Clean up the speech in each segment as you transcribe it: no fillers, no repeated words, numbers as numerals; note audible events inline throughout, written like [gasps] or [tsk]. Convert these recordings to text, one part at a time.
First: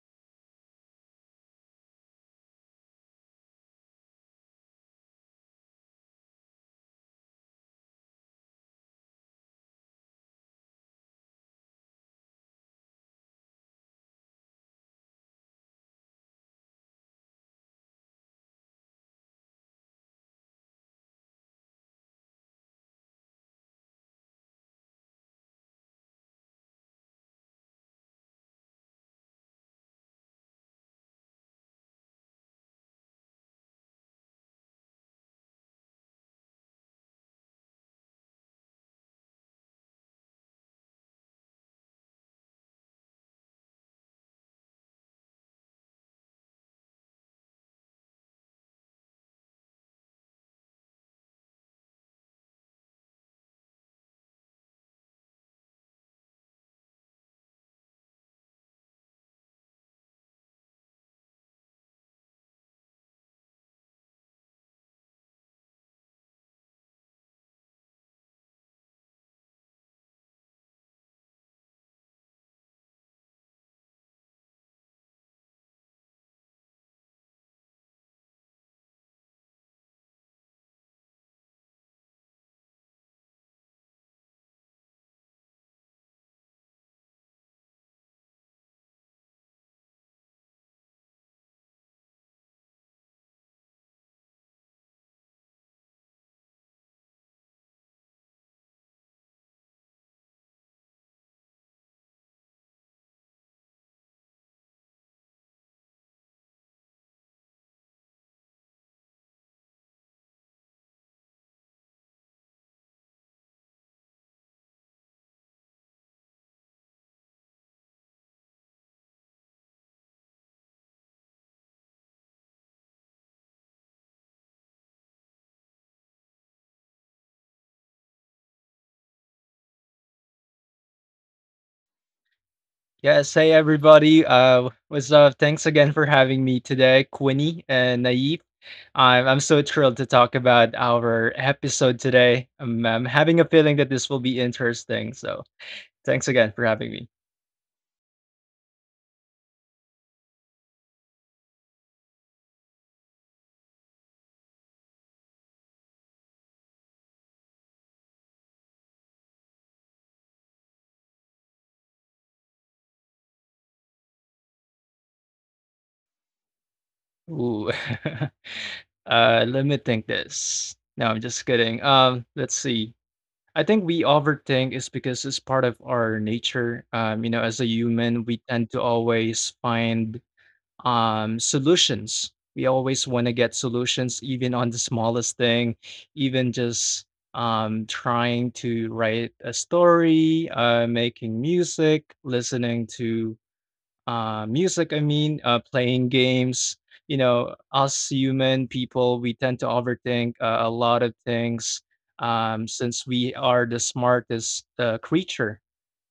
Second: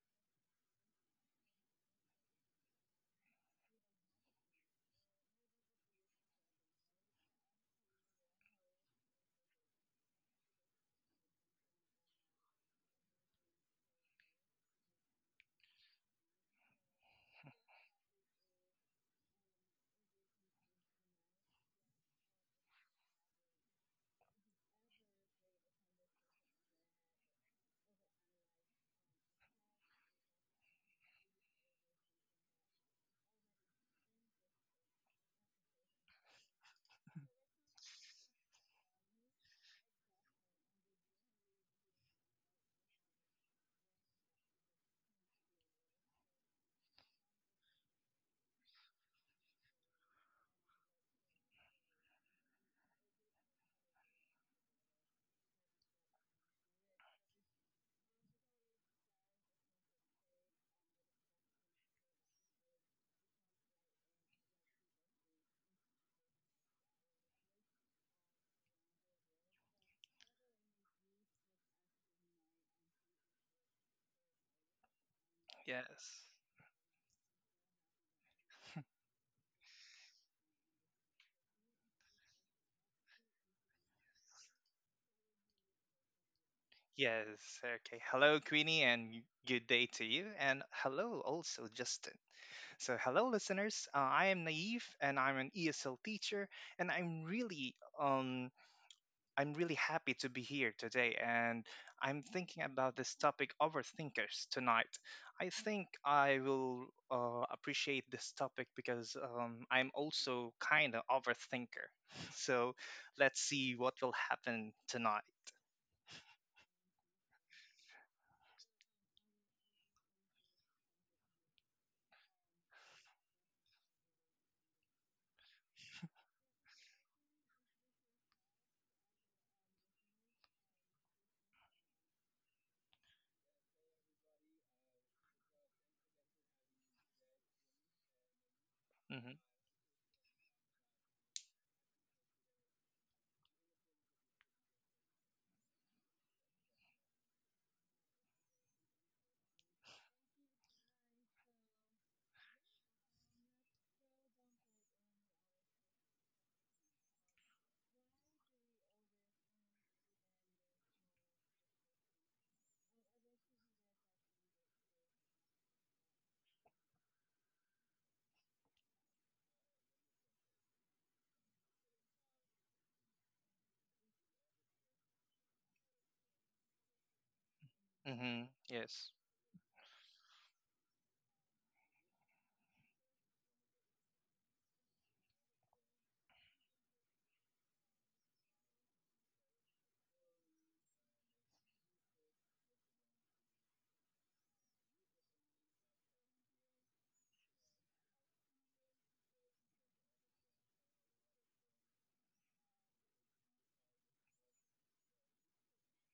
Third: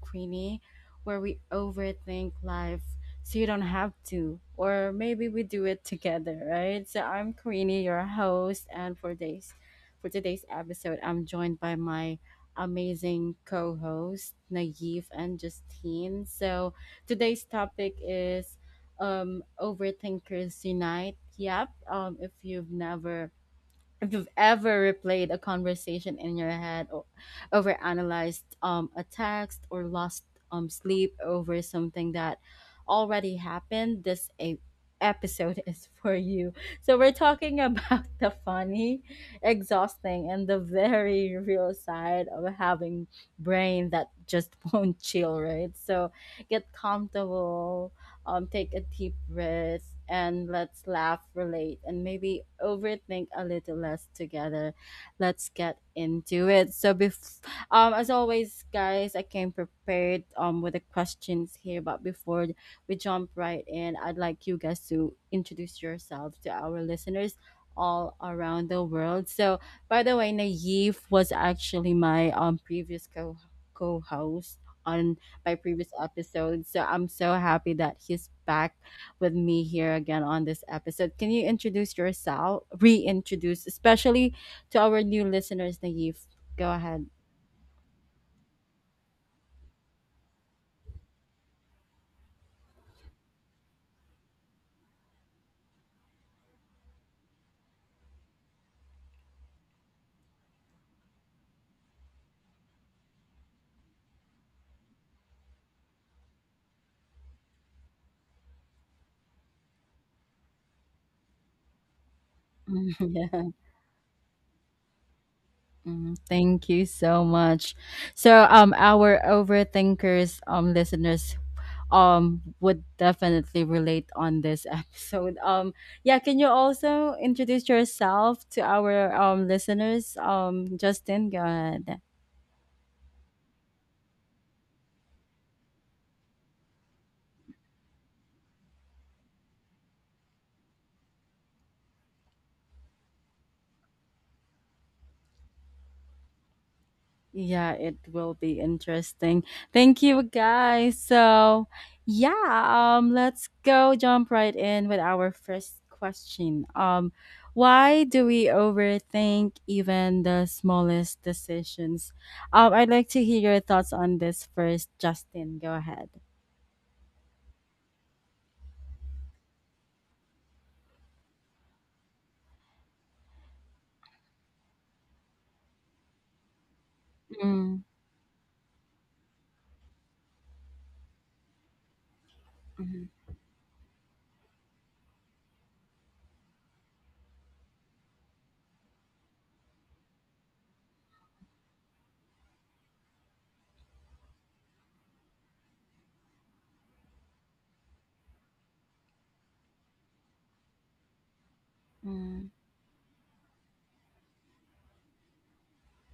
Queenie, where we overthink life so you don't have to, or maybe we do it together, right? So I'm Queenie, your host, and for today's episode, I'm joined by my amazing co-host Naive and Justine. So today's topic is overthinkers unite. Yep. If you've ever replayed a conversation in your head or overanalyzed a text or lost sleep over something that already happened, this episode [laughs] is for you. So, we're talking about [laughs] the funny, exhausting, and the very real side of having brain that just [laughs] won't chill, right? So, get comfortable, take a deep breath and let's laugh, relate, and maybe overthink a little less together. Let's get into it. So, as always, guys, I came prepared with the questions here. But before we jump right in, I'd like you guys to introduce yourself to our listeners all around the world. So, by the way, Naive was actually my previous co co host on my previous Yes. episode. So I'm so happy that he's back with me here again on this episode. Can you introduce yourself, reintroduce, especially to our new listeners, Naive? Go ahead. Yes. Okay. Hello, Queenie, and good day to you. And hello, also, Justin. So, hello, listeners. I am Naive, and I'm an ESL teacher, and I'm really happy to be here today. And I'm thinking about this topic, overthinkers, tonight. I think I will appreciate this topic because I'm also kind of overthinker. [laughs] So, [laughs] let's Yeah. see what will happen tonight. Mm, thank you so much. So our overthinkers listeners would definitely relate on this [laughs] episode. Yeah, can you also introduce yourself to our listeners? Justin, go ahead. Yes, hey everybody. What's up? Thanks again for having me today, Quinny and Naif. I'm Mm-hmm. I'm so thrilled to talk about our episode today. I'm having a feeling that this will be interesting. So thanks again for having me. Yeah, it will be interesting. Thank you guys. So, yeah, let's go jump right in with our first question. Why do we overthink even the smallest decisions? I'd like to hear your thoughts on this first, Justin. Go ahead. Ooh, [laughs] let me think this. No, I'm just kidding. Let's see. I think we overthink is because it's part of our nature. You know, as a Mm, human, we Mm-hmm. tend to Yes. always find solutions. We mhm, always want to get solutions, even on the smallest thing, even just trying to write a story, making music, listening to music, I mean, playing games. You know, us human people, we tend to overthink a lot of things mm, since we are the smartest creature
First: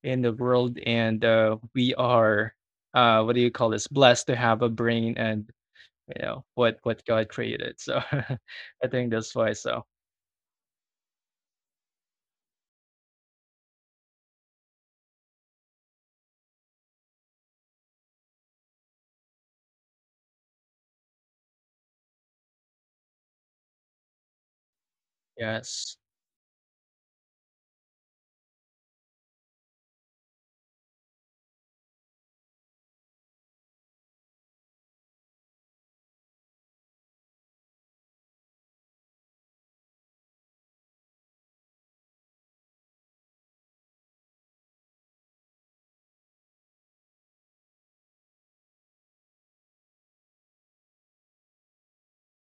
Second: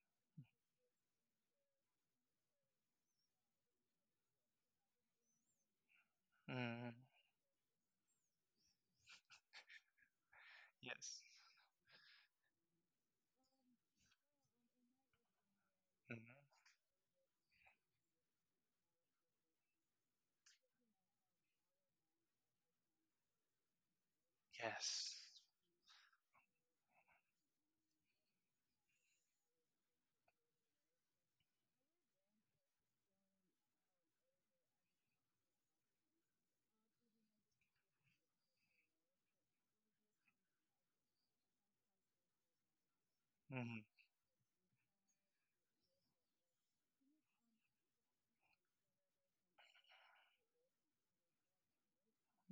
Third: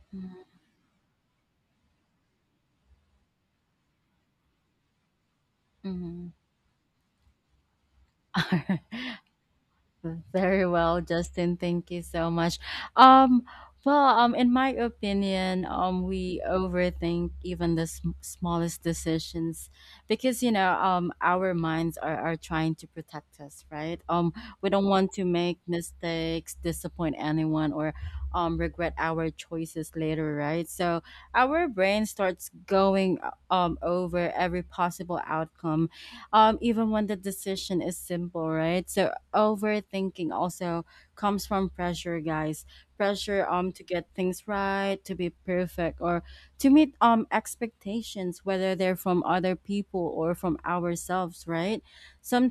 in the world, and we are, what do you call this? Blessed to have a brain and you mhm, know what Mm-hmm. what God created. So [laughs] mhm. I think [laughs] that's why. So Very well, Yes. Justin. Thank you so much. Um, well, in my opinion, we Mm-hmm. overthink even the smallest decisions because you know, our minds are trying to protect us, right? We don't want to Yes. make yes, mistakes, disappoint anyone, or regret our choices later, right? So our brain starts going over every possible outcome, even when the decision is simple, right? So overthinking also comes from pressure, guys. Pressure Mm-hmm. to get things right, to be perfect, or to meet expectations, whether they're from other people or from ourselves, right?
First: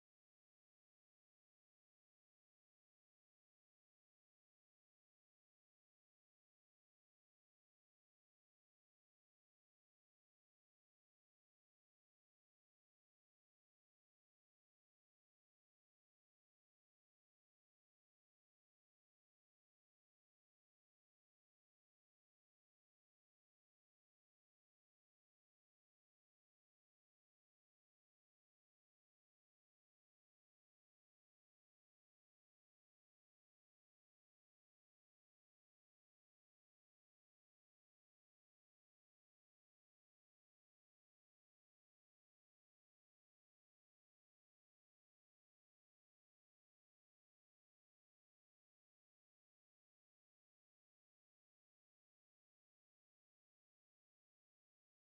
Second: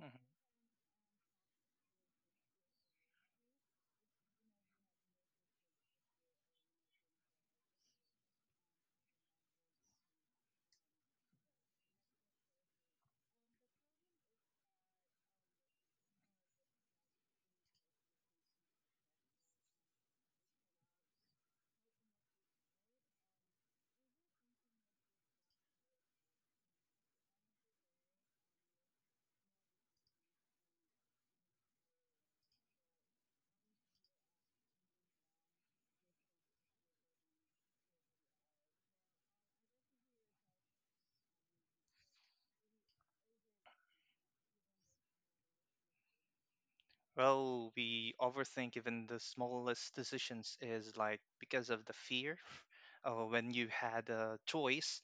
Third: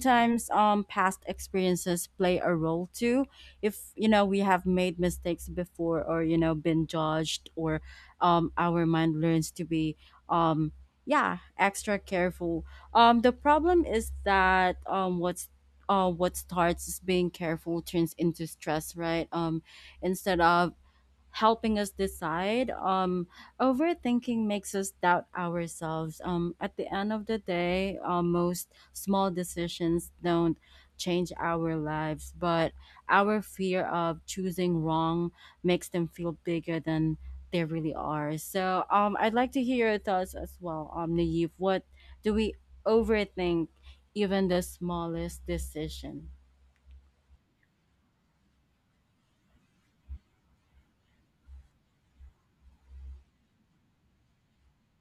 Mm-hmm. Past experiences play a role too. If you know we have made mistakes before or you know been judged, or our mind learns to be, um yeah, extra careful. The problem is that what starts as being careful turns into stress, right? Instead of helping us decide. Overthinking makes us doubt ourselves. At the end of the day, most small decisions don't change our lives, but our fear of choosing wrong makes them feel bigger than they really are. So, I'd like to hear your thoughts as well, Naive. What do we overthink? Even the smallest decision. Well, we overthink even the smallest decisions is like because of the fear. [laughs] When you had a choice,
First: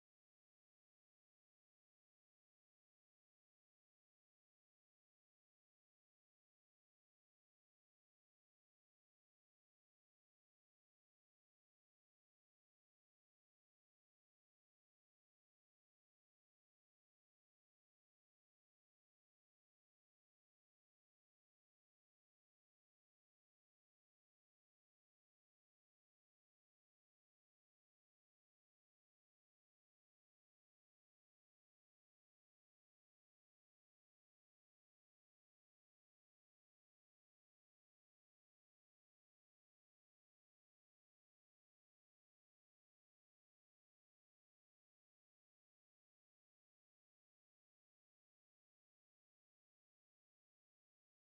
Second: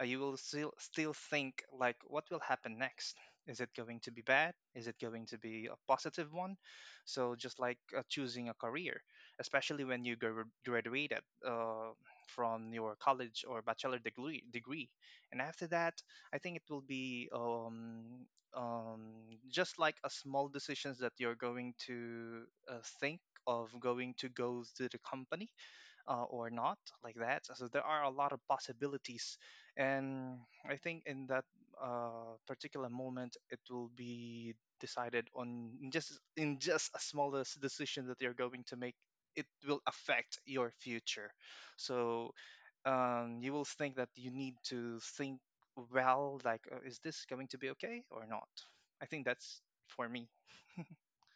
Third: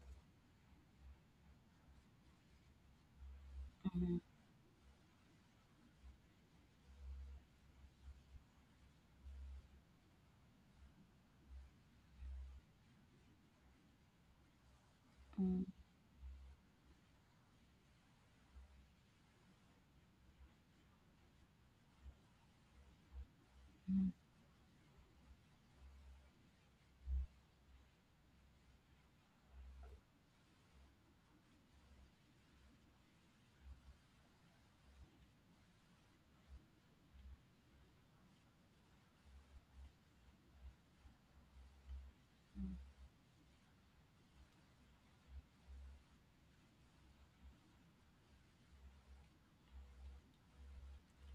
you will still think like, what will happen next? Is it going to be bad? Is it going to be a positive one? So just like choosing a career, especially when you graduated from your college or bachelor degree, and Mhm. after that, I think it will be um, just like a small decisions that you're going to think of going to go to the company or not, like that. So there are a lot of possibilities, and I think in that particular moment, it will be decided on in just a smallest decision that you're going to make. It will affect your future. So you will think that you need to think well, like, is this going to be okay or not? I think that's for me.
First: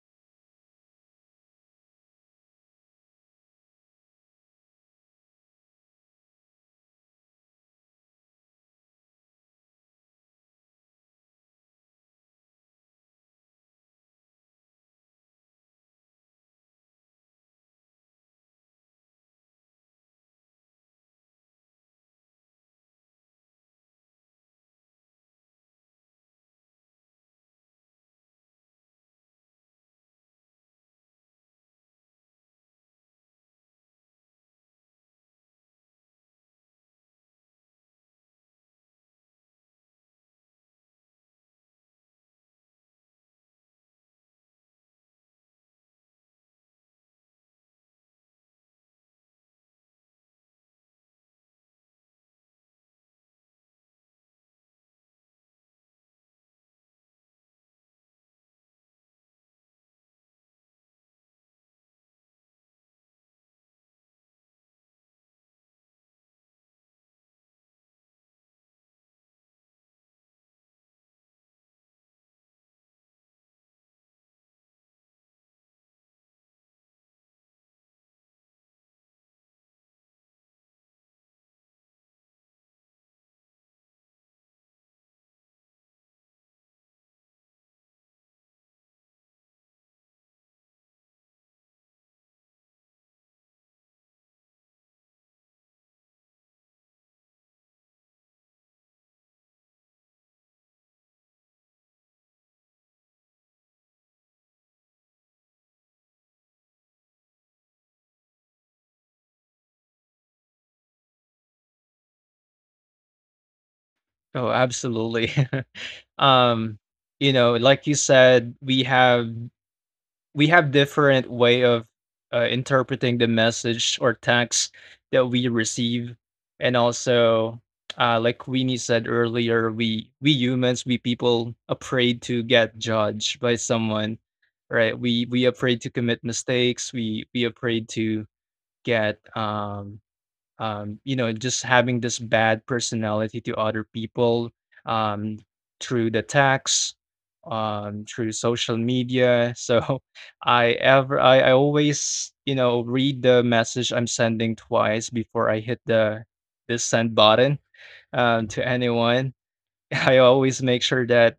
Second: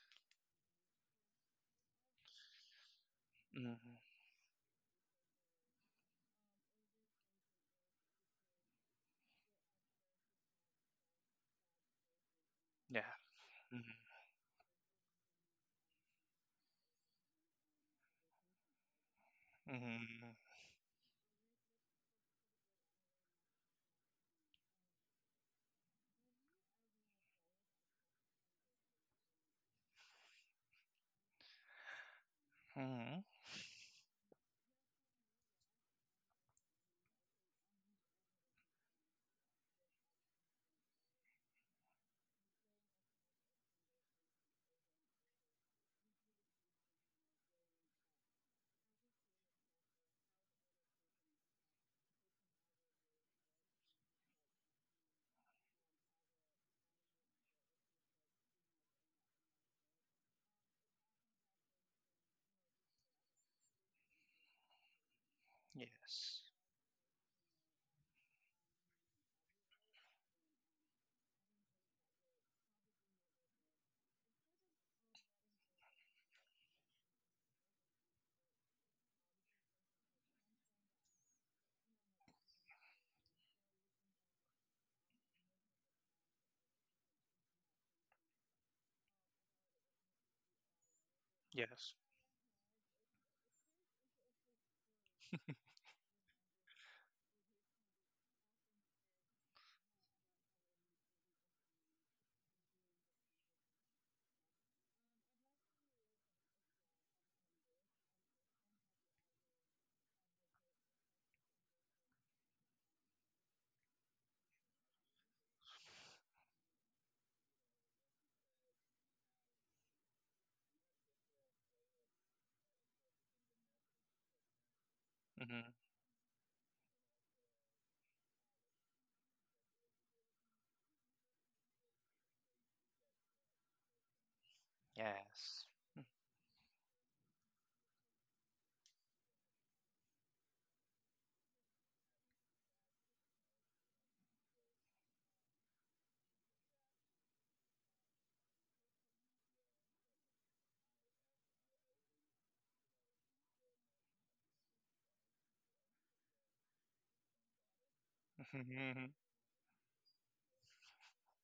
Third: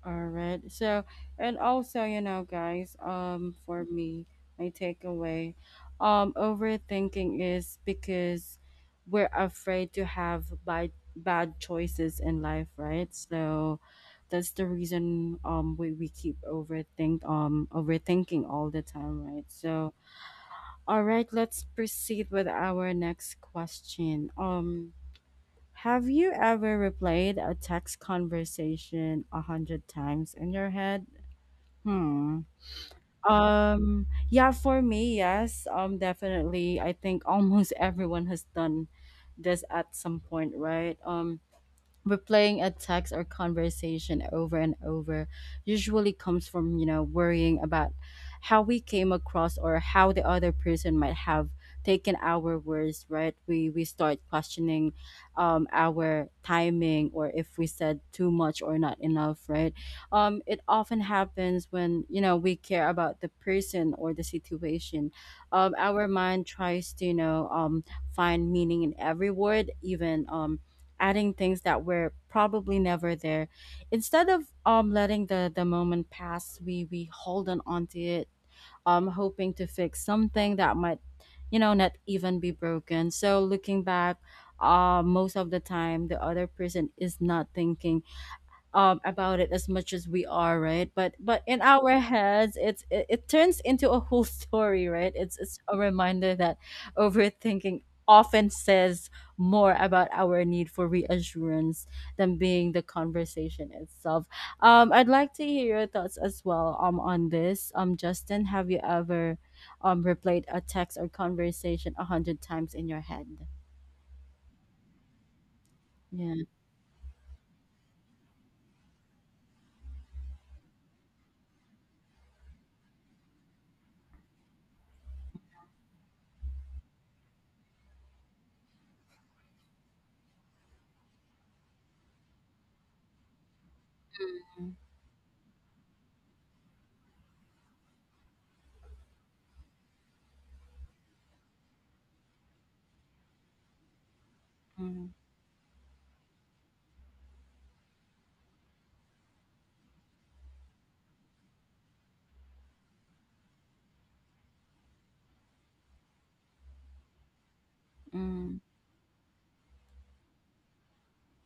All right. So, and also, you know, guys, for hmm me, my takeaway, overthinking is because we're afraid to have bad choices in life, Yeah. right? So hmm that's the reason um, we keep overthinking all the time, right? So hmm all right, let's proceed with our next question. Have you ever replayed a text conversation 100 times in your head? Hmm. hmm Yeah, for me, yes. Definitely. I think almost [laughs] everyone has done this at some point, right? Replaying a text or conversation over and over usually comes from you know worrying about how we came across or how the other person might have taken our words, right? We start questioning our timing or if we said too much or not enough, right? Um, it often happens when you know we care about the person or the situation. Um, our Yes. mind tries to, you know, find meaning in every word, even adding things that were probably never there. Instead of letting the moment pass, we hold on onto it, um, hoping to fix something that might, you know, not even be broken. So looking back, uh, most of the time the other person is not thinking about it as much as we are, right? But in Yes. our heads it turns into a whole [laughs] story, right? It's [laughs] a reminder that overthinking often says more about our need for reassurance than being the conversation itself. I'd like to hear your thoughts as well, on this, Justin. Have you ever replayed a text or conversation 100 times in your head? oh, absolutely. [laughs] Yeah, um, you know, like you said, we have different way of interpreting the message or text that we hmm receive, and also like Winnie said earlier, we humans, we people afraid to get judged by someone, right? We Yes. afraid to commit mistakes. We afraid to get you know, just having this bad personality to other people mm, um, through the text, through social media. So [laughs] I always, you know, read the message I'm sending twice before I hit the send button mm, to Mhm. anyone. [laughs] I always make sure that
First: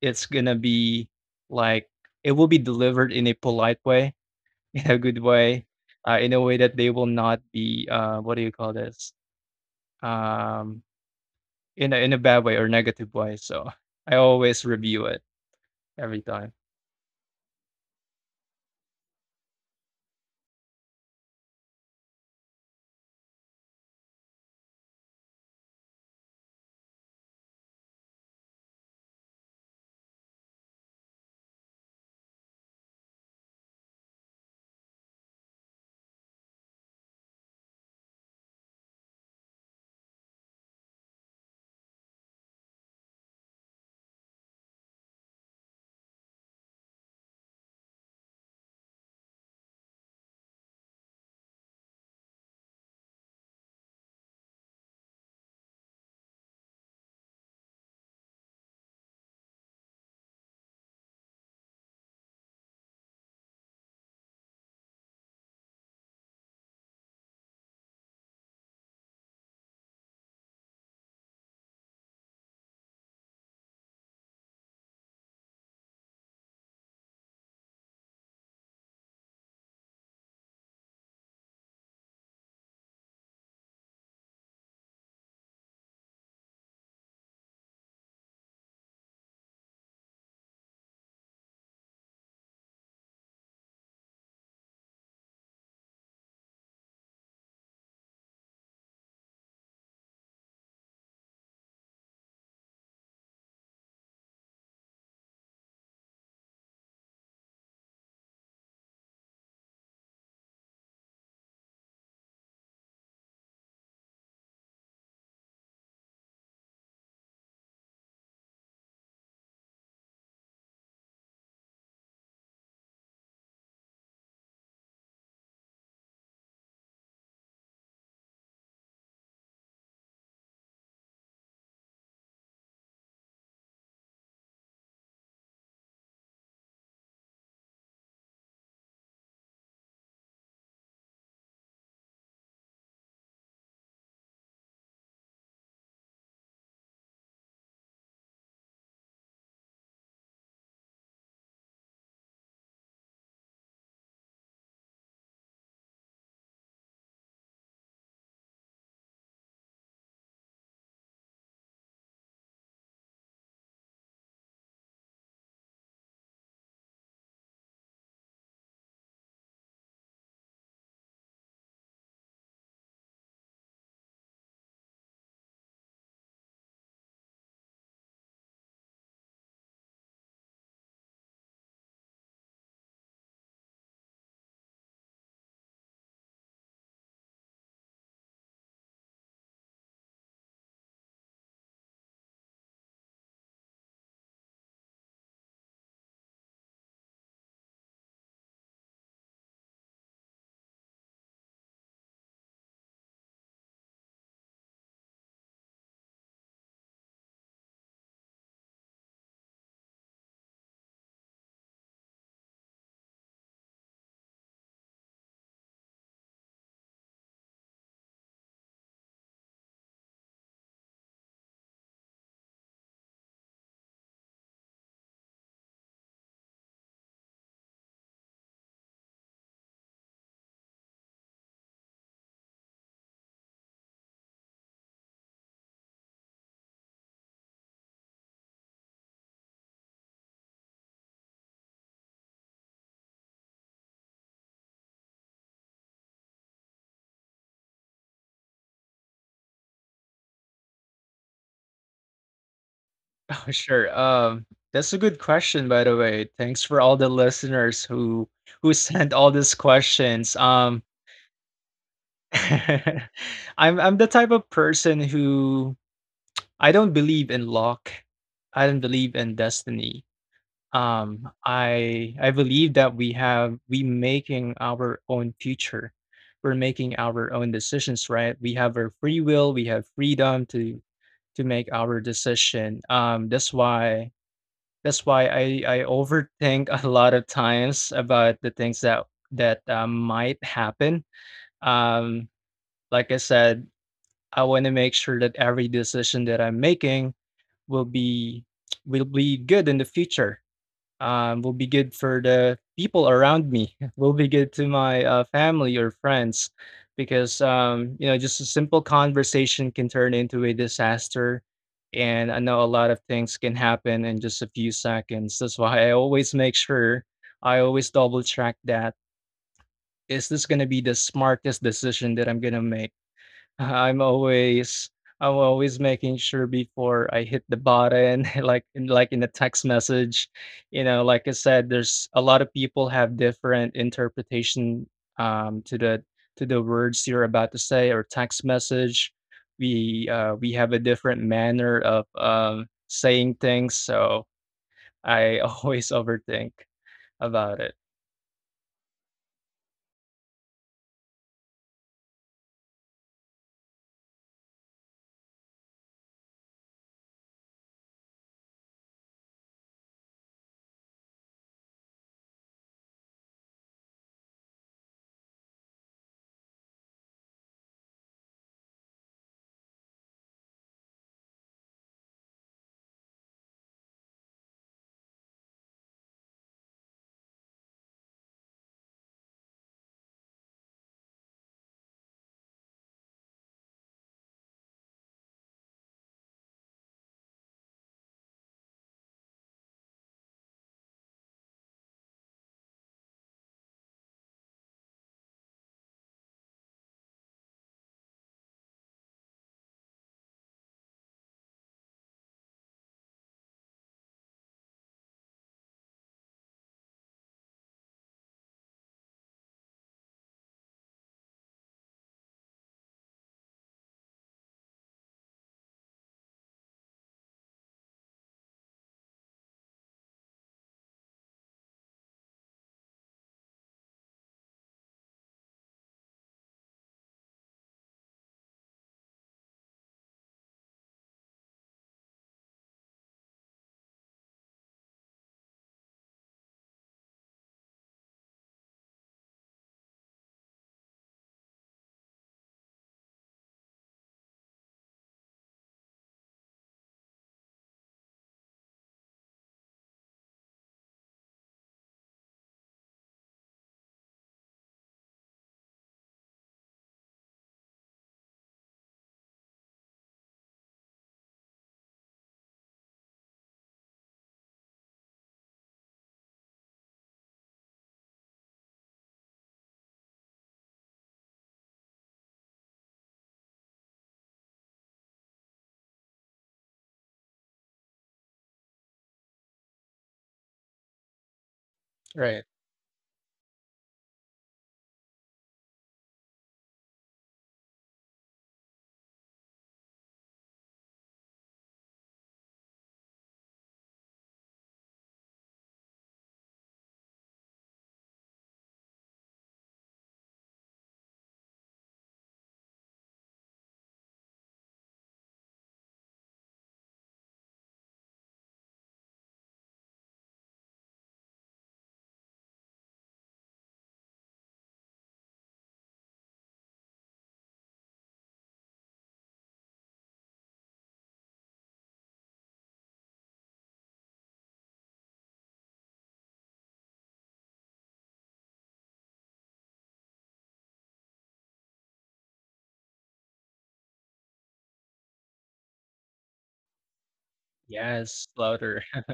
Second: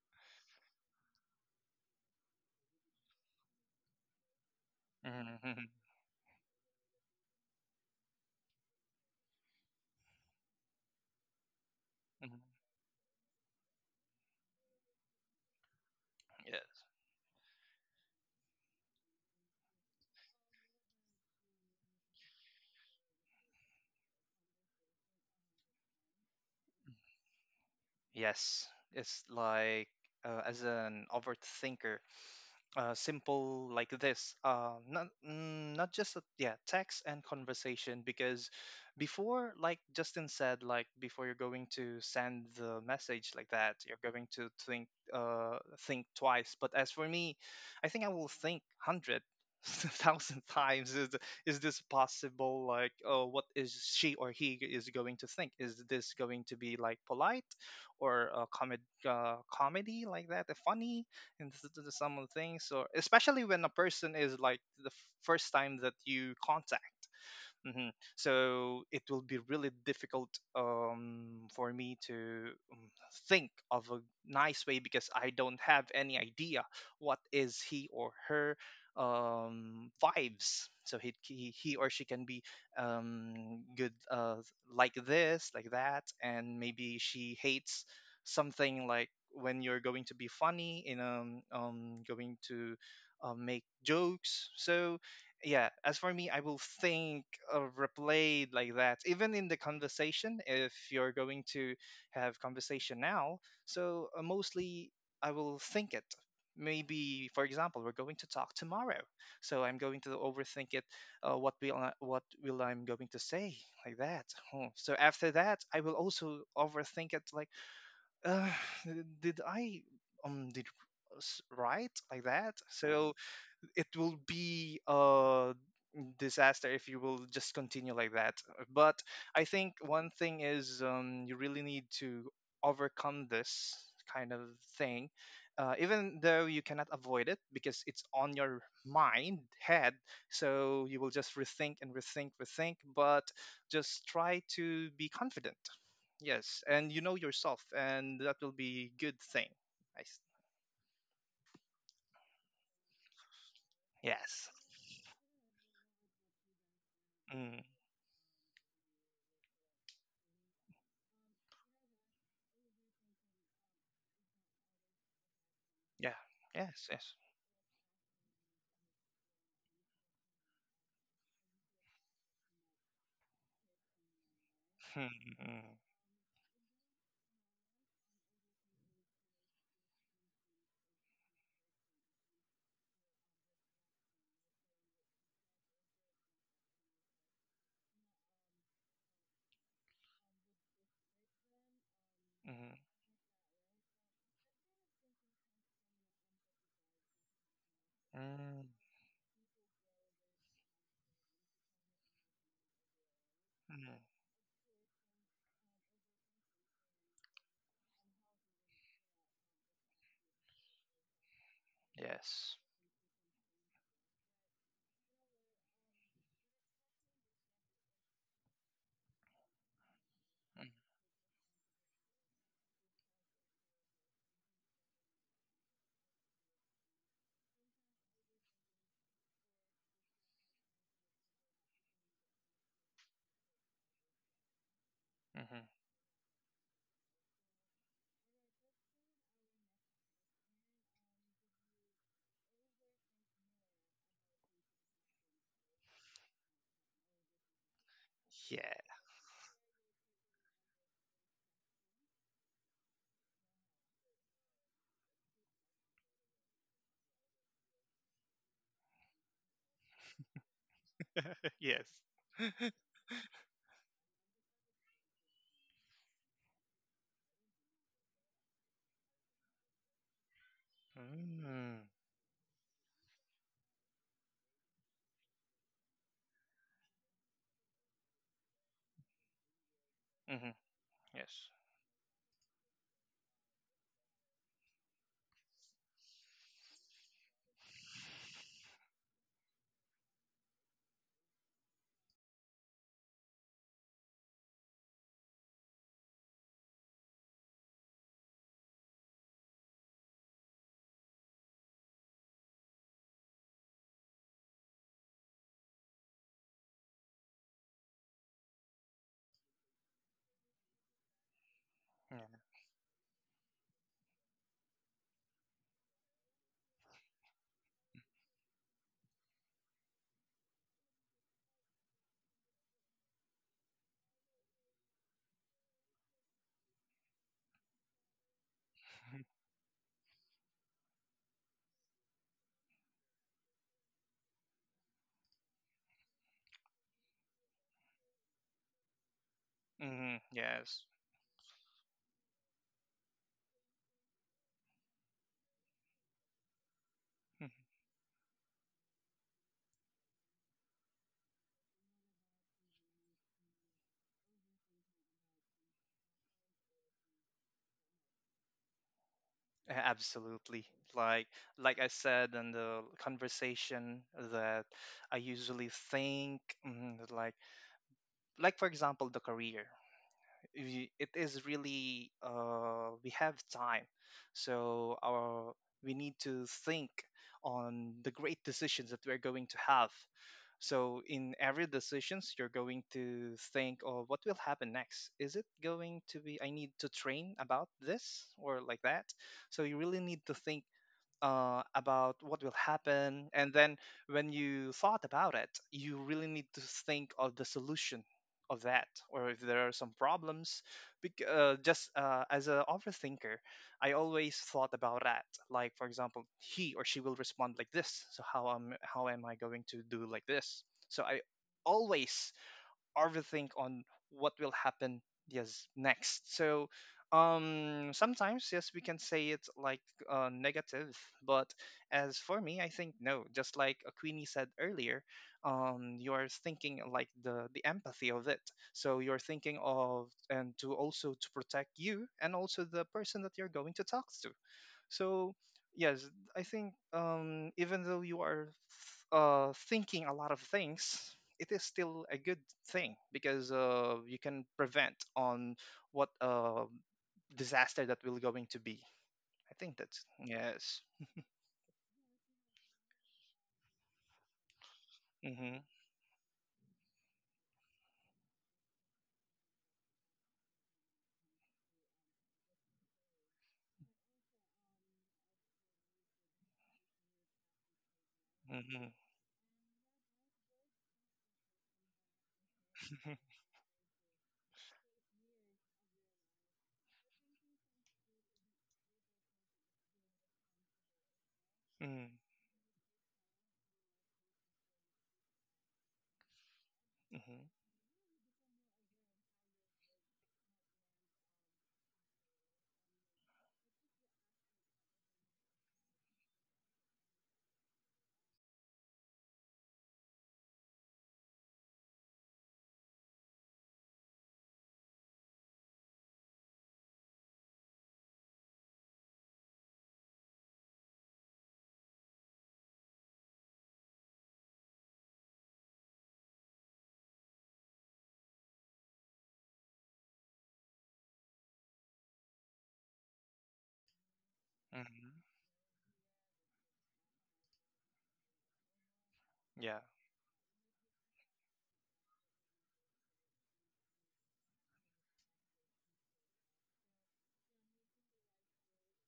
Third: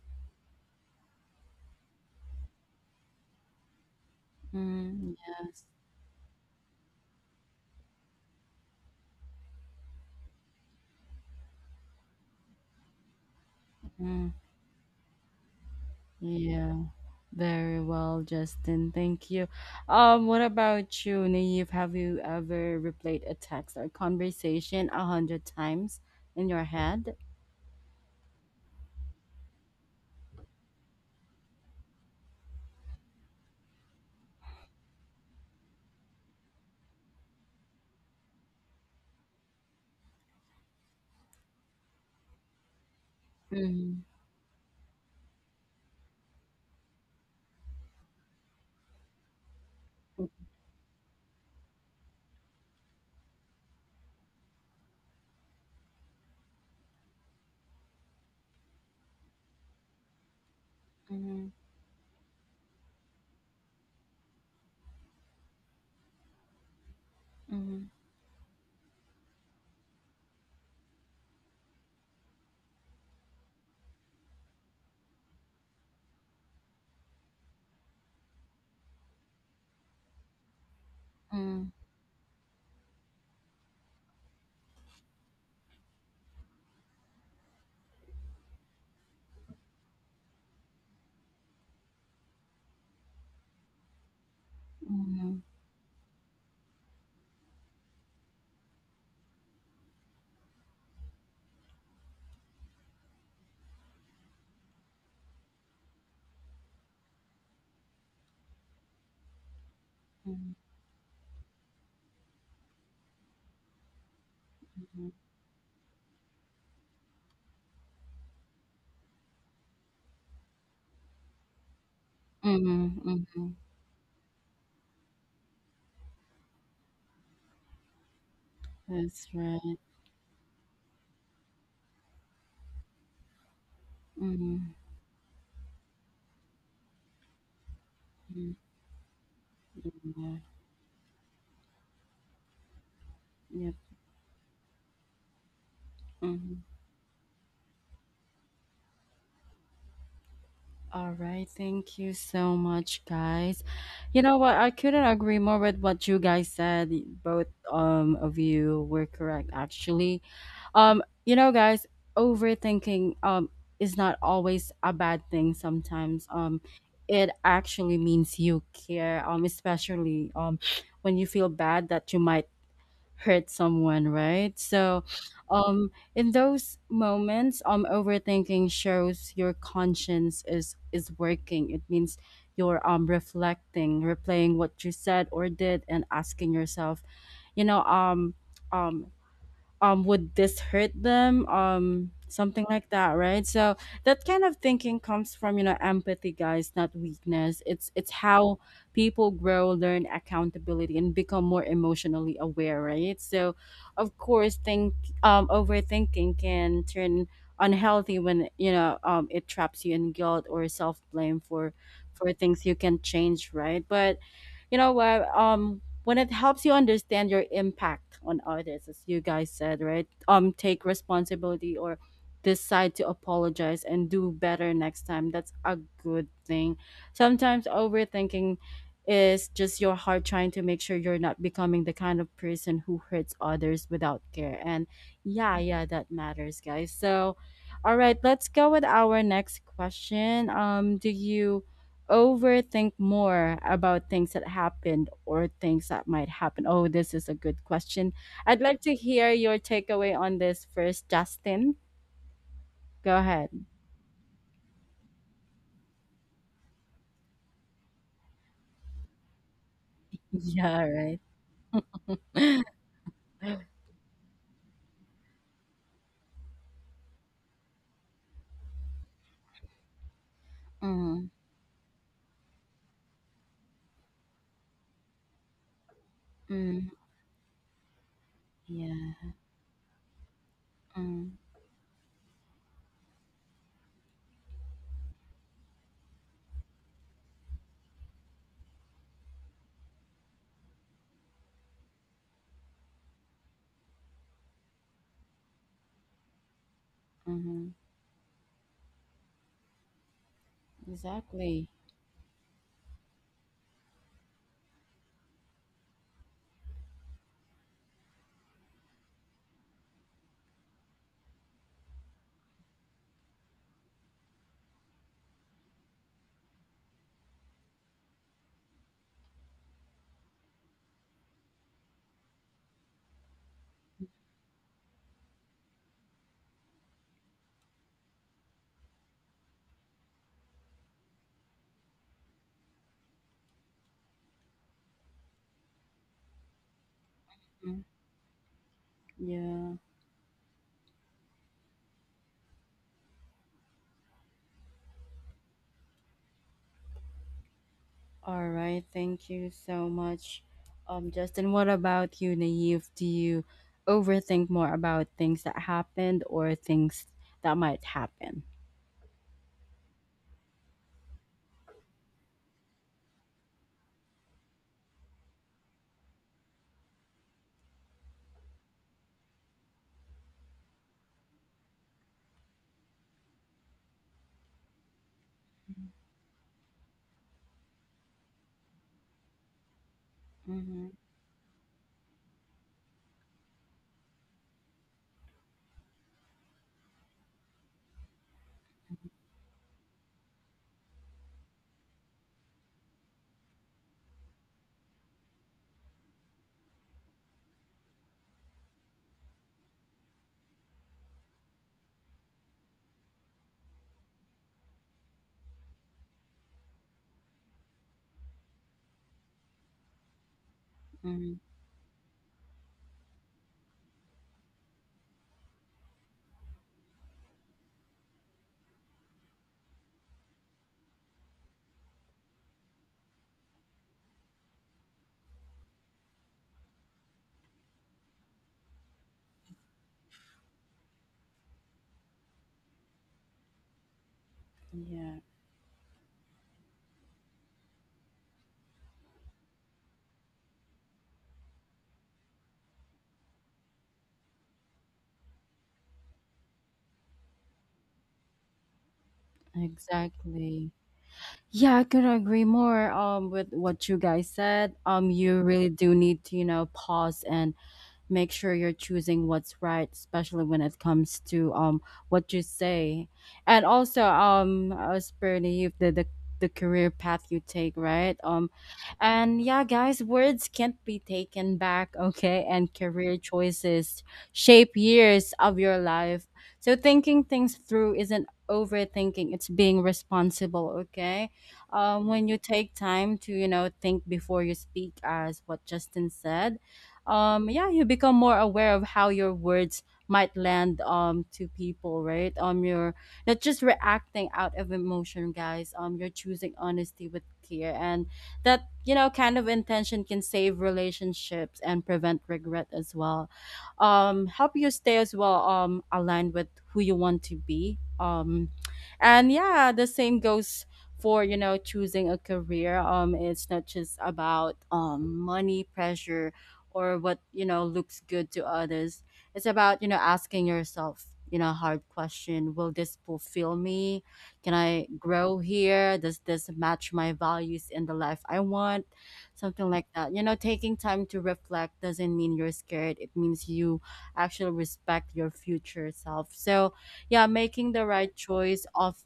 it's gonna be like it will be delivered in a polite way, [laughs] in a mm, good Mhm. yes. way, Mhm. In a way that they will not be what do you call this? Um, in a bad [laughs] way or negative way. So [laughs] Mm. I always review it every time. Yeah, Yes. [laughs] very well, Justin. Thank you. What about you, Naive? Have you ever replayed a text or conversation a hundred times in your head? Yes. It's like as an overthinker, simple like this, not just a, yeah, text and conversation because before, like Justin said, like before you're going to send the message like that, Mm-hmm. you're going to think, uh, think twice. But as for me, I think I will think 100 [laughs] thousand times. Is this possible? Like, oh, what is she or he is going to think? Is this going to be like polite or a comedy like that, funny Mm-hmm. into some of the things, or especially when a person is like the first time that you contact. Mm-hmm. hmm So it will be really difficult for me to think of a nice way because I don't have any idea what is he or her vibes. So he, he Mm-hmm. he or she can be good, like this, like that, and maybe she hates something like when you're going to be funny in going to make jokes. So Mm-hmm. yeah, as for me, I will think of replay like that even in the conversation. If you're going to have conversation now, so mostly I will think it. Maybe for example, we're going to talk tomorrow, so I'm going to overthink it. Uh, what will I, what will I'm going to say like that. Hmm. So after that, I will also overthink it like, uh, did I, did right, like that. Mm-hmm. So Mm-hmm. it will be a disaster if you will just continue like that. But That's I think right. one thing is, you really need to overcome this kind of Mm-hmm. thing, even though you cannot avoid it because it's on your mind, head. Yeah. So you will just rethink and rethink, rethink, but Yep. just try to be confident. Yes. And you know yourself, and that will be good thing. I s All right, thank you so much, guys. You know Yes. what? I couldn't agree more with what you guys said. Both Mm, of you were correct, actually. You know, guys, overthinking is not always a bad thing. yeah. Sometimes Yes. Yes. it actually means you care. Especially when you feel bad that you might hurt someone, right? So, Hmm, mm, in those moments, overthinking shows your conscience is working. It means you're reflecting, replaying what you said or did, and asking yourself, you know, um, um, would this hurt them, um, something mhm, like that, right? So that kind of thinking comes from, you know, empathy, guys, not weakness. It's how mm, people grow, learn accountability, and become more emotionally aware, right? So mm, of course, think overthinking can turn unhealthy when, you know, um, it traps you in guilt or self blame for Yes. things you can change, right? But you know what, um, when it helps you understand your impact on others, as you guys said, right, um, [laughs] Mm, take responsibility or decide to apologize and do better next time, that's a good thing. Sometimes overthinking is just your heart trying to make sure you're not becoming the kind of person who hurts others without care. And yeah, mhm, yeah, that matters, guys. So all right, let's go with our next question. Um, do you overthink more about things that happened or things that might happen? Oh, this is a good question. Yeah. I'd like to hear your takeaway on this first, Justin. Go Oh, ahead. [laughs] sure. That's a good question, by the way. Thanks for all the listeners who [laughs] sent all these questions. Yeah, right. [laughs] yes. [laughs] [laughs] I'm the type of person who I don't believe in luck. I don't believe in destiny. mm, mm, Mm, I believe that we making our own future. We're making our own decisions, right? We have our free yeah. will, we have mhm, freedom to Mm, to Yes. make our decision. That's why I overthink [laughs] a lot of times about the things that might happen. Um, like I said, I want to make sure that every decision that I'm making mm-hmm. will be will be good in the future, will be Exactly. good for the people around me, [laughs] will be good to my family or friends because, you know, just a simple conversation can turn into a disaster. Yeah. And I know a lot of things can happen in just a few seconds. That's why I always make sure I always double check that: is this going to be the smartest decision that I'm going to make? I'm always I'm always making sure before I hit the button, [laughs] like in a text message, you know, like I said, there's a lot of people have different interpretation to the words you're about to say Mm, or text message. yeah. We Mhm, uh, we have a Yes. different manner of saying things, so I [laughs] always overthink Mhm. about it. All right, thank you so much, Justin. What about you, Naive? Do you overthink more about things that happened or things that might happen? A- Absolutely. Like like I said in the conversation that I usually think, mm, like like for example the career, it is really, we have time, so our we need to think on the great decisions that we're going to have. Mm-hmm, So in every decisions, you're going to think, oh, what will happen next? Is it going to be, I need to train about this or like that. So you really need to think about what will happen. And then when you thought about it, you really need to think of the solution of that, or if there are some problems. Just as an overthinker, I always thought about that. Like for example, he or she will respond like this. So how am I going to do like this? So I mm-hmm. always overthink on what will happen yes next. So sometimes, yes, we can say it's like negative, but as for me, I think no. Just like, Queenie said earlier, you are thinking like the empathy of it. So you're thinking of and to also to protect you and also the person that you're going to talk to. Yeah, So yes, I think, even though you are thinking a lot of things, it is still a good thing because, you can prevent on what disaster that will going to be. I think that's, exactly. yes. Yeah, I could agree more with what you guys said. You Mm-hmm. really do need to, you know, pause and make sure you're choosing what's right, especially when it comes to what you say, and also as per the youth, the career path you take, right? Mm-hmm. And yeah, guys, words can't be taken back, [laughs] okay? And career [laughs] choices shape years of your life. So thinking things through isn't overthinking, it's being responsible, okay? When Right. you take time to, you know, think before you speak, as what Justin said, Mm-hmm. um, yeah, you become more aware of how your words might land to people, right? Um, you're not just reacting out of emotion, guys. Um, you're choosing honesty with care, and that, you know, kind of intention can save relationships and prevent regret as well. Um, help you stay as well aligned with who you want to be. Um, and yeah, the same goes for, you know, choosing a career. Um, it's not just about money pressure or what you know looks good to others. It's about, you know, asking yourself, you know, hard question, will this fulfill me? Can I Mm-hmm. grow here? Does this match my values in the life I want? Something Yeah. like that. You know, taking time to reflect doesn't mean you're scared. It means you actually respect your future self. So yeah, making the right Yes, choice louder. of, [laughs]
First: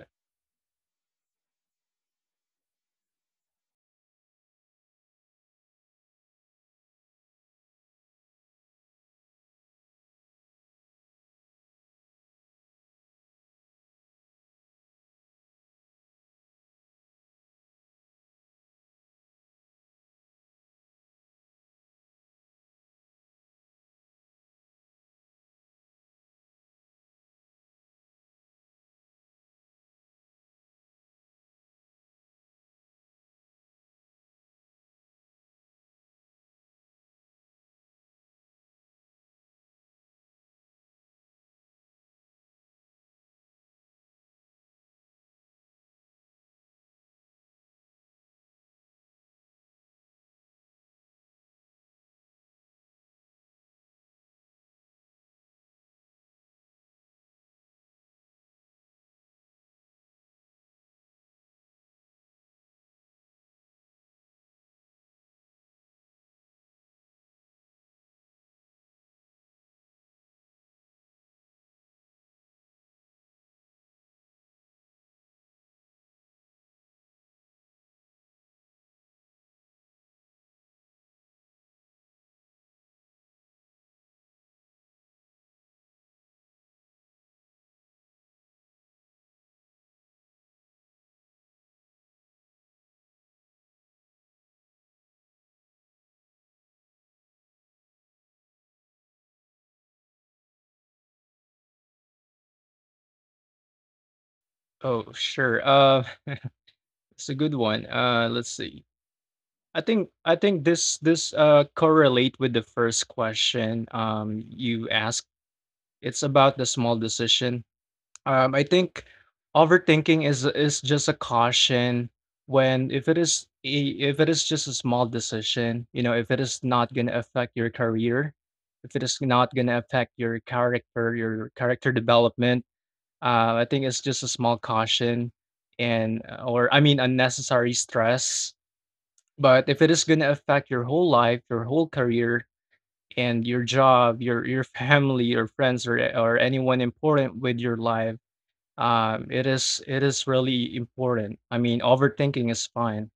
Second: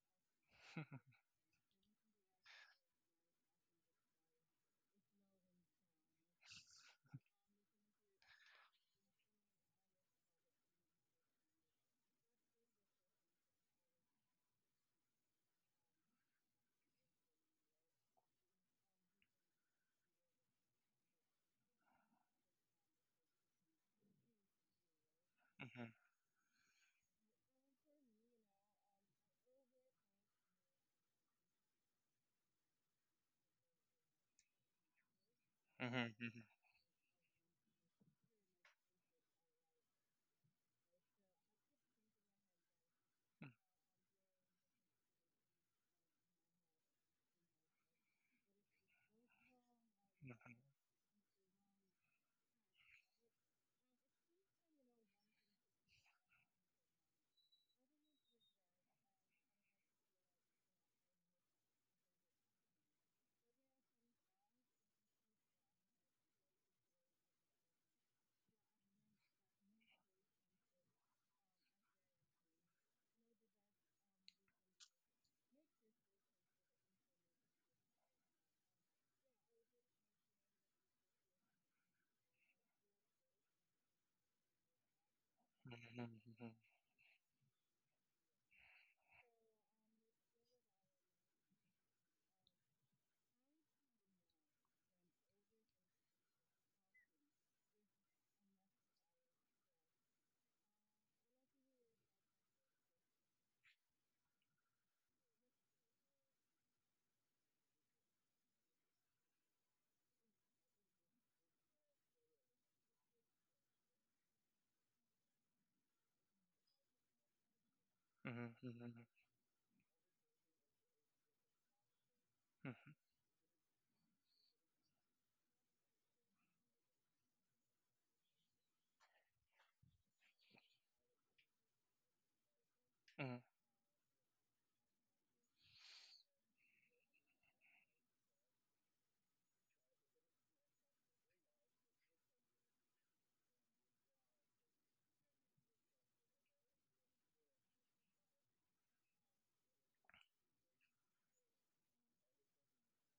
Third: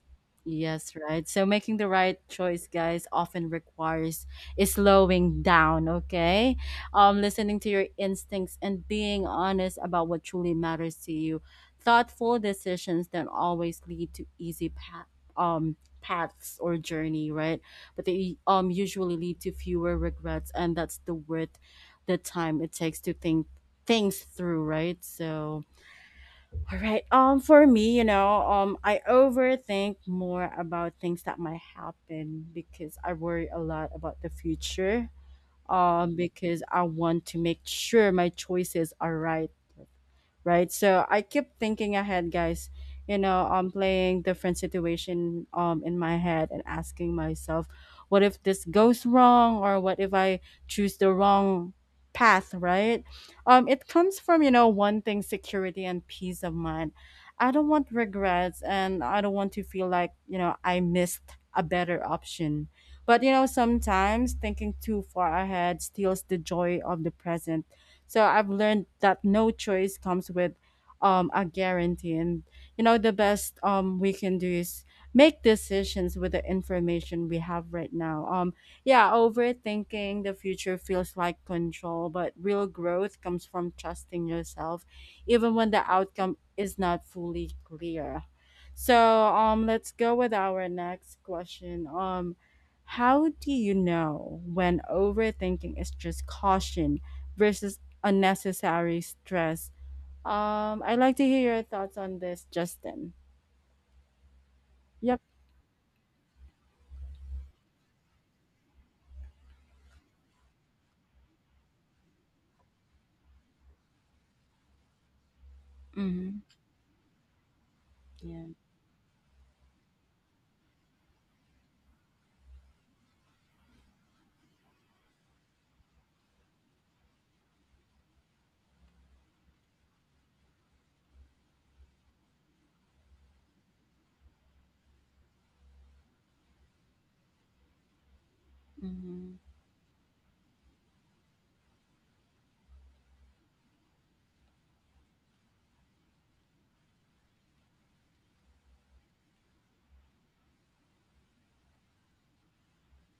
yes, [laughs] right. So making the right choice, guys, often requires is slowing down, okay? Um, listening to your instincts, and being honest about what truly matters to you. Thoughtful decisions don't always lead to easy path, um, paths or journey, right? But they usually lead to fewer regrets, and that's the worth the time it takes to think things through, right? So, all right. For me, you know, I overthink more about things that might happen because I worry a lot about the future Mhm, mhm, mhm, because I want to make sure my choices are right, right? So I keep thinking ahead, guys. You know, I'm playing different situation in my head and asking myself, what if this goes wrong or what if mhm, I mhm, choose the wrong path, right? It comes from, one thing, security and peace of mind. I don't want regrets and I don't want to feel like, I missed a better option. But sometimes thinking too far ahead steals the joy of the present, so I've learned that no choice comes with a guarantee. And, the best we can do is make decisions with the information we have right now. Yeah, overthinking the future feels like control, but real growth comes from trusting yourself, even when the mhm, mhm, outcome mhm, is not fully clear. So let's go with our next question. How do you know when overthinking is just caution versus unnecessary stress? I'd like to hear your thoughts on this, Justin. Oh, Yep. sure. It's a good one. Let's see. I think this correlate with the first question you asked. It's Mm-hmm. about the small decision. Yeah. I think mhm, overthinking is just a caution mhm, when mhm, if it is just a small decision, you know, if it is not going to affect your career, if it is not going to affect your character development, mhm, I think it's just a small caution and, or I mean, unnecessary stress. Mm-hmm. But if it is going to affect your whole life, your whole career, and your job, your family, your friends, or anyone important with your life, it is really important. I mean, overthinking is fine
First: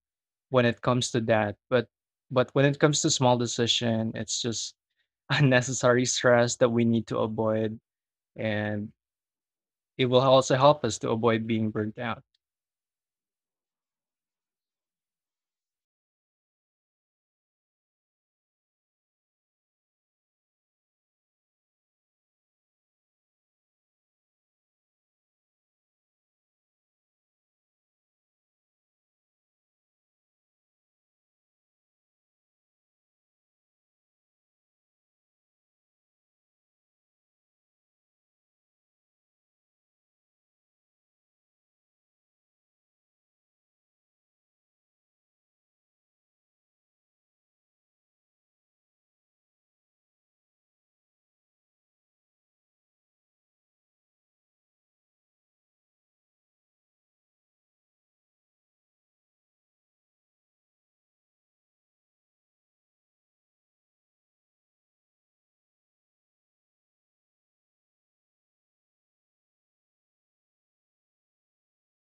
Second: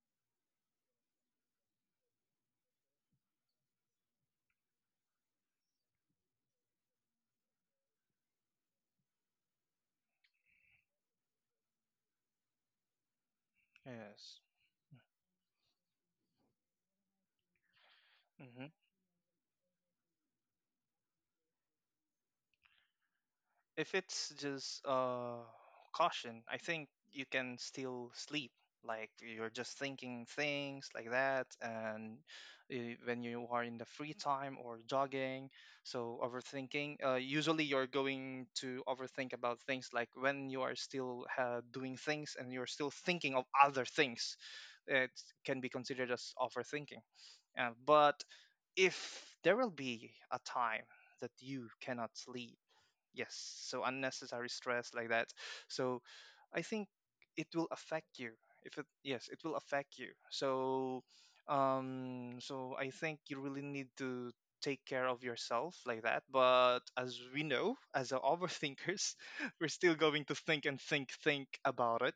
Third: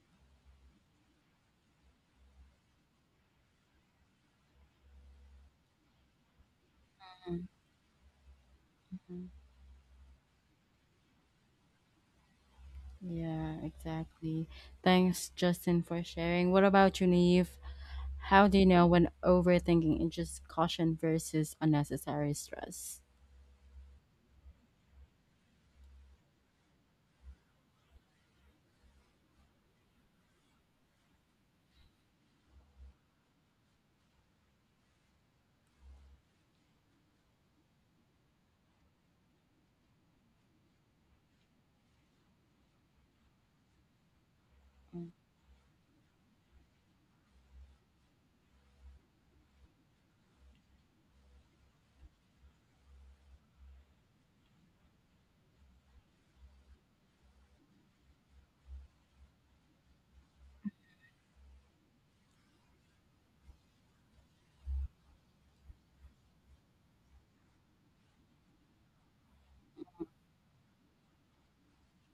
when it comes to that, but when it comes to small decision, it's just [laughs] unnecessary stress that we need to avoid, and Mm-hmm. it will also help us to avoid being burnt out. Yeah, exactly. Thanks, Justin, for sharing. What about you, Naive? How do you Yes. know when overthinking is just caution versus unnecessary stress? If it's just caution, I think you can still sleep. Like, you're just thinking things like that, and when you are in the free time or jogging, so overthinking. Usually, you're going to overthink about things like when you are still doing things and you're still thinking of other things. It Mm. can be considered as overthinking. But if there will be a time that you cannot sleep, yes, so unnecessary stress like that. So I think it will affect you. If it, yes, it will affect you. So so I think you really need to take care of yourself like that. But as we know, as a overthinkers, [laughs] we're still going to think and think about it.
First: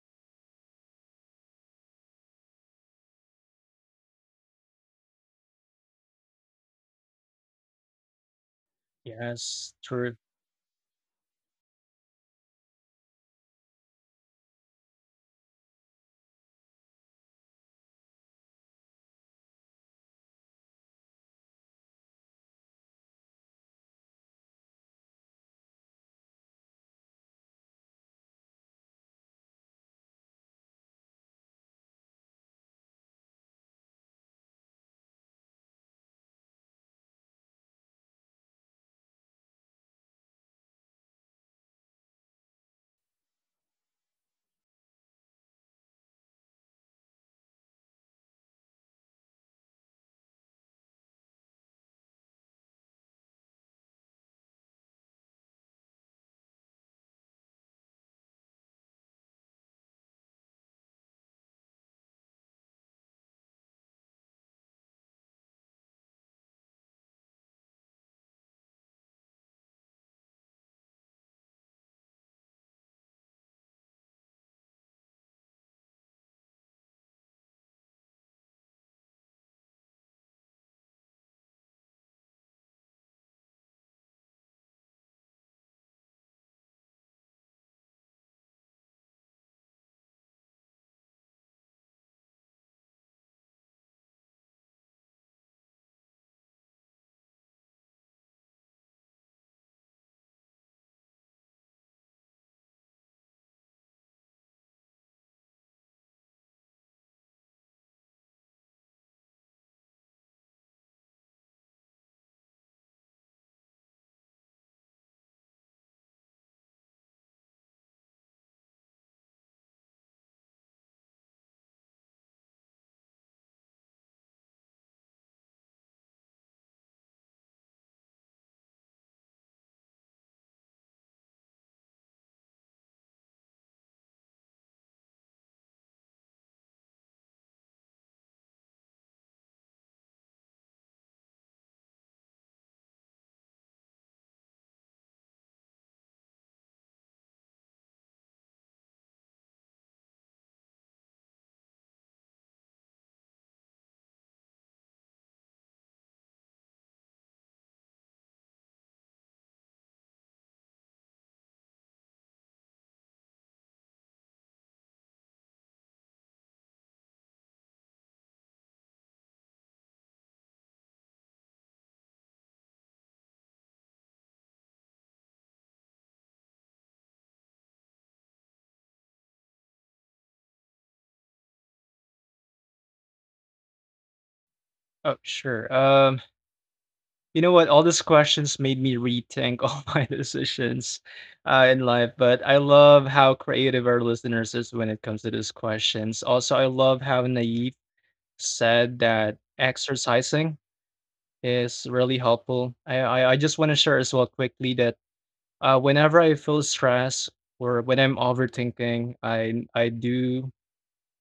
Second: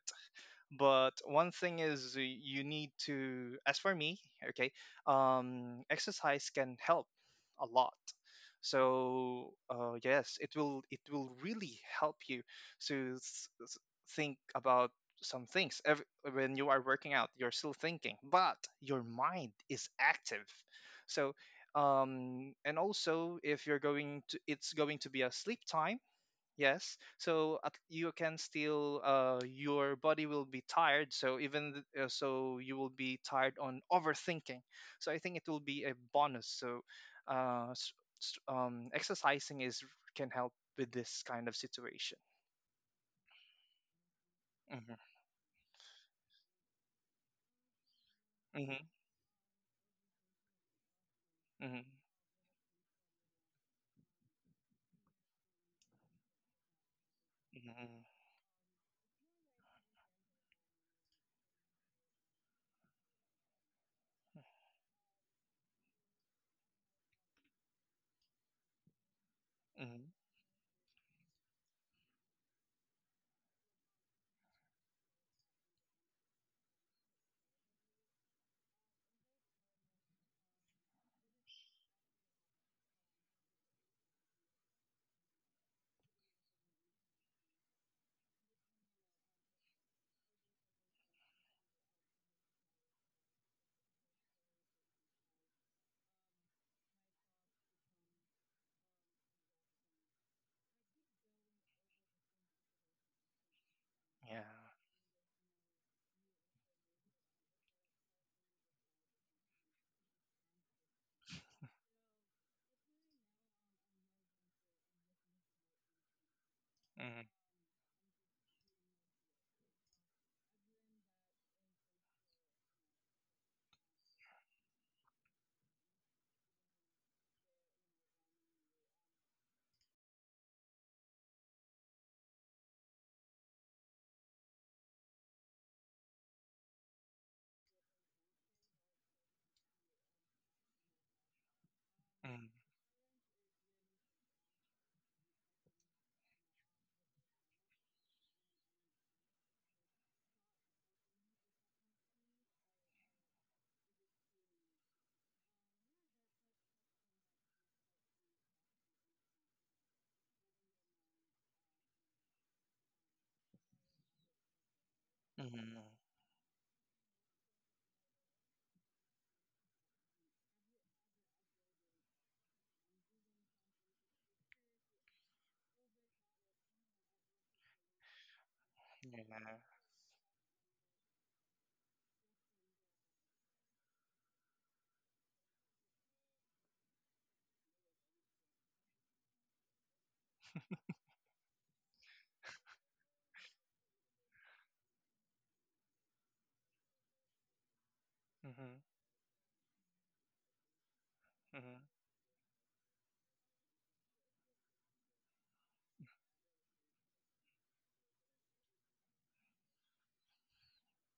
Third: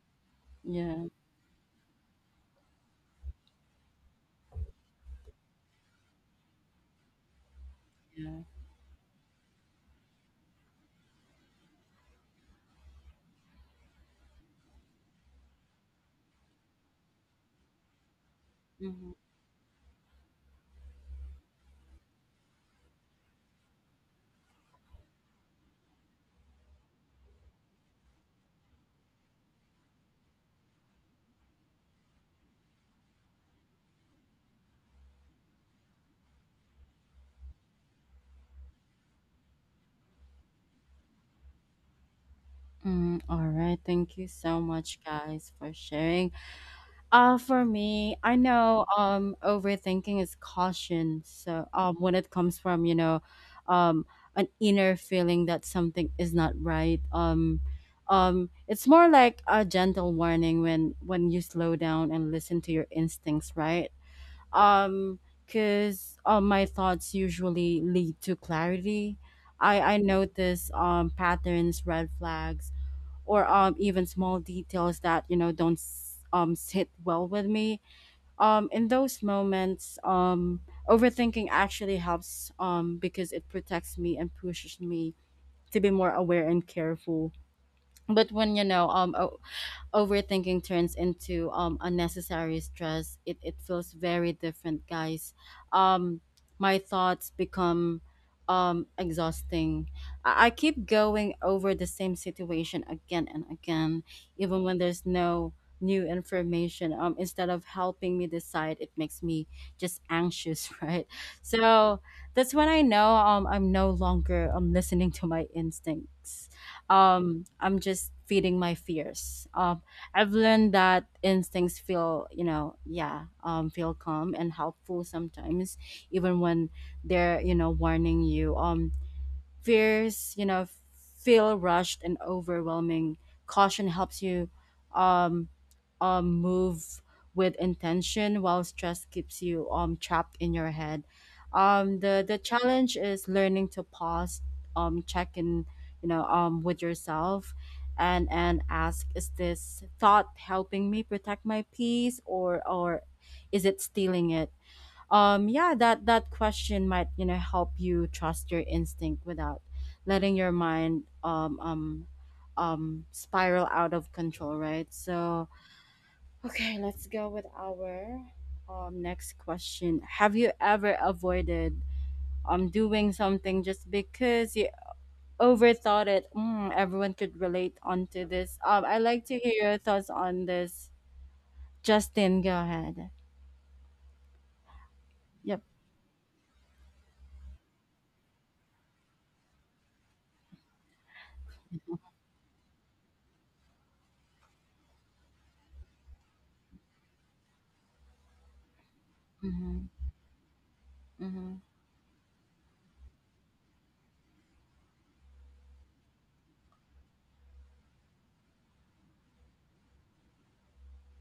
Yeah, But one thing is, you need to, as for me, okay, exercise can help a lot. yeah. So Yes, true. yes, it will really help you to think about some things. When you are working out, you're still thinking, but your Mm-hmm. mind is active. So and also if you're going to, it's going to be a sleep time. Yes. So at, you can still your body will be tired, so even so you will be tired on overthinking. So I think it will be a bonus. So uh s- exercising is can help with this kind of situation. Mm, all right. Thank you so Mhm. much, guys, for sharing. For me, I know Mhm. Overthinking is caution. So Mhm. When it comes from, um an inner feeling that something is not right. Mhm. It's more like a gentle warning when you slow down and listen to your instincts, right? Um Cuz my thoughts usually lead to clarity. I Mhm. notice patterns, red flags, or even small details that you know don't sit well with me in those moments overthinking actually helps because it protects me and pushes me to be more aware and careful. But when you know overthinking turns into unnecessary stress, it feels very different, guys. Um my thoughts become exhausting. I keep going over the same situation again and again, Yeah. even when there's no new information. Instead of helping me decide, it makes me just anxious, [laughs] right? So that's when I know I'm no longer listening to my instincts. Mhm. I'm just feeding my fears. I've learned that instincts feel, you know, yeah, feel calm and helpful sometimes, even when they're, you know, warning you. Fears, you know, feel rushed and overwhelming. Caution helps you um, move with intention, while stress keeps you trapped in your head. The Mhm. challenge is learning to pause, check in, with yourself, and ask: is this thought helping me protect my peace, or is it stealing it? Yeah, that question might you know help you trust your instinct without letting your mind spiral out of control, right? So Mhm. okay, let's go with our next question. Have you ever avoided doing something just because you overthought it? Mm, everyone could relate onto this. I Yeah. like to hear your thoughts on this, Justin. Go ahead. Oh, Yep. sure. You know what? All these questions made me rethink all [laughs] my decisions in life, but I love how creative our listeners is when it comes to these questions. Also, I love how Naive Mhm. said that Mm-hmm, exercising mm-hmm, is really helpful. I just want to share as well quickly that whenever I feel stress or when I'm overthinking, I do.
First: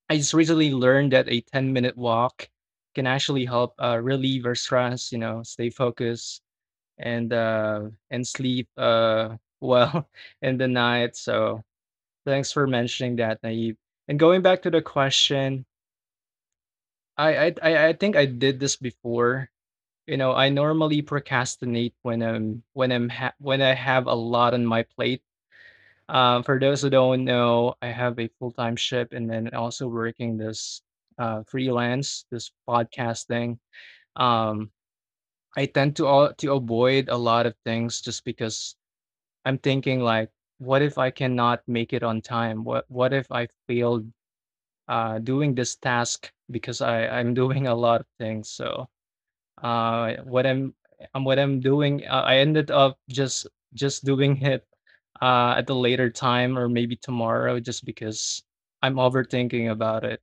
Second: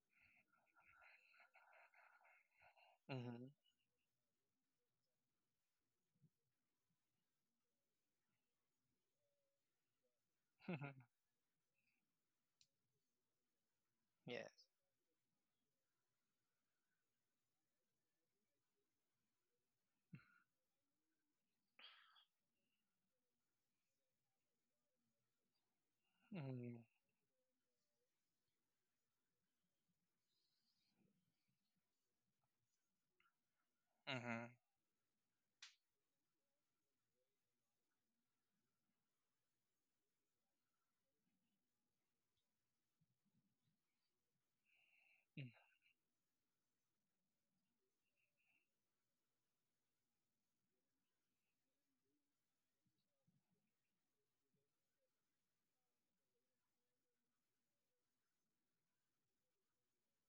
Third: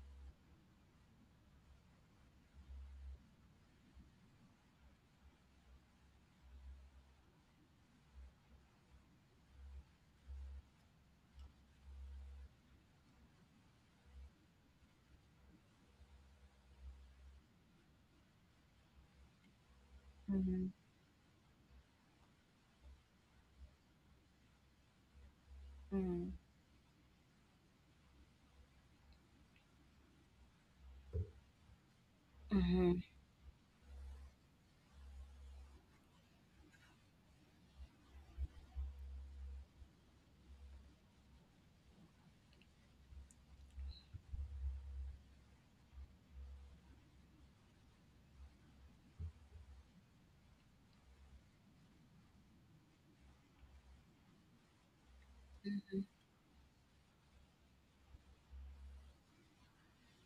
I just recently learned that a 10-minute walk can actually Mhm. help relieve our stress, you know, stay focused and sleep [laughs] well in the Mhm. [laughs] night. So thanks for mentioning that, Naive. And going back Yes. to the question, I think I did this before. You know, I mm-hmm, normally procrastinate when I have a lot on my plate. mm-hmm. For Mhm. those who don't know, I have a full time ship and then also working this freelance, this Mm-hmm. podcasting. Mhm. Um, I tend to avoid a lot of things just because I'm thinking like, what if I cannot make it on time? What if I failed Mm. doing this task because I'm [laughs] doing a lot of things. So uh, what I'm what I'm doing, I ended up just doing it at a later time or maybe tomorrow, just because I'm overthinking about it.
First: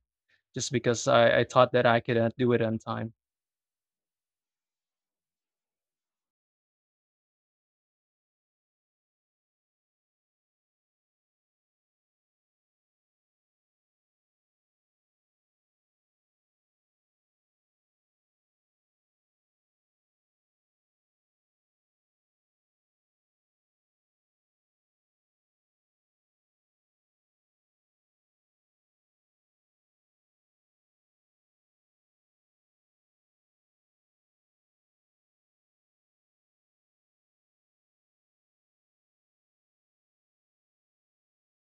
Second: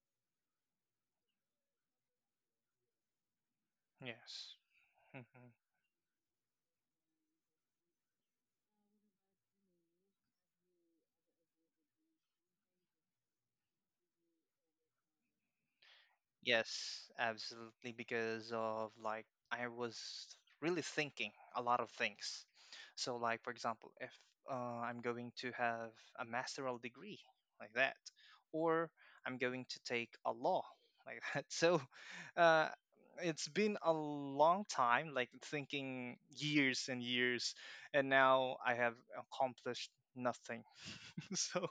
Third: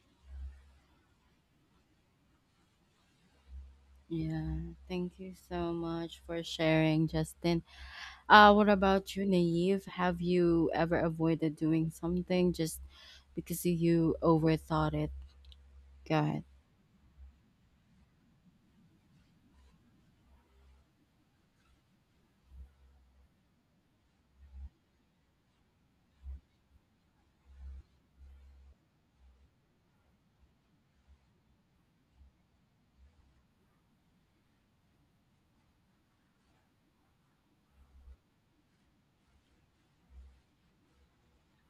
Just because I thought that I couldn't do it on time. Yes. Yeah, thank Mhm. you so much for sharing, Justin. What about you, Naive? Have you ever avoided doing something just because you overthought it? Go ahead. Yes, absolutely. Because of like, I was really thinking a lot of things. So, like, for example, if uh, I'm going to have a masteral degree like that, or I'm going to take a law like [laughs] that. So, uh, it's been a long time, like thinking years and years, and now I have accomplished nothing. [laughs] So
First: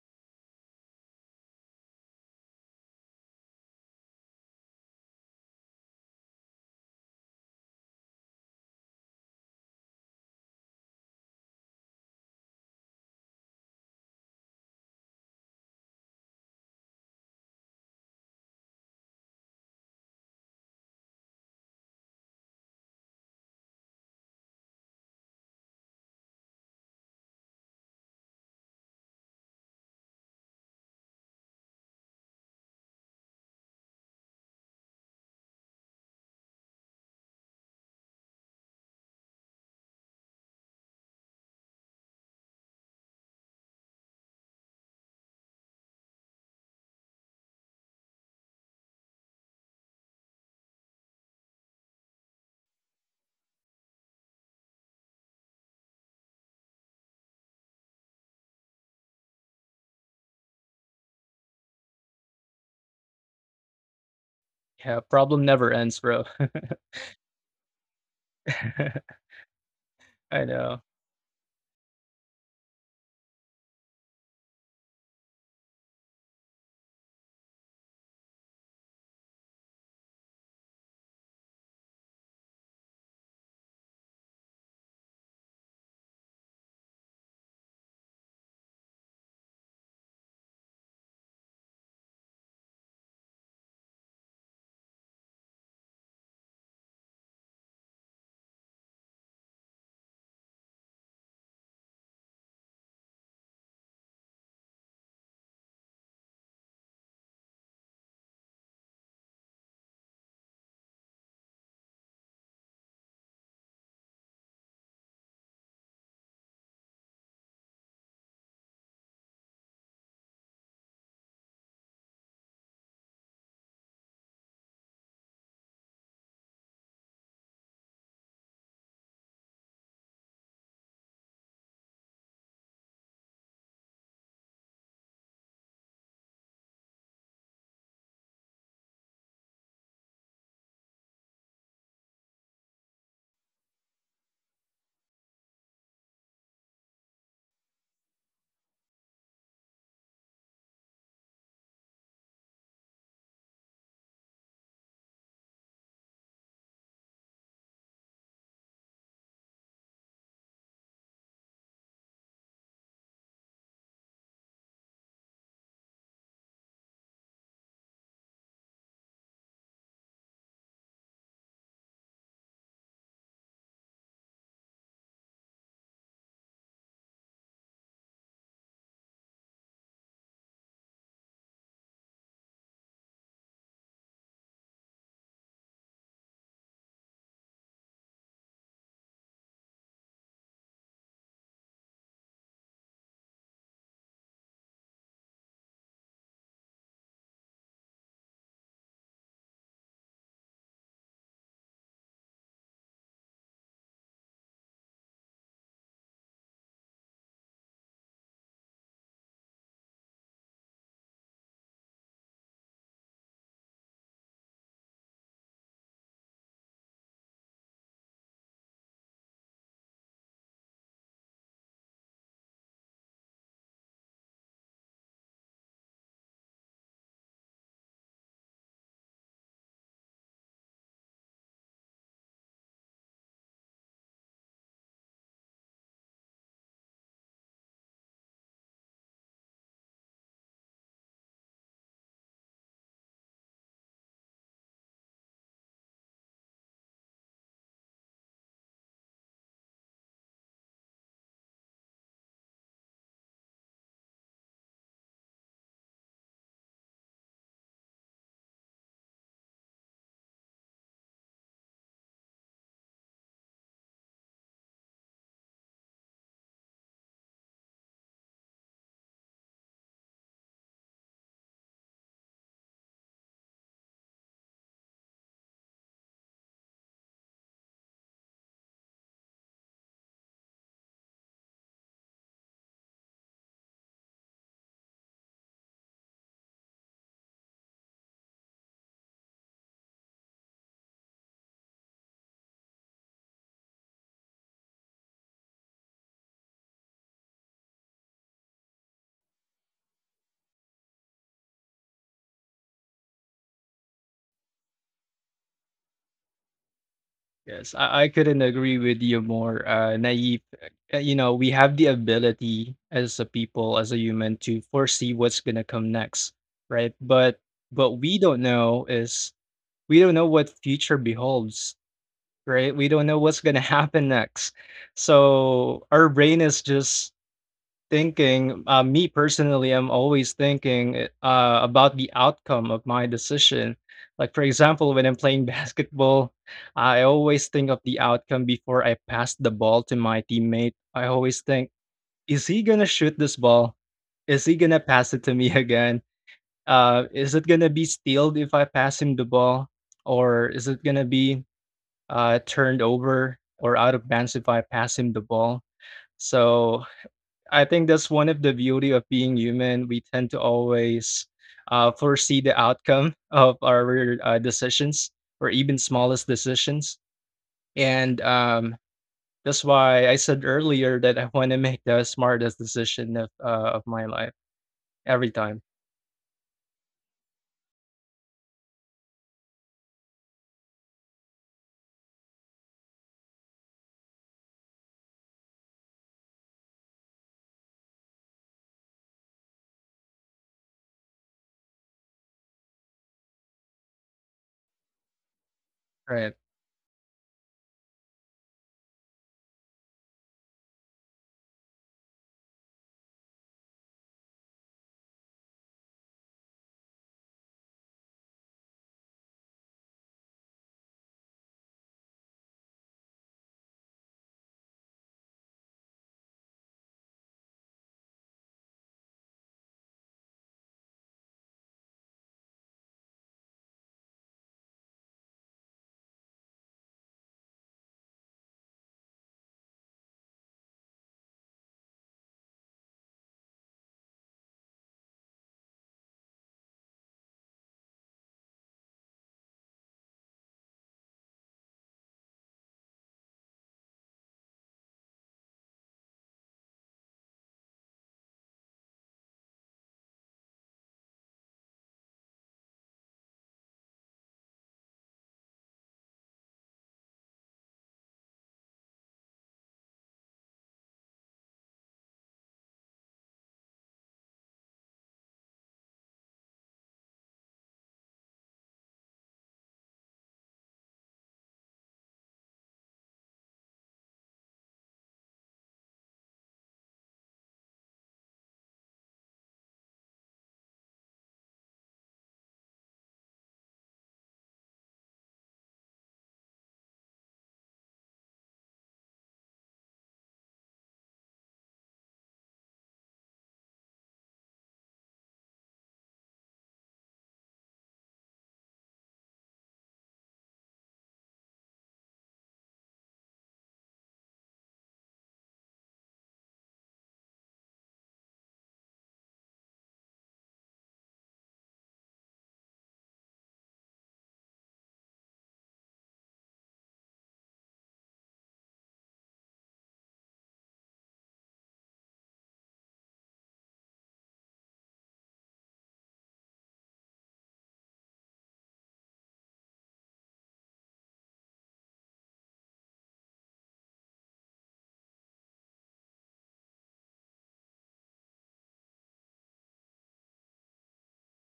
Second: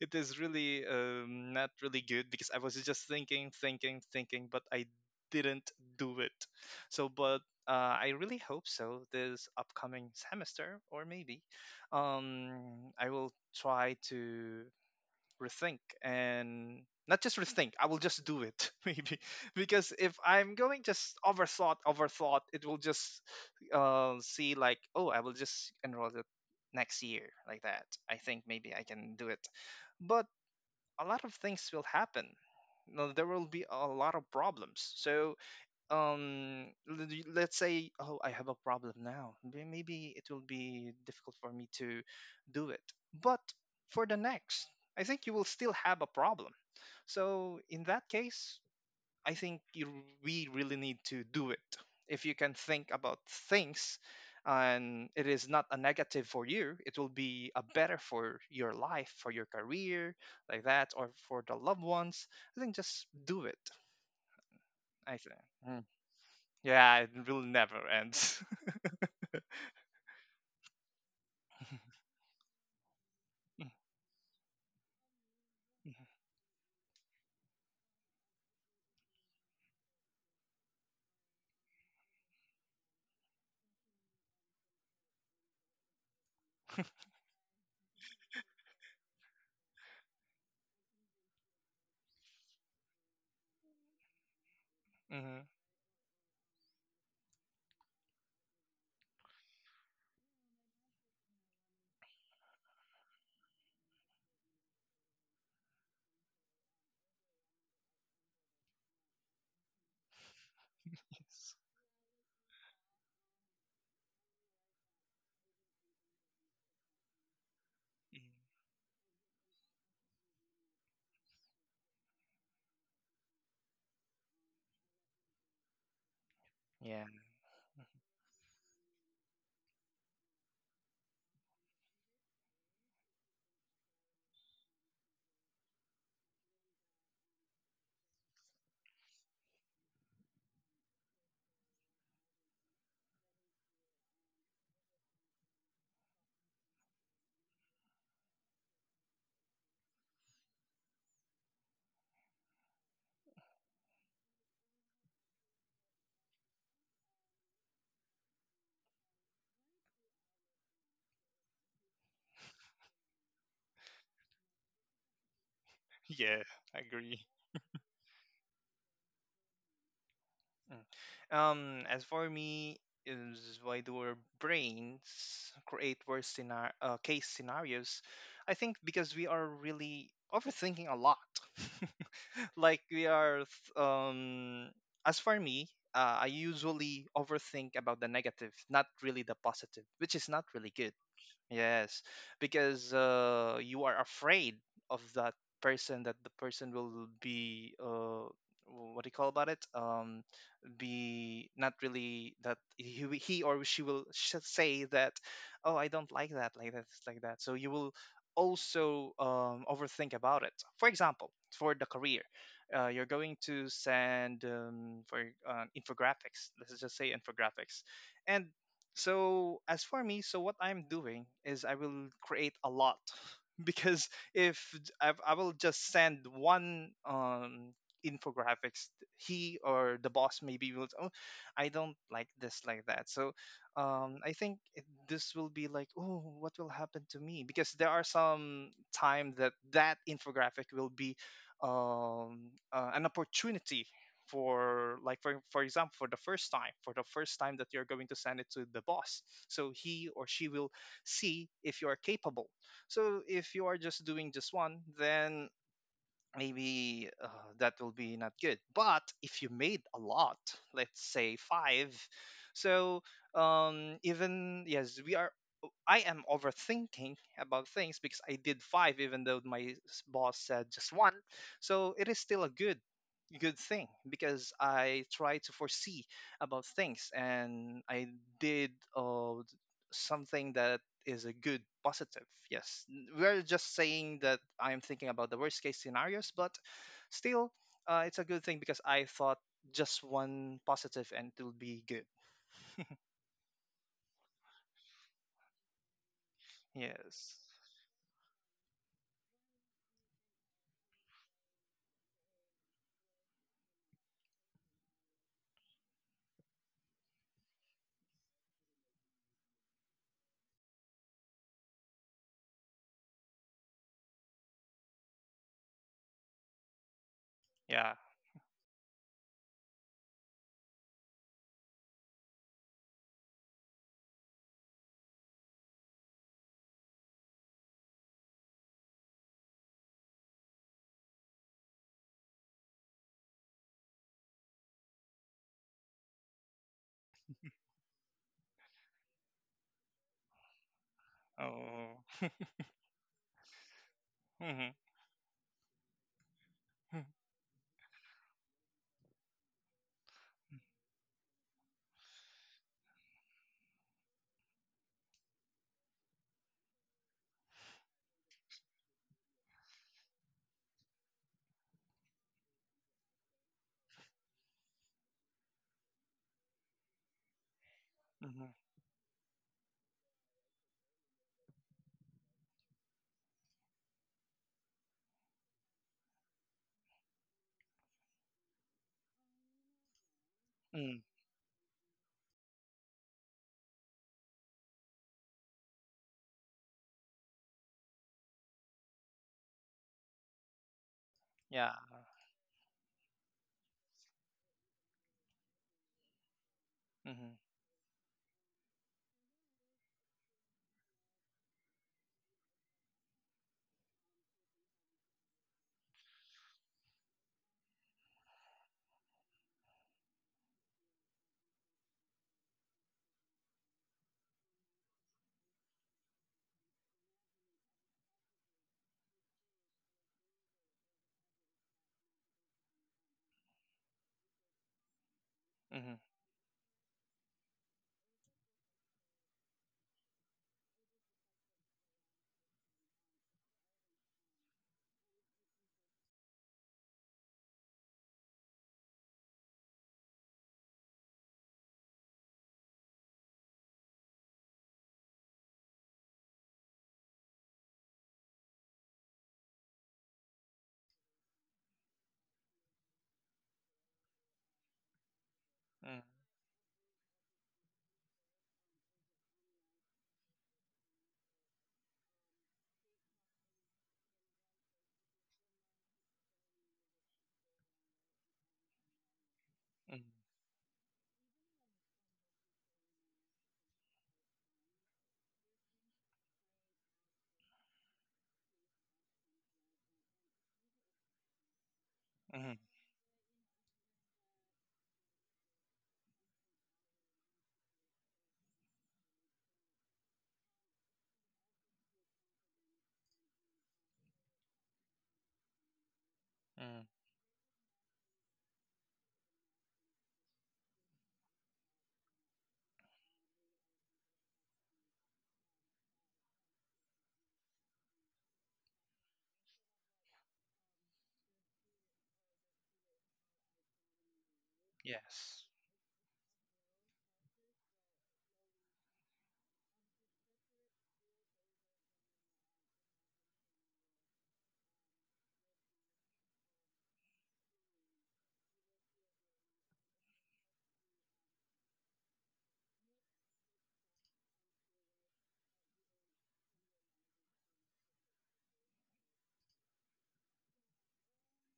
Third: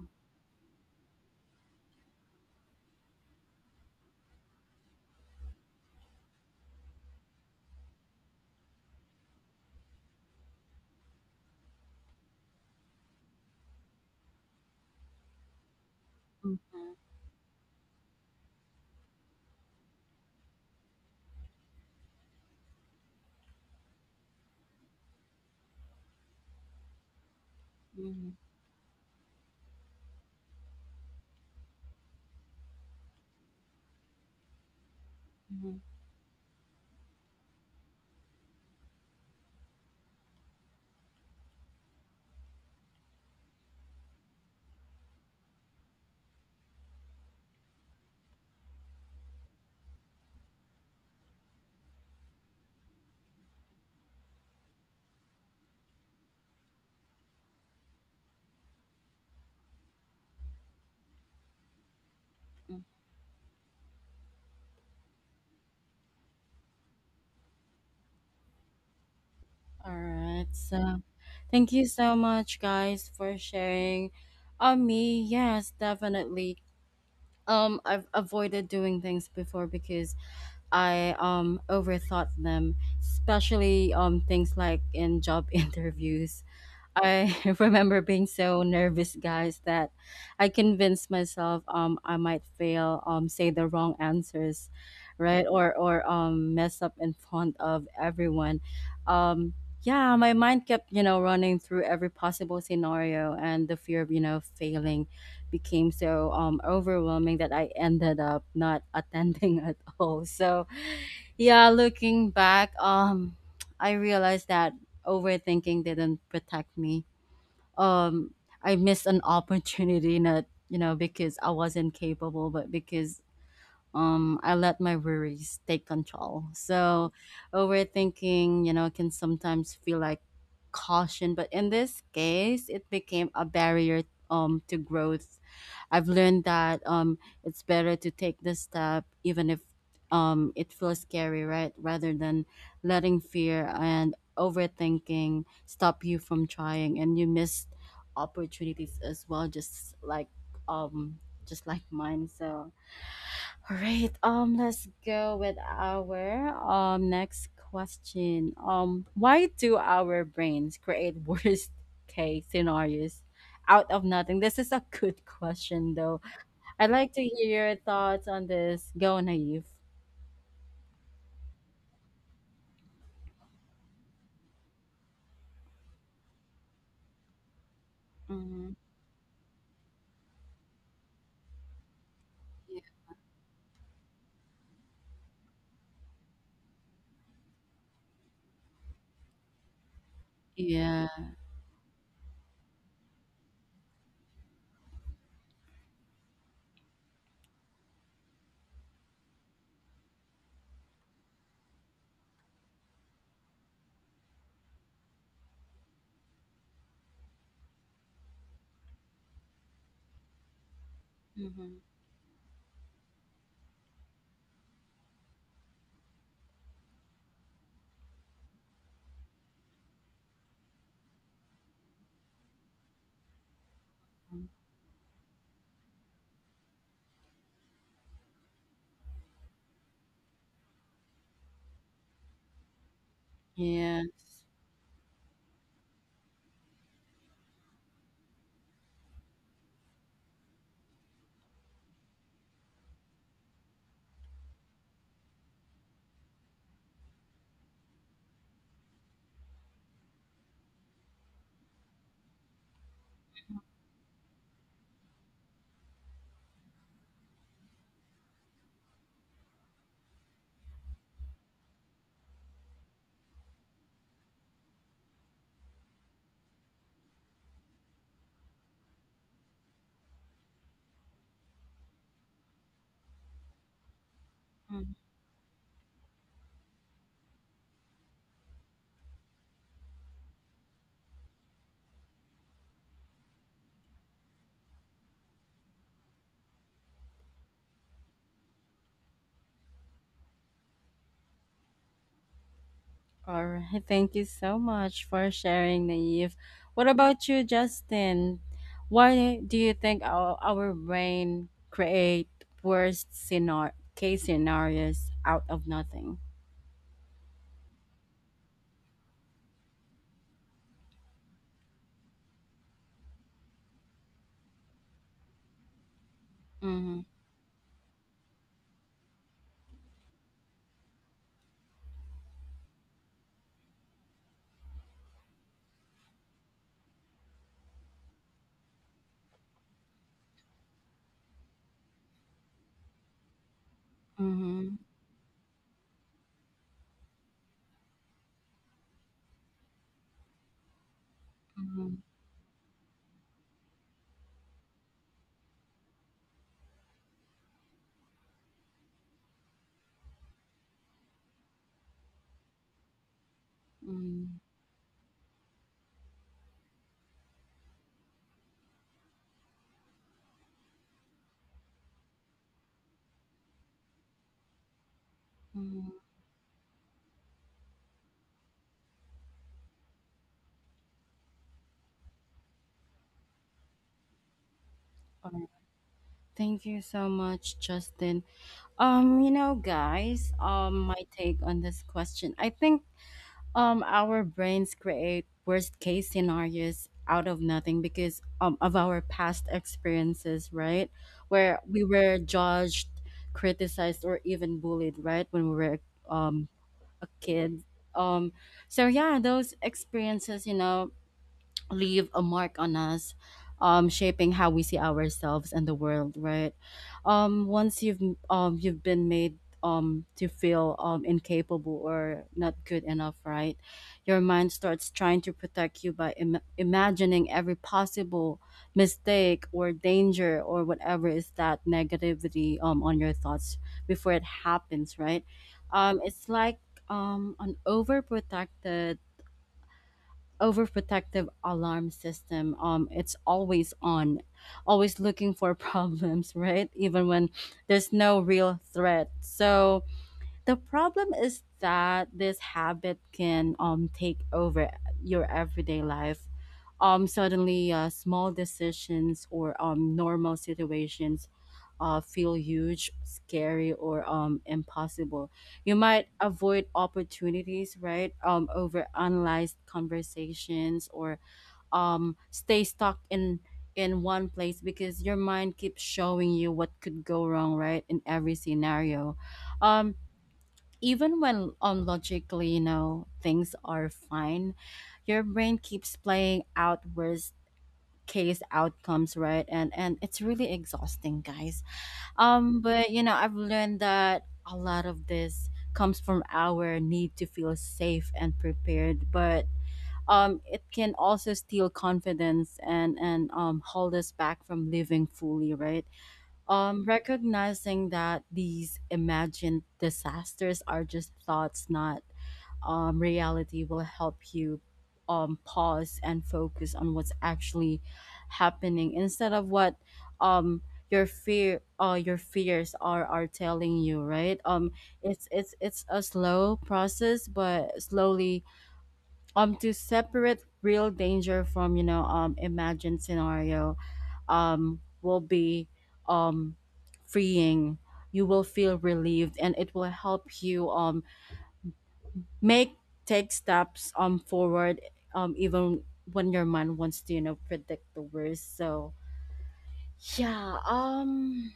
it is really, not really good because I was just thinking, thinking, thinking, but I didn't do it. So, but I really hope so this upcoming semester, or maybe um, I will try to rethink, Mhm, and not just rethink, I will just do it [laughs] maybe. Because if I'm going just overthought, it will just see like, oh, I will just enroll it next year like that. I mhm, think maybe I can do it, but a lot of things will happen. No, there will be a lot of problems, so mhm. Let's say, oh, I have a problem now. Maybe it will be difficult for me to do it, but for the next, I think you will still have a problem. So in that case, I think we really need to do it. If you can think about things and it is not a negative for you, it will be a better for your life, for your career like that, or for the loved ones, I think Mhm. just do it. Yeah, I think. problem never Hmm. ends, bro. Yeah, it will never end. [laughs] All I right. know. So thank you [laughs] so much, guys, for sharing. On me, yes, definitely. I've avoided doing things before because I overthought them, especially things like in job [laughs] interviews. I [laughs] remember being so nervous, guys, that I convinced myself I might fail, say the wrong answers, hmm right? Or mess up in front of everyone. Um yeah, my mind kept, you know, running through every possible scenario, and the fear of, you know, failing became so overwhelming that I ended up not attending [laughs] at all. So Yes. yeah, looking back, I realized that overthinking didn't protect me. Mm. Um, I missed an [laughs] opportunity, not you know because I wasn't capable, but because I let my worries take control. Yeah, So overthinking, you know, can sometimes feel like caution, but in this case, it became a barrier to growth. I've learned that it's better to take the step even if it feels scary, right? Rather than letting fear and overthinking stop you from trying, and you miss opportunities as well, just like um mine. So all right. Let's go with our next question. Why do our brains create [laughs] worst case scenarios out of nothing? This is a good question, though. yeah, I I'd like to agree. hear your thoughts on this. Go, Naive. Mm. As for me, is why do our brains create case scenarios? I Mm-hmm. think because we are really overthinking a lot. [laughs] Like we are, as for me, I usually overthink about the negative, not really the positive, which is not really good. Yeah. Yes, because you are afraid of that person, that the person will be, what do you call about it? Be not really that he or she will say that, oh, I don't like that, like that, like that. So you will also overthink about it. For example, for Mm-hmm. the career, you're going to send for infographics. Let's just say infographics. And so as for me, so what I'm doing is I will create a lot [laughs] because if j- I will just send one infographics, he or the boss maybe will, oh, I don't like this, like that. So Yeah. I think this will be like, oh, what will happen to me? Because there are some time that that infographic will be an opportunity for, for example, for the first time, for the first time that you're going to send it to the boss, so he or she will see if you are capable. So if you are just doing just one, then maybe, that will be not good. But if you made a lot, let's say five, so even, yes, we are, I am overthinking about things, because I did five, even though my boss said just one. So it is still a good good thing, because I try to foresee about things, and I did something that is a good positive. Yes, we're just saying that I'm thinking about the worst case scenarios, but still, it's a good thing because I thought just one positive and it will be good. All right. Thank you so much for sharing, Naive. What about Yes. you, Justin? Why do you think our, brain create worst case scenarios out of nothing? Yes, I couldn't agree with you more, Naive. You know, we have the ability as a people, as a human, to foresee what's gonna come next, right? Mm-hmm. But Yeah. what we don't know is we don't know what future beholds, right? We don't know what's gonna [laughs] happen next. So our brain is just thinking, me personally, I'm always thinking about the outcome of my decision. Like, for Mm-hmm. example, when I'm playing [laughs] basketball, I always think of the outcome before I pass the ball to my teammate. I always think, Oh. Mm-hmm. is he going to shoot this ball? Is he Mm-hmm. going to pass it to me [laughs] again? Hmm. Is it going to be stealed if I pass him the ball? Or is it going to be turned over or out of Mm-hmm. bounds if I pass him the ball? So I think that's one of the beauty of being human. We tend to always foresee the outcome [laughs] of our decisions or even Mm-hmm. smallest decisions. And Mm-hmm. That's why I said earlier that I want to make the smartest decision of my life every All right. time. Thank you so much, Justin. You know, guys, Mm, my take on this question: I think our brains create worst case scenarios out of nothing because of our past experiences, right, where yeah. we were judged, criticized, or even bullied, right, when we were Right. um a Mm-hmm. kid. Um so yeah, those experiences you know leave a mark on us, shaping how we see ourselves and the world, right? Once you've been made to feel incapable or not good enough, right, your mind starts trying to protect you by imagining every possible mistake or danger, or whatever is that negativity on your thoughts before it happens, right? Mm-hmm. It's like an overprotected overprotective alarm system. It's always on, always looking for [laughs] problems, right? Even when there's no real threat. So the problem is that this habit can take over your everyday life. Suddenly, small decisions or normal situations feel huge, scary, or impossible. You Mm, might avoid opportunities, right? Over analyzed conversations, or stay stuck in one place because your mind keeps showing you what could go wrong, right? In every scenario, um, mm, even when logically you know things are fine, your brain keeps playing out worst case outcomes, right? And it's really exhausting, guys. mm, But you know, I've learned that a lot of this comes from our need to feel safe and prepared, but it can also steal confidence and hold us back from living fully, right? mm. Recognizing that these imagined disasters are just thoughts, not reality, will help you pause and focus on what's actually happening instead of what um, your your fears are telling you, right? It's Yes. A slow process, but slowly to separate real danger from you know imagined scenario will be um freeing. You will feel relieved, and it will help you make take steps forward even when your mind wants to you know predict the worst. So yeah,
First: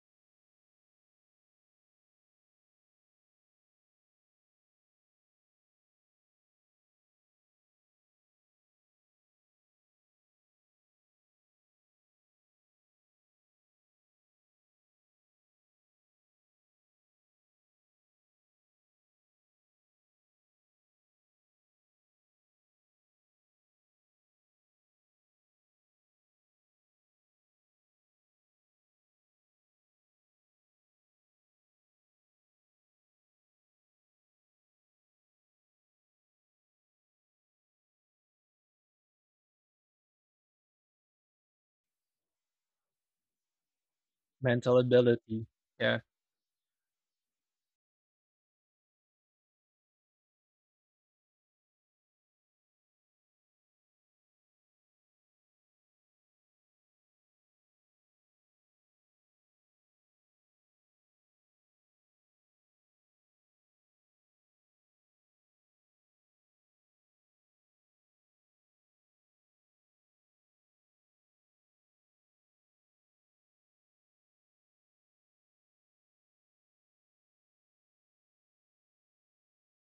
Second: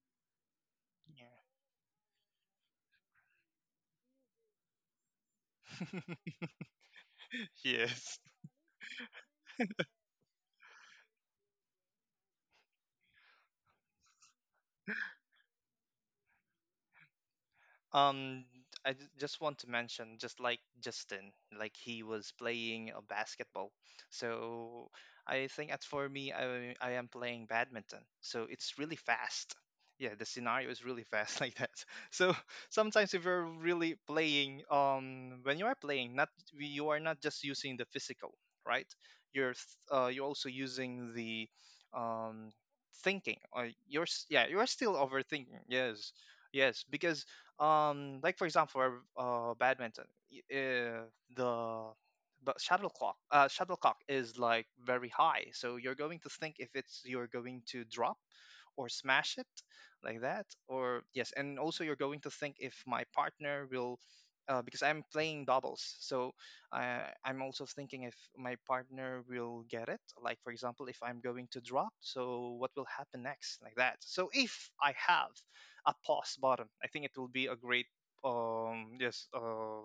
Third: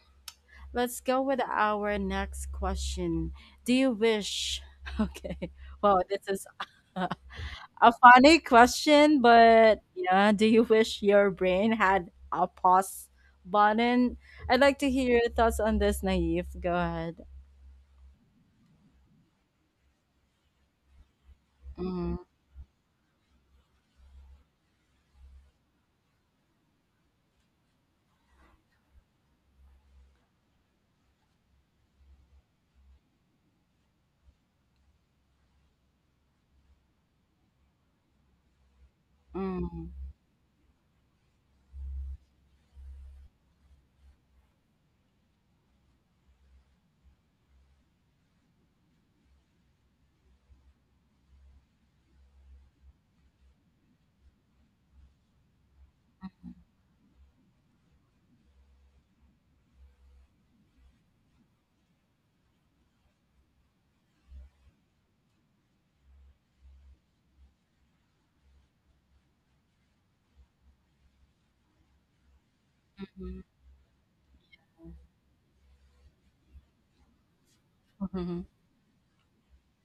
let's go Yeah. with our next question. Do you wish [laughs] okay, wow, this is [laughs] [laughs] a Yes. funny question, but yeah, do you wish your brain had a pause button? I'd like to hear your thoughts on this, Naive. Go ahead. Um, I just want to mention, just like Justin, like he Mm, was playing a basketball. So I think as for me, I am playing badminton. So it's really fast. Yeah, the scenario is really fast [laughs] like that. So sometimes if you're really playing, when you are playing, not, you are not just using the physical, right? Mm, You're also using the um thinking. Or you're yeah, you are Mental still ability. overthinking. Yeah. Yes, yes, because like for example badminton, y- uh, the but shuttlecock, shuttlecock is like very high, so you're going to think if it's, you're going to drop or smash it like that, or yes. And also you're going to think if my partner will, because I'm playing doubles. So I'm also thinking if my partner will get it. Like, for example, if I'm going to drop, so what will happen mhm, next, like that. So if I have a pause button, I think it will be a great mhm. um yes uh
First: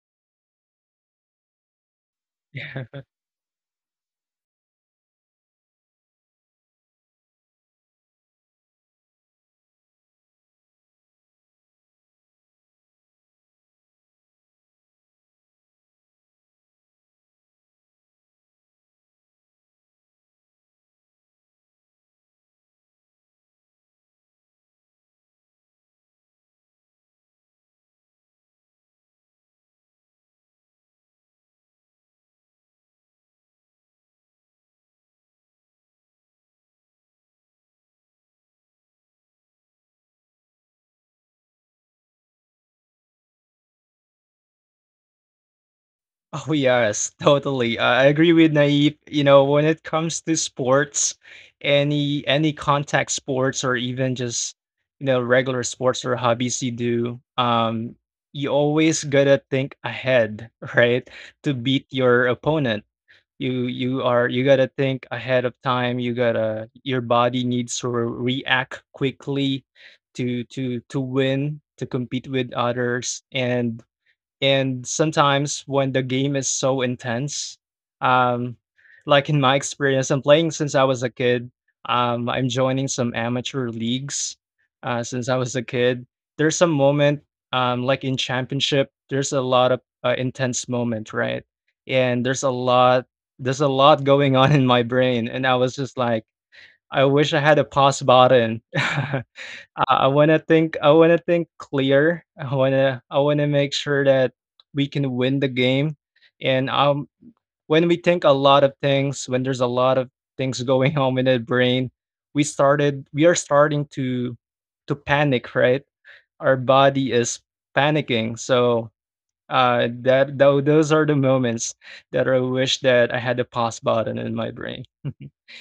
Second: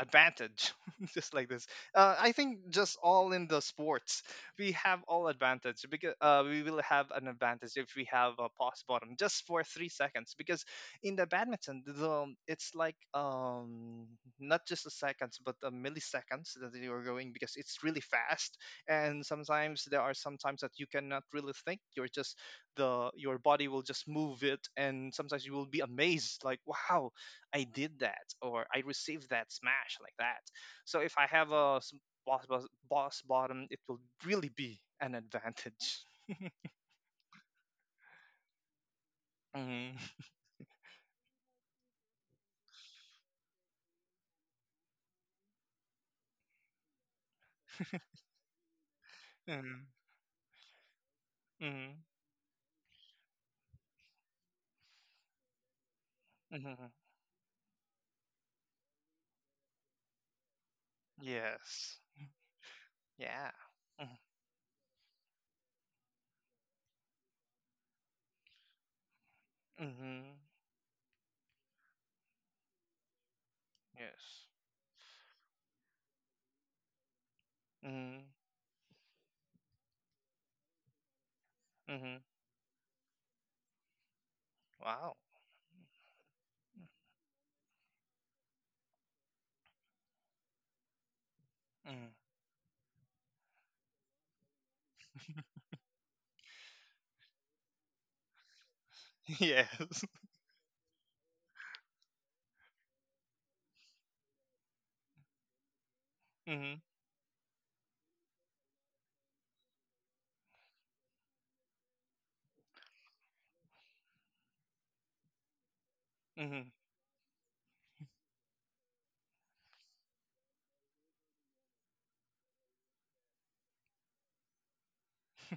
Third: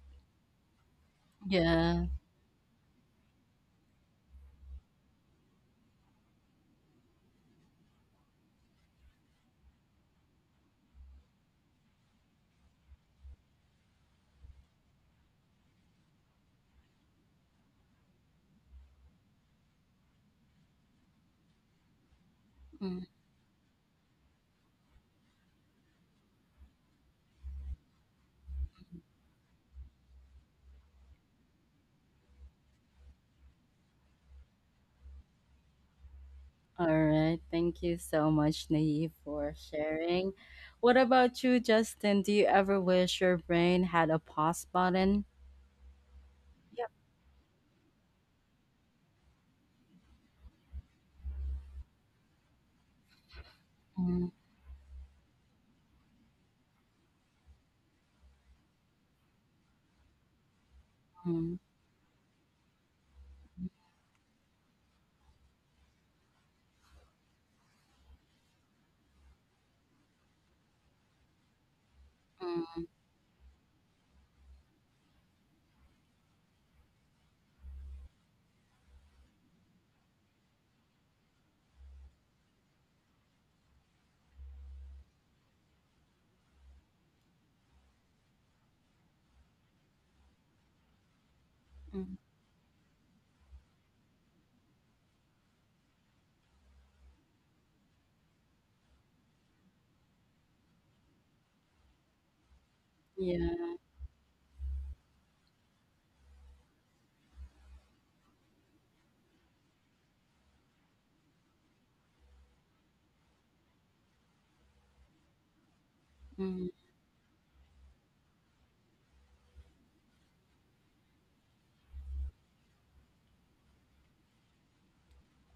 advantage [laughs] just like this. Yeah. I think just [laughs] all in the sports we have all advantage, because, we will have an advantage if we have a pause bottom just for 3 seconds. Because in the badminton the, it's like, not just the seconds but the milliseconds that you are going, because it's really fast. And sometimes there are sometimes that you cannot really think, you're just, Mm. the your body will just move it. And sometimes you will be amazed, like wow, I did that or I received that smash like that. So if I have boss, boss, boss bottom, it will really be an advantage. All right. Thank you so much, Naive, for Mm-hmm. sharing. What about you, Justin? Do you ever wish your brain had a pause button? Oh Yep. yes, totally. I agree with Naive. You know, when Mm-hmm. it comes to sports, Mm-hmm. Any contact sports or even Mm, just you know regular sports or hobbies you Hmm. do, you always gotta think ahead, [laughs] right? To mm, beat Yes. your opponent, Yeah. Mm-hmm. You gotta think ahead of time. Your body needs to react quickly Mm-hmm. To win, to compete with mm, others. and Yes. and sometimes when the game is so intense, Mm-hmm. um, like in my experience, I'm playing since I was a kid. Mm-hmm. I'm joining some amateur leagues Wow. since I was a kid. There's some moment, like in championship, there's a lot of intense moment, right? Mm. mm. And there's a lot going on in my brain, and I was just like, I wish I had a pause button. [laughs] [laughs] Yes. I wanna think clear. I wanna Yeah. make sure that we can win the game, and, Mm-hmm. When we think a lot of things, when there's a lot of things going [laughs] on in the brain, we are starting to panic, right? Our Mm-hmm. Mm. body is panicking, so that tho those are the moments that I wish that I had the pause button in my brain. [laughs]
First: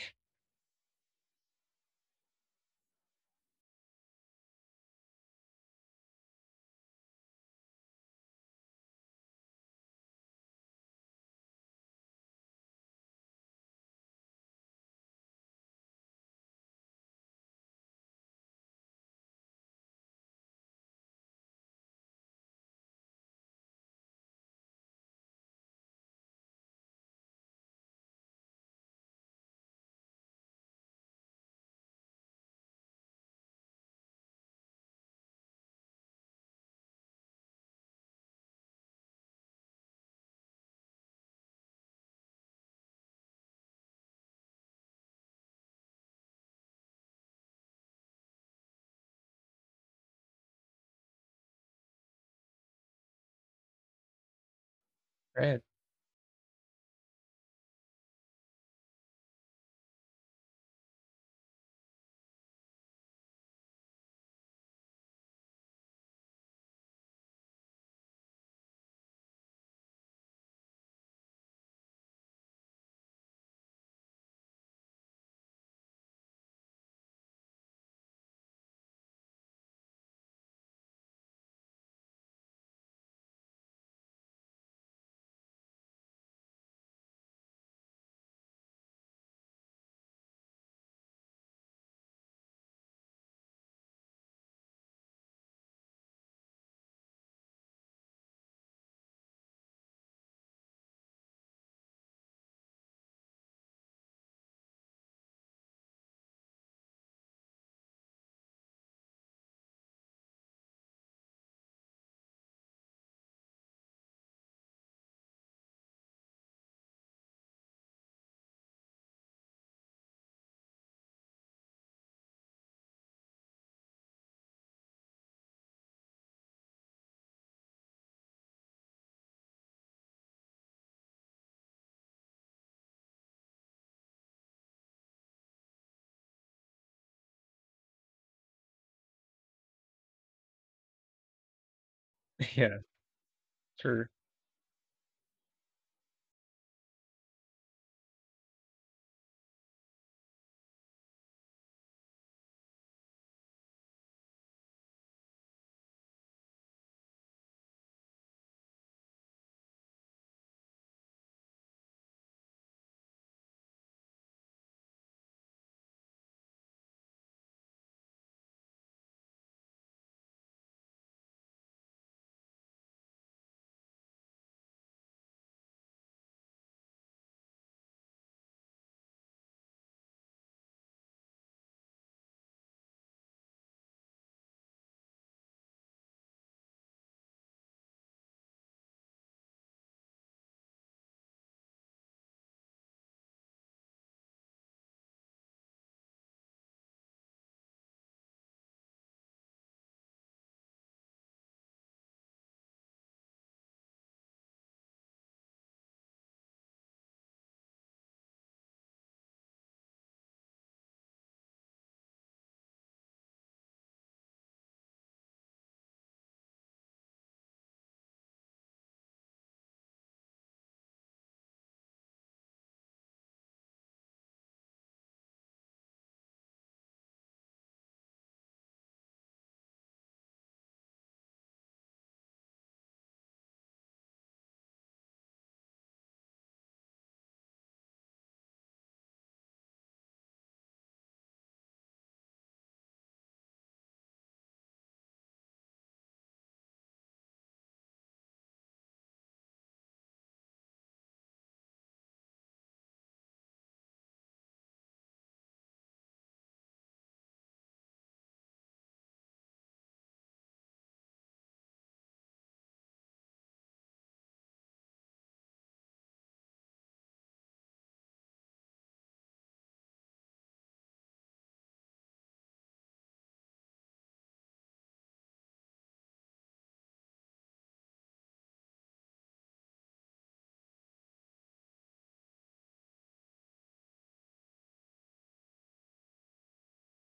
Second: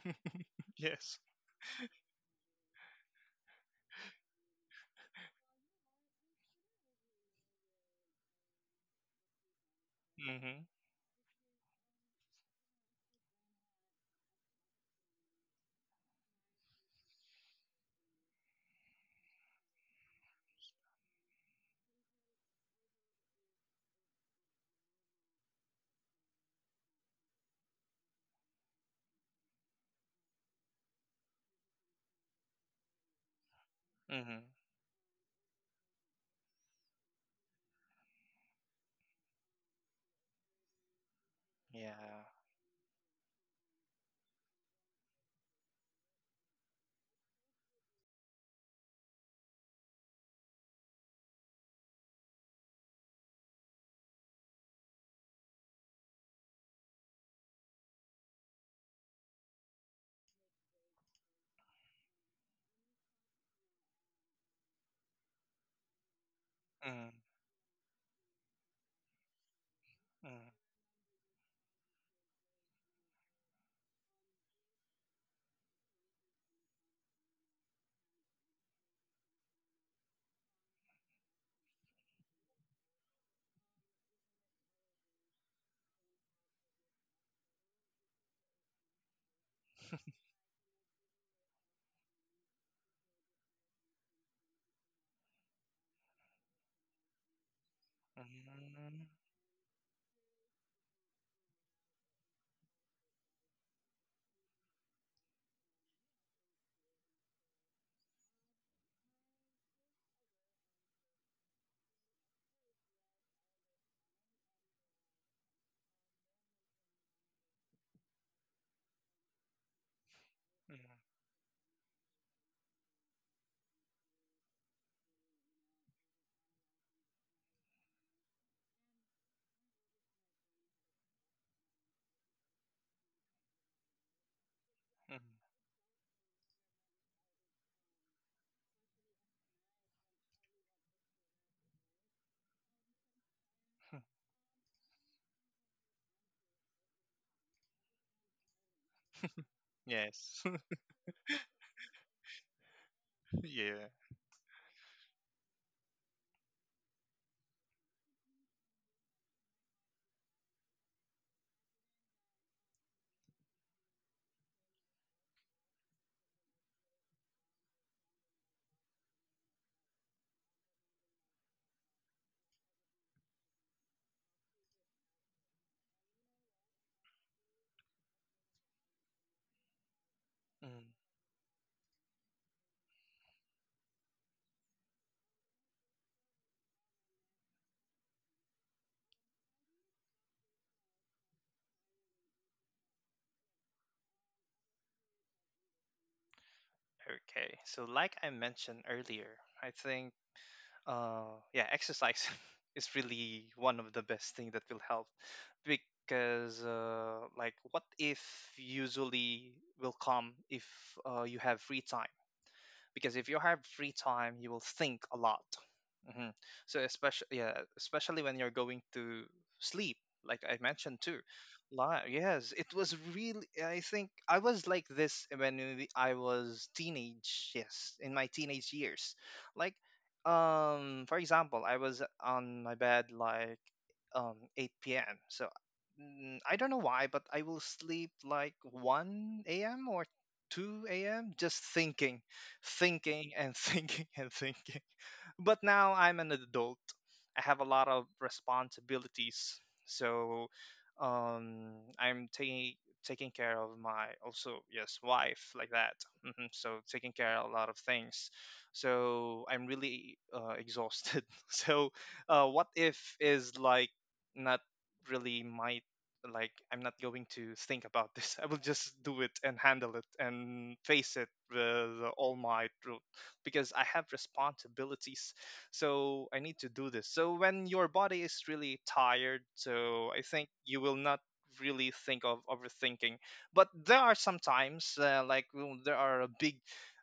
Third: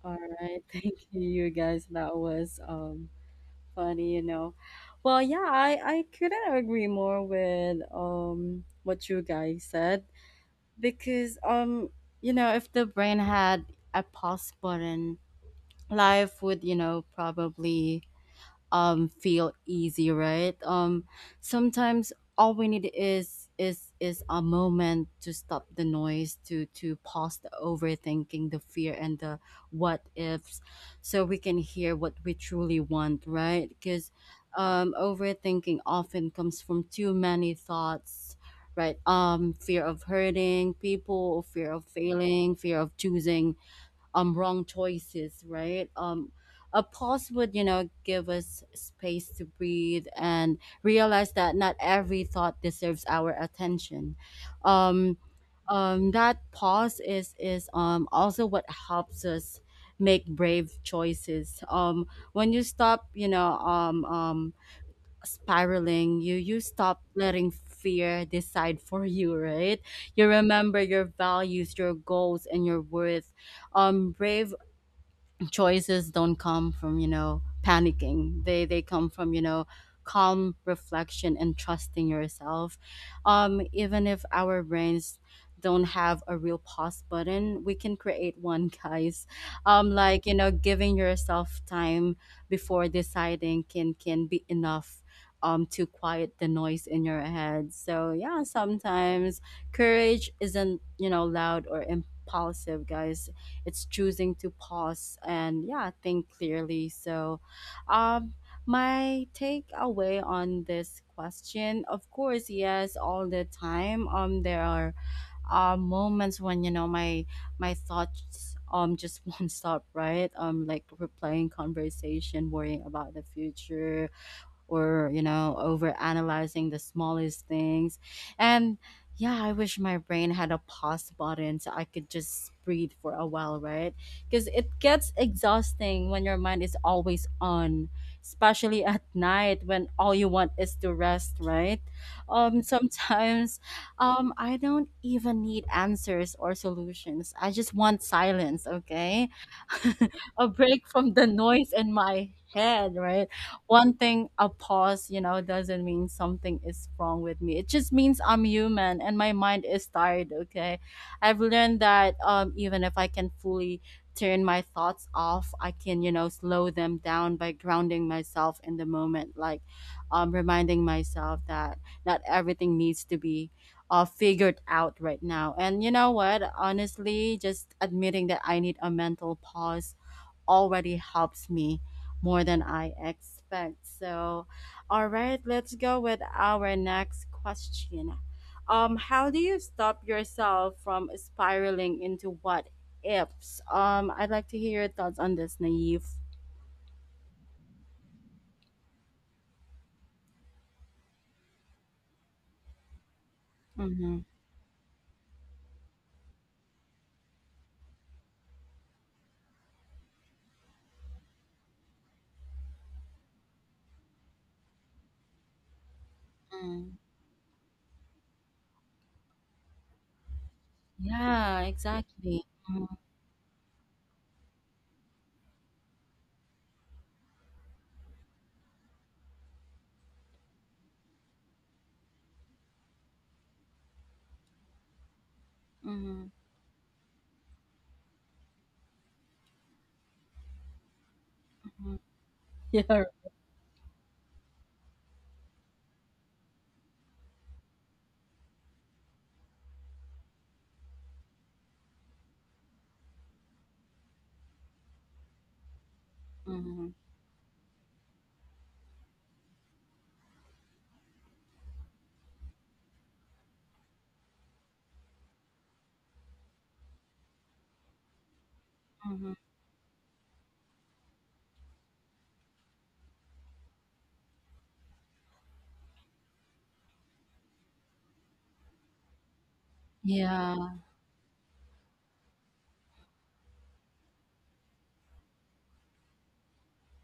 All right. [laughs] Thank Yes. you, you guys. That was funny, you know. Well, yeah, I couldn't agree more with what you guys said Mm-hmm. because you know if the brain had a pause button, life would you know probably feel easy, right? Sometimes all we need is a moment to stop the noise, to pause the overthinking, the fear, and the what ifs, so we can hear what we truly want, right? Because Mm-hmm. Overthinking often comes from too many thoughts, right? Fear of hurting people, fear of Yeah. failing, fear of choosing wrong choices, right? A pause would, you know, give us space to breathe and realize that not every thought deserves our attention. Um Right. That pause is also what helps us make brave choices. When you stop, you know, spiraling, you stop Mm. letting fear decide for you, right? You Mm. remember your values, your goals, and your worth. Brave choices don't come from you know panicking, they come from you know calm reflection and trusting yourself. Even if our brains don't have a real pause button, we can create one, [laughs] guys. Like you know giving yourself time before deciding can be enough to quiet the noise in your head. So yeah, Mm. sometimes courage isn't you know loud or impulsive, guys, it's choosing to pause and yeah, think clearly. So um, my takeaway on this question, of course, yes, all the time. There are moments when you know my thoughts just [laughs] won't stop, right? Like Mm. replaying conversation, worrying about the future, or over analyzing the smallest things. And yeah, I wish my brain had a pause button so I could just breathe for a while, right? Because it gets exhausting when your mind is always on, especially at night when all you want is to rest, right? [laughs] [laughs] Yeah, Sometimes Mm. sure. I don't even need answers or solutions, I just want silence, okay? [laughs] Yes. A [laughs] break from the noise in my head, right? Yeah. One thing, a pause, you know, doesn't mean something is wrong with me. It just means I'm human and my mind is tired, okay? I've learned that even if I can fully turn my thoughts off, I can, you know, slow them down by grounding myself in the moment, like reminding myself that not everything needs to be figured out right now. And you know what? Honestly, just admitting that I need a mental pause Mm. already helps me more than I expect. So, all right, let's go with our next question. How do you stop yourself from spiraling into what ifs? I'd like to hear your thoughts on this, Naive. Okay. So, like I mentioned earlier, I think yeah, exercise [laughs] is really one of the Mm-hmm. best thing that will help, because like what if, usually will come if you have free time. Because if you have free time, you will think a lot. Hmm. So Mm. especially, yeah, especially when you're going to sleep, like I mentioned too. Yeah, Like, exactly. yes, it Mm-hmm. was really. I think I was like this when I was teenage. Yes, in my teenage years, like for example, I was on my bed like 8 p.m. So Mm-hmm. mm, I don't know why, but I will sleep like 1 a.m. or 2 a.m., just thinking [laughs] Yeah. thinking and [laughs] thinking and thinking. But now I'm an adult. I have a lot of responsibilities. So um, I'm taking care of my, also, yes, wife like that. Hmm. So Mm-hmm. taking care of a lot of things. So I'm really exhausted. [laughs] So what if is like not really my, like, I'm not going to think about this. [laughs] I will just do it Mm-hmm. and handle it and face it with all my because I have responsibilities. So I need to do this. So when your body is really tired, so I think Yeah. you will not really think of overthinking. But there are sometimes, like, well, there are a big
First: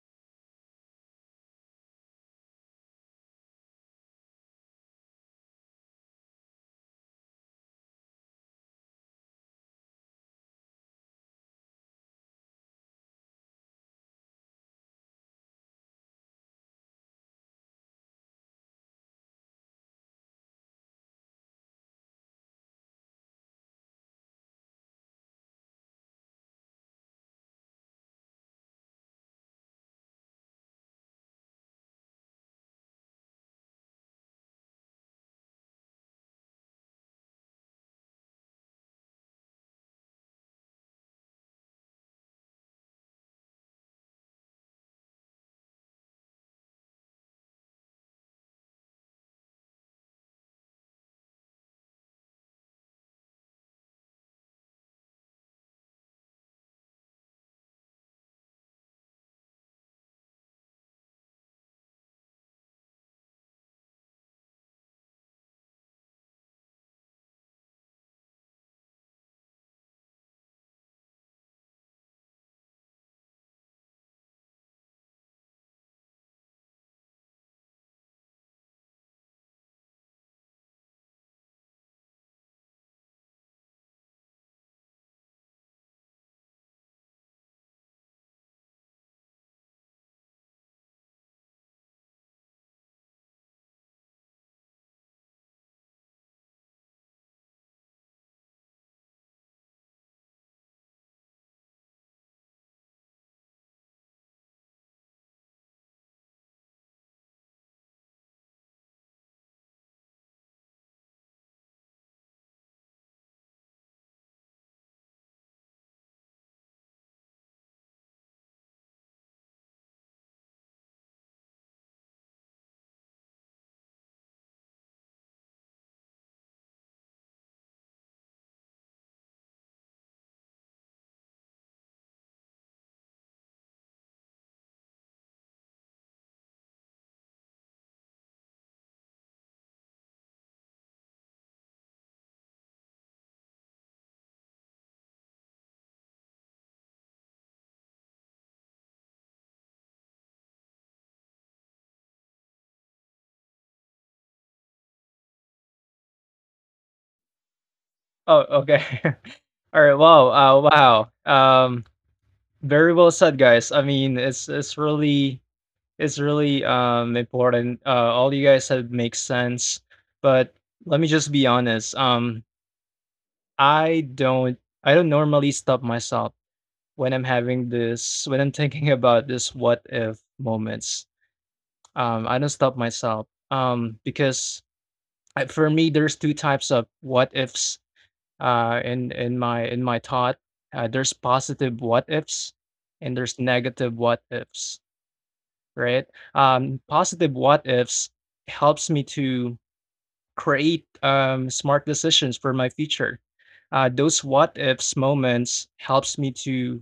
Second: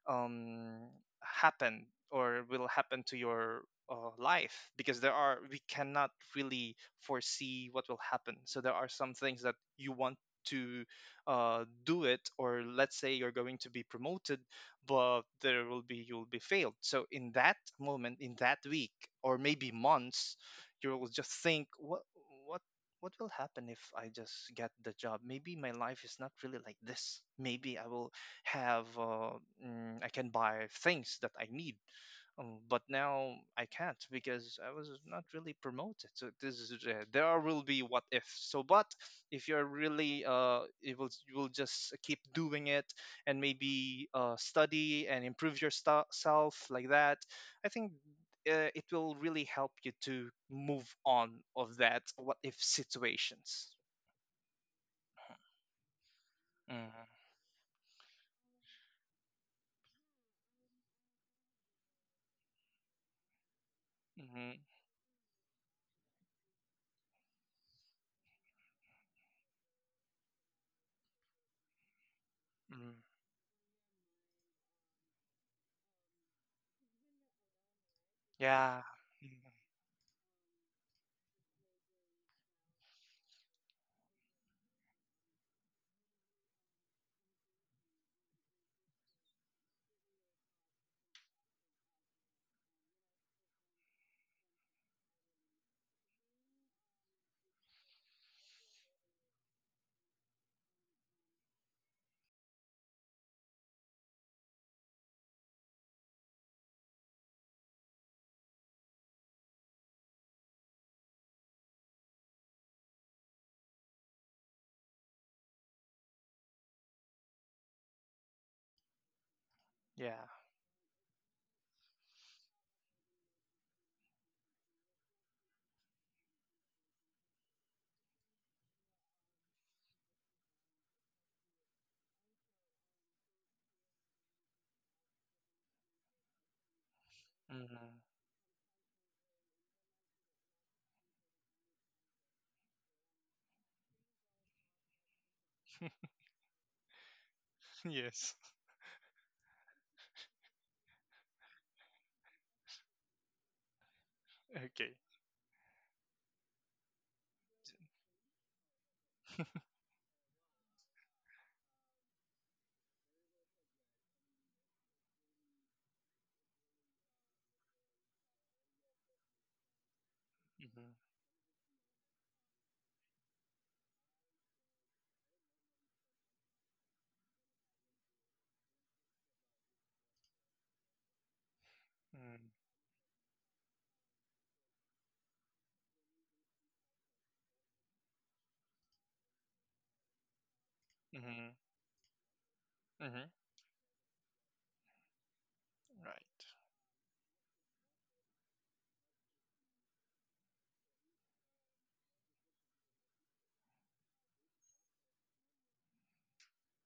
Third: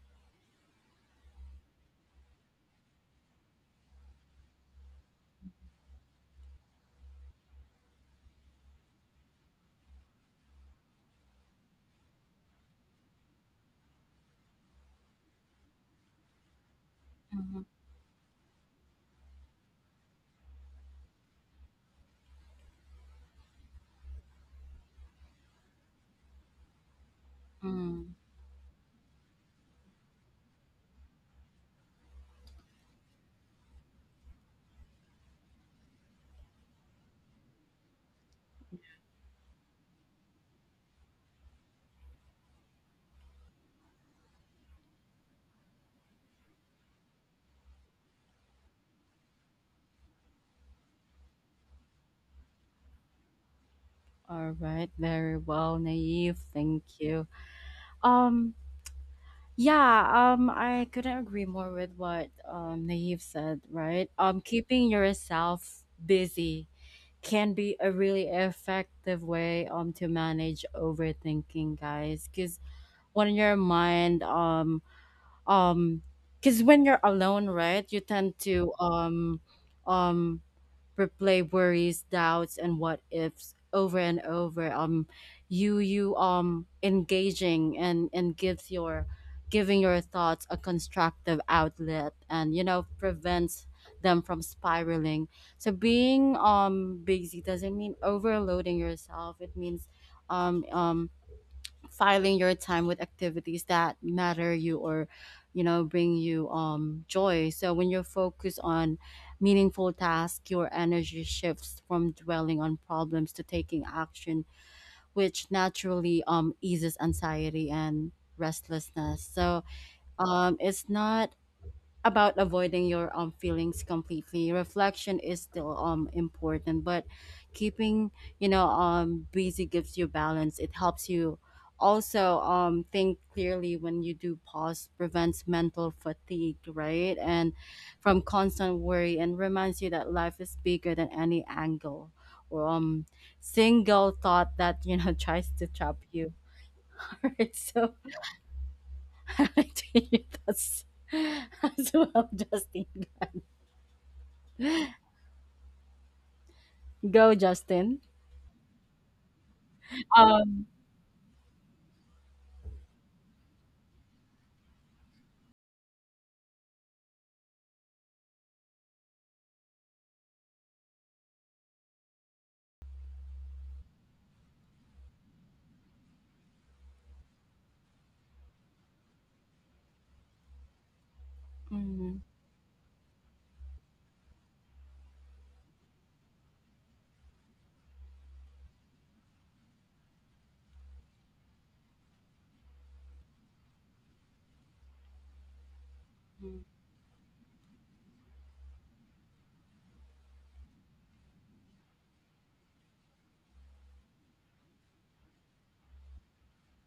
um happen or will happen to your life, because there are, we cannot really foresee what will happen. So there are some things that you want to do it, or let's say you're going to be promoted, but there will be, you will be failed. So in that Mhm, moment, in that week or maybe months, you will just think, what what will happen if I just get the job? Maybe my life is not really like this. Maybe I mm. will have I can buy things that I need, but now I can't because I was not really promoted. So this is there will be what if. So, but if you're really, it will, you will just keep doing it, and maybe, study and improve yourself like that, I think it will really help you to move on of that what if situations. All right, very well, Naive. Thank you. Mm-hmm. Um, yeah, I couldn't agree more with what Naive said, right? Mm-hmm. Keeping yourself busy can be a really effective way to manage overthinking, guys, because Mm. when your mind um because when you're alone, right, you tend to Yeah. Mhm. um replay worries, doubts, and what ifs over and over. Um you you um engaging and gives your thoughts a constructive outlet, and you know, prevents them from spiraling. So being busy doesn't mean overloading yourself, it means um um filing your time with activities that matter you or you know, bring you joy. So when you focus on meaningful tasks, your energy shifts from dwelling on problems to taking action, which naturally eases anxiety and restlessness. So Yeah. It's not about avoiding your feelings completely. Reflection is still important, but keeping you know busy gives you balance. It helps you also think clearly. When you do pause, prevents mental fatigue, right, and from constant worry, and reminds you that life is bigger than any angle or single thought that, you know, [laughs] tries to trap Hmm. you. [laughs] All right, [laughs] so Yes. [laughs] I think that's [laughs] as well, Justin. Okay. [laughs] Go, Justin. Oh, okay. [laughs] All right. Wow. Um, Wow. Um, very well said, guys. I mean, it's really important. All you guys said makes sense, but Mm-hmm. let me just be honest. I don't I don't normally stop myself when I'm thinking about this what if moments. mhm, I don't stop myself. Because I, for me, there's two types of what ifs. In my thought, there's Mm-hmm. positive what ifs and Mm-hmm. there's negative what ifs, right? Right. mhm, Positive what ifs helps me to create smart decisions for my future. Those what ifs moments helps me to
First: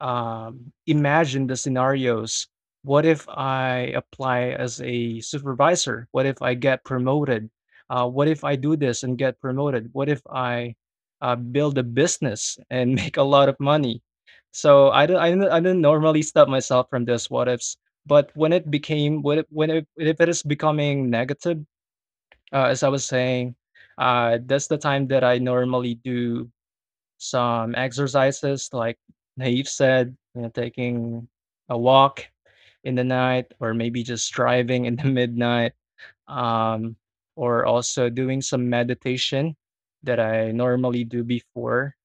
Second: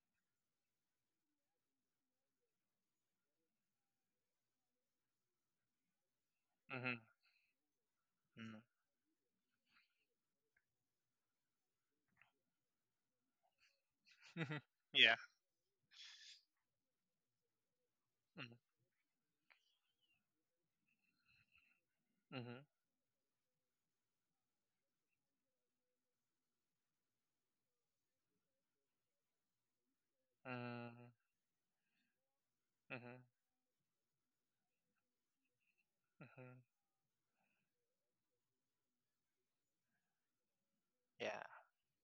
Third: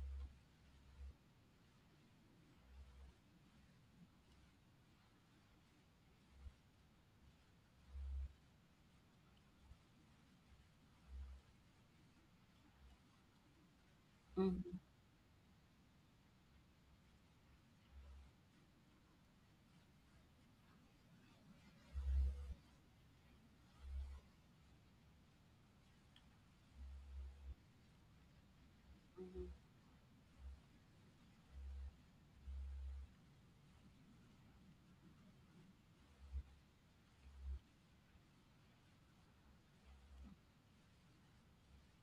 imagine the scenarios. What if I apply as a supervisor? What if I get Mm-hmm. promoted? What if I do this and get promoted? What if I build a business and [laughs] make a lot of money? Mm-hmm. mhm, So [laughs] Yeah. I don't normally stop myself from this what ifs. But when it became, when it, if it is becoming negative, Mm-hmm. as I was saying, that's the time that I normally do some exercises, like mhm, Naive said, you know, Mm, taking a walk in the mhm, night or maybe just driving in the [laughs] midnight mhm. um, or also doing some meditation that I normally do Yeah. before.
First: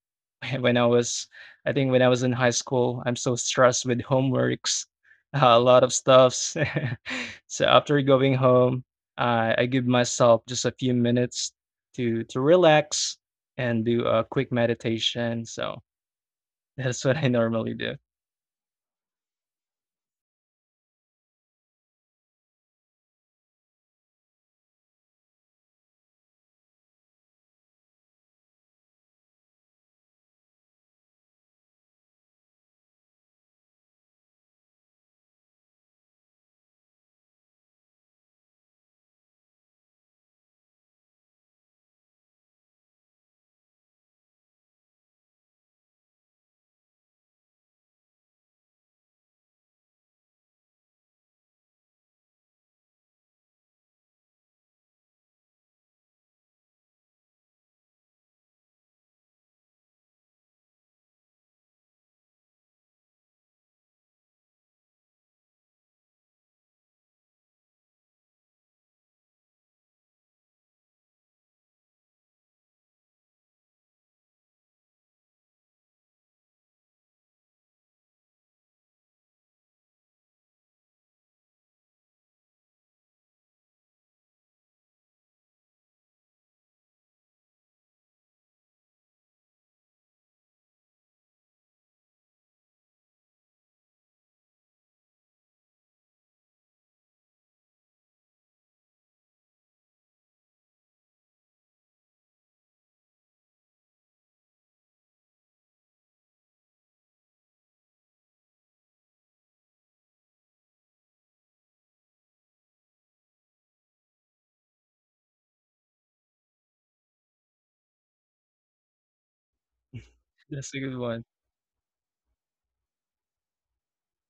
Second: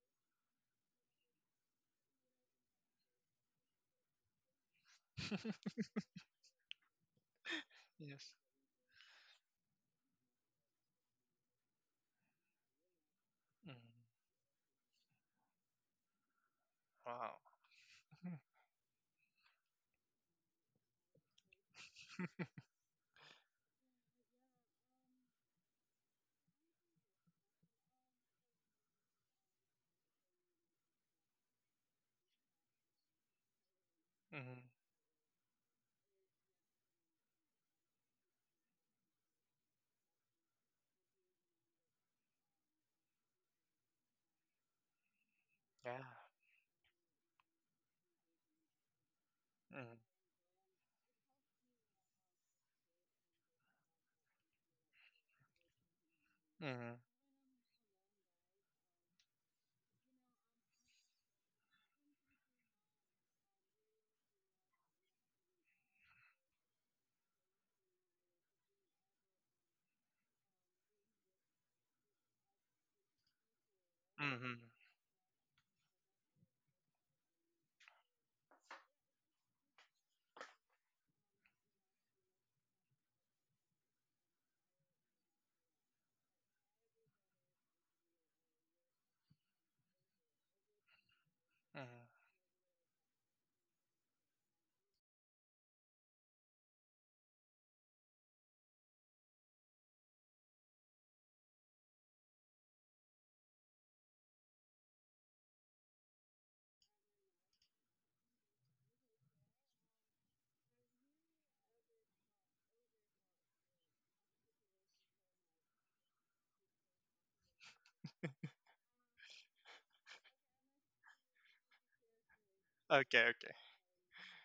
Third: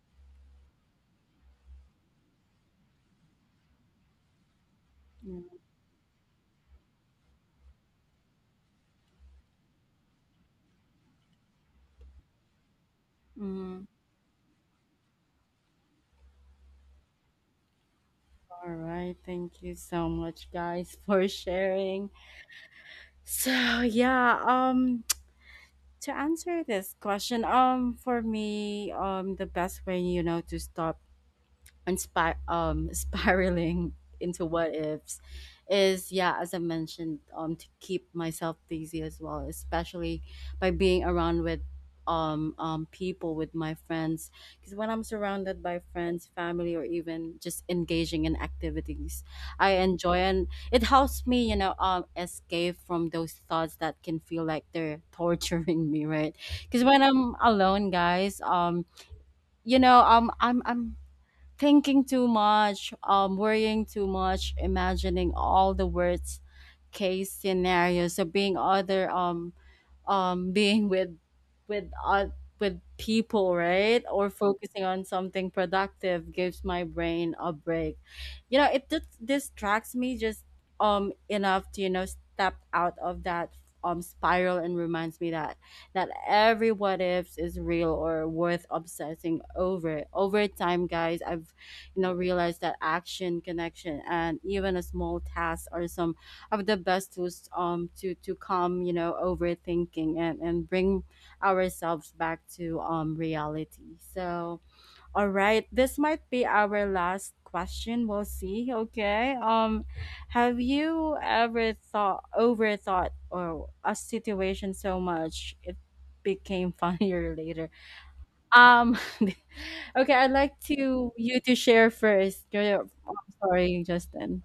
[laughs] When I was, I think when I was in high school, I'm so stressed with homeworks, [laughs] mhm, a lot [laughs] of stuffs. [laughs] So after Yes. going home, I give myself just a few minutes to relax Mm. and mhm. do a quick meditation. So [laughs] that's what I Wow. normally do. All right, thank you so much, guys, [laughs] for sharing. So yeah, [tsk] to answer this question, for me, the best way you know to stop and [laughs] spiraling into Mm-hmm. what ifs is yeah, as I mentioned, to keep myself busy as well, especially by being around with people, with my friends, because when I'm surrounded by Yeah. friends, family, or even just engaging in activities I Mm-hmm. enjoy, and it helps me, you know, escape from those thoughts that can feel like they're [laughs] torturing me, right? Because Mm-hmm. when I'm alone, guys, you know, um, I'm thinking too much, worrying too much, imagining all the words case scenario. So being other [laughs] being with uh, with people, right, or focusing on something productive gives my brain a break. You know, it just distracts me just enough to, you know, step out of that spiral and reminds me that every what ifs is real or worth obsessing over. Over time, guys, I've you know Mm-hmm. realized that action, connection, and even a small task or some of the best tools to calm, you know, overthinking and bring ourselves back to reality. So all right, this might be our last question, we'll see. Okay, um, have you ever thought overthought or a situation so much it became [laughs] funnier later? Um, [laughs] okay, I'd like That's a to good you one. to share first. Okay, I'm okay, sorry, Justin.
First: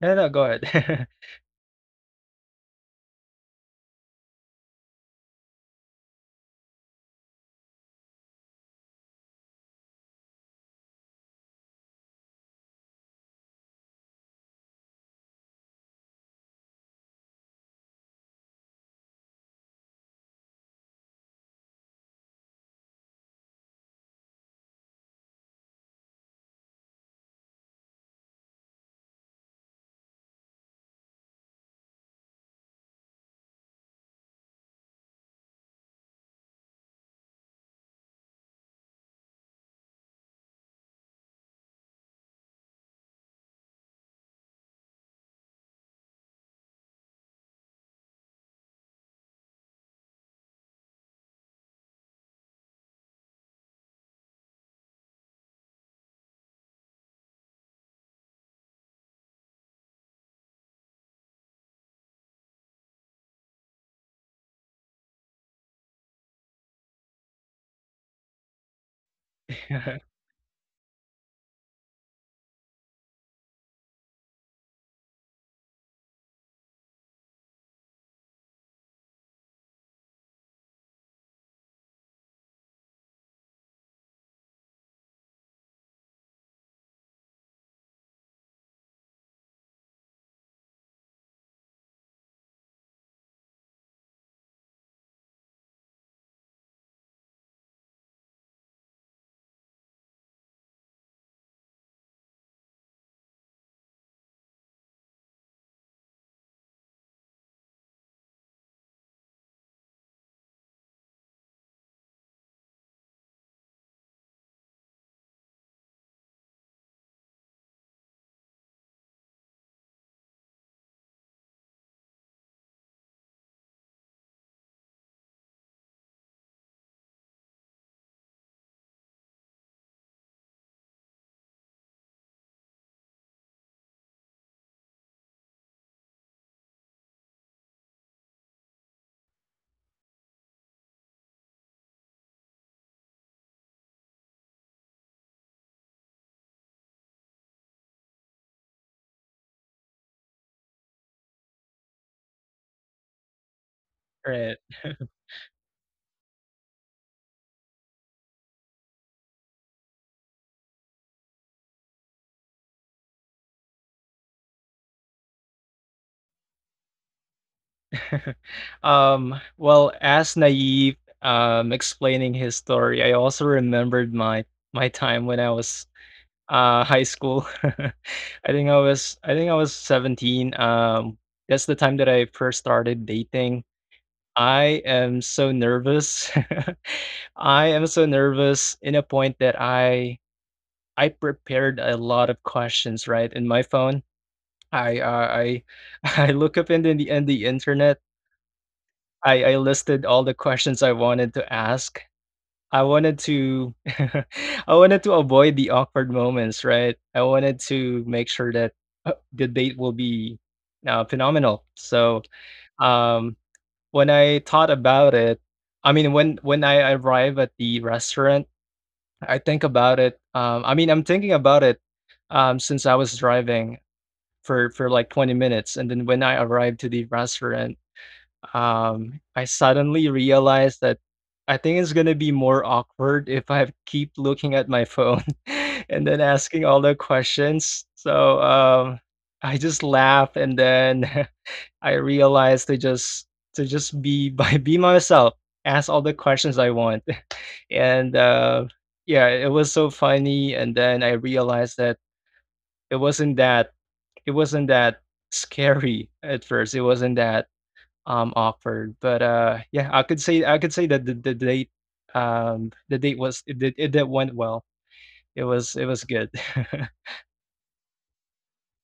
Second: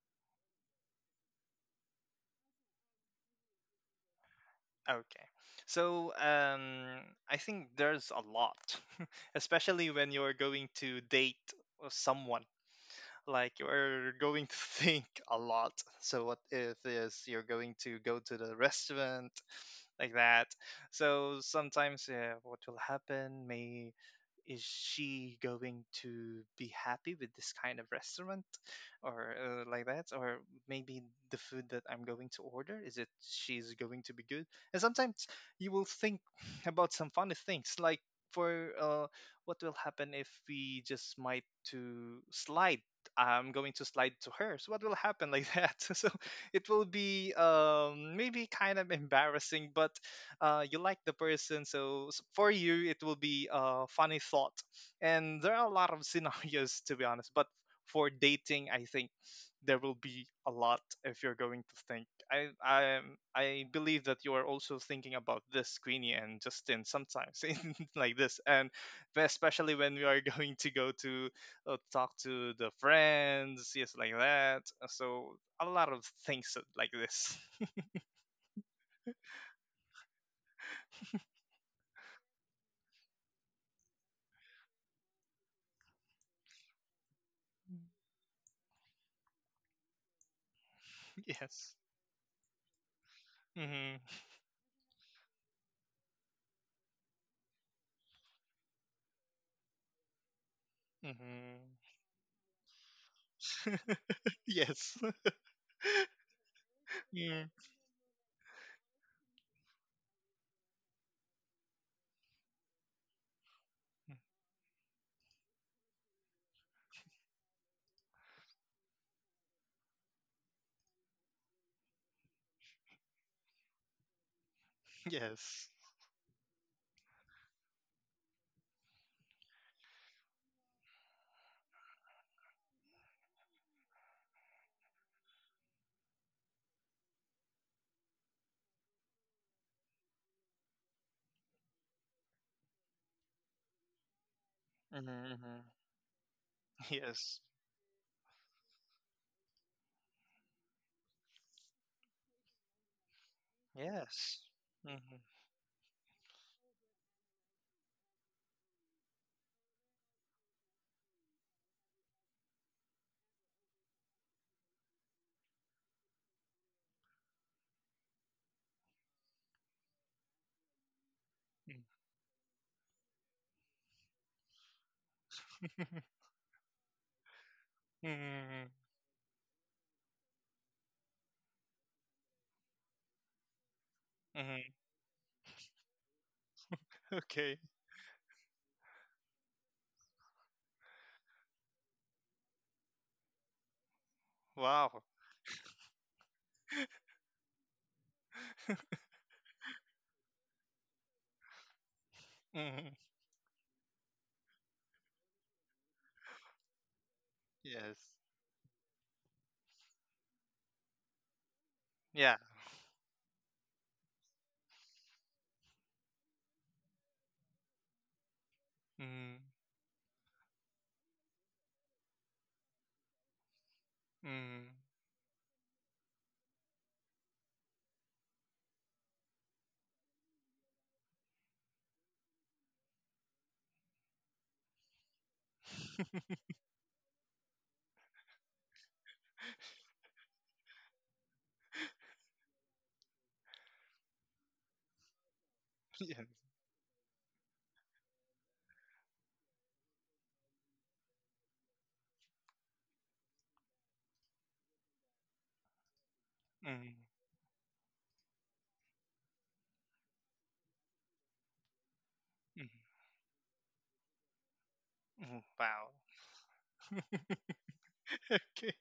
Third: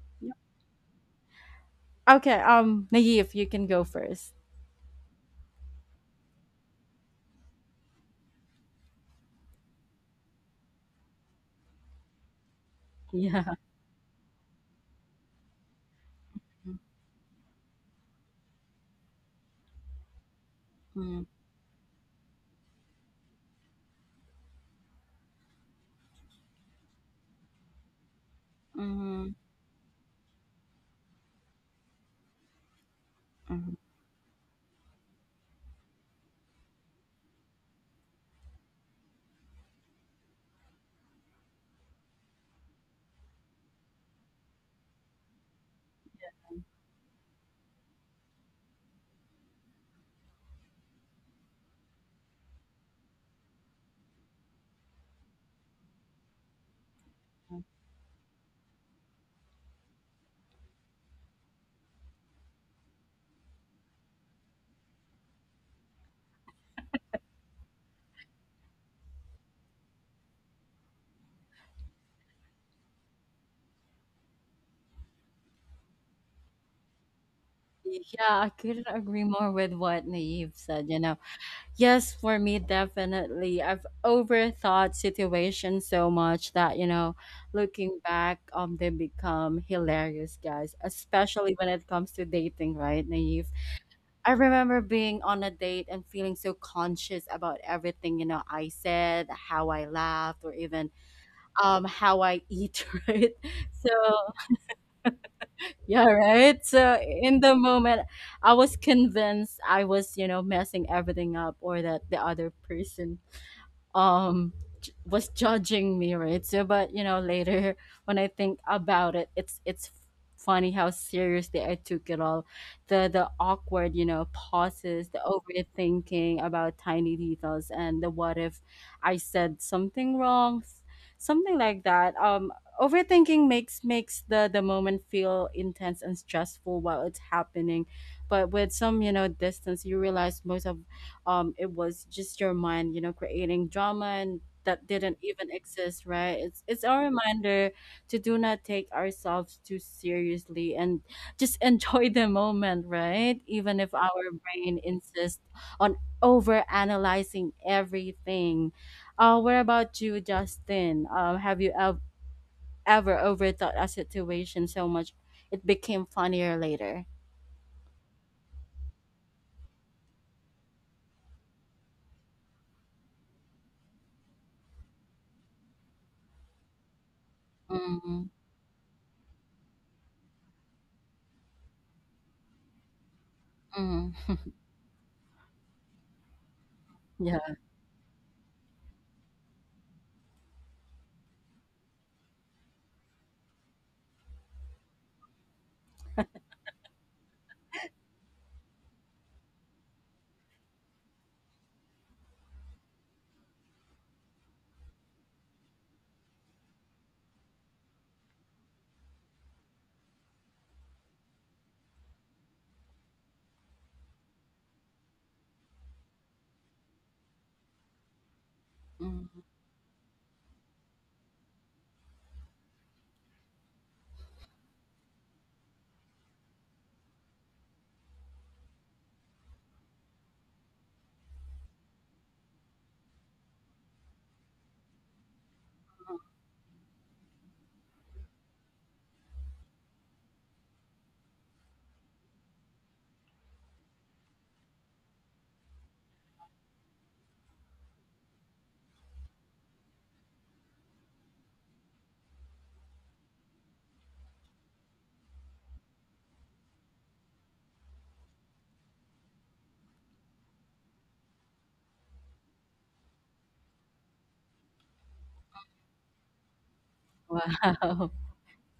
No, no, go ahead. Okay, Naive, you can go first. okay. So, I think there's a lot, [laughs] especially when you're going to date someone, like Yeah. you're going to [laughs] think a lot. So what if is you're going to go to the restaurant like that? Mm-hmm. So sometimes, what will happen may, is she going to be happy with this kind of restaurant, Mm-hmm. or like that, or maybe the food that I'm going to order, is it, she's Hmm. going to be good? And sometimes you will think [laughs] about some funny things, like, for what will happen if we just might to slide, I'm going to slide to her. So what will happen like that? [laughs] So it will be, maybe kind of embarrassing, but you like the person, so for you it will be a funny thought. And there are a lot of [laughs] scenarios, to be honest, but for dating, I think there will be a lot if you're going to think. I believe that you are also thinking about this, Queenie and Justin, sometimes [laughs] in like this, and especially when we [laughs] are [laughs] going to go to talk to the friends, yes, like that. So a lot of things so, like this. [laughs] Yeah, I couldn't agree more with what Naive said, you know. Yes, for me, definitely. I've overthought situations so much that, you know, looking back, they become hilarious, guys, especially when Yes. it comes to dating, right, Naive? Hmm. I remember being on a date and feeling so conscious about everything, you know, I said, how I laughed, or even Hmm. How I eat, [laughs] right? So Yes. [laughs] yeah, right. So in Mm. the moment, I was convinced I was, you know, messing everything up, or that the other person um was judging me, right? So but you know later [laughs] when I think about it, it's funny how seriously I took it all, the awkward, you know, pauses, the Yes. overthinking about tiny details, and the what if I said something wrong, something like that. Um, overthinking makes the moment feel intense and stressful while it's happening, but with some you know distance you realize most of it was just your mind, you know, creating drama and that didn't even Hmm. exist, right? It's a Yes. reminder to do not take ourselves too seriously and just [laughs] enjoy the moment, right, even if our Yes. Right. brain Mm-hmm. insists on over analyzing everything. Uh, what about you, Justin? Um, ever overthought a situation so much it became funnier later? [laughs] Well, as Naive explaining his story, I also remembered my time when I was high school. [laughs] Mm-hmm. Hmm. I think I was 17. That's the time that I first started dating. [laughs] I Hmm. am so nervous. [laughs] [laughs] Yeah. I Okay. am so nervous in a point that I prepared a lot of questions right in my phone. Wow. I [laughs] I look up in the internet. I listed all the questions I wanted to ask. I Hmm. wanted to [laughs] I wanted to avoid the awkward moments, right? I wanted Yes. to make sure that, the date will be, phenomenal. So, Yeah. um, when I thought about it I mean, when I arrive at the restaurant, Hmm. Mm. I mean, I'm thinking about it, since I was driving for Hmm. Like, 20 minutes, and then when I arrived to the restaurant, I suddenly realized that I think it's gonna be more awkward if I keep looking at my phone [laughs] and then [laughs] asking all the questions. So, I just laugh and then [laughs] I realized to just be [laughs] by be myself, ask all the Yes. questions I want. [laughs] And, yeah, it was so funny, and then I realized that it wasn't that it wasn't that scary at first. It Hmm. wasn't that offered. But, yeah, I could say that the date, Hmm. The date was it did went well. It Wow. was good. [laughs] Wow. [laughs] Okay.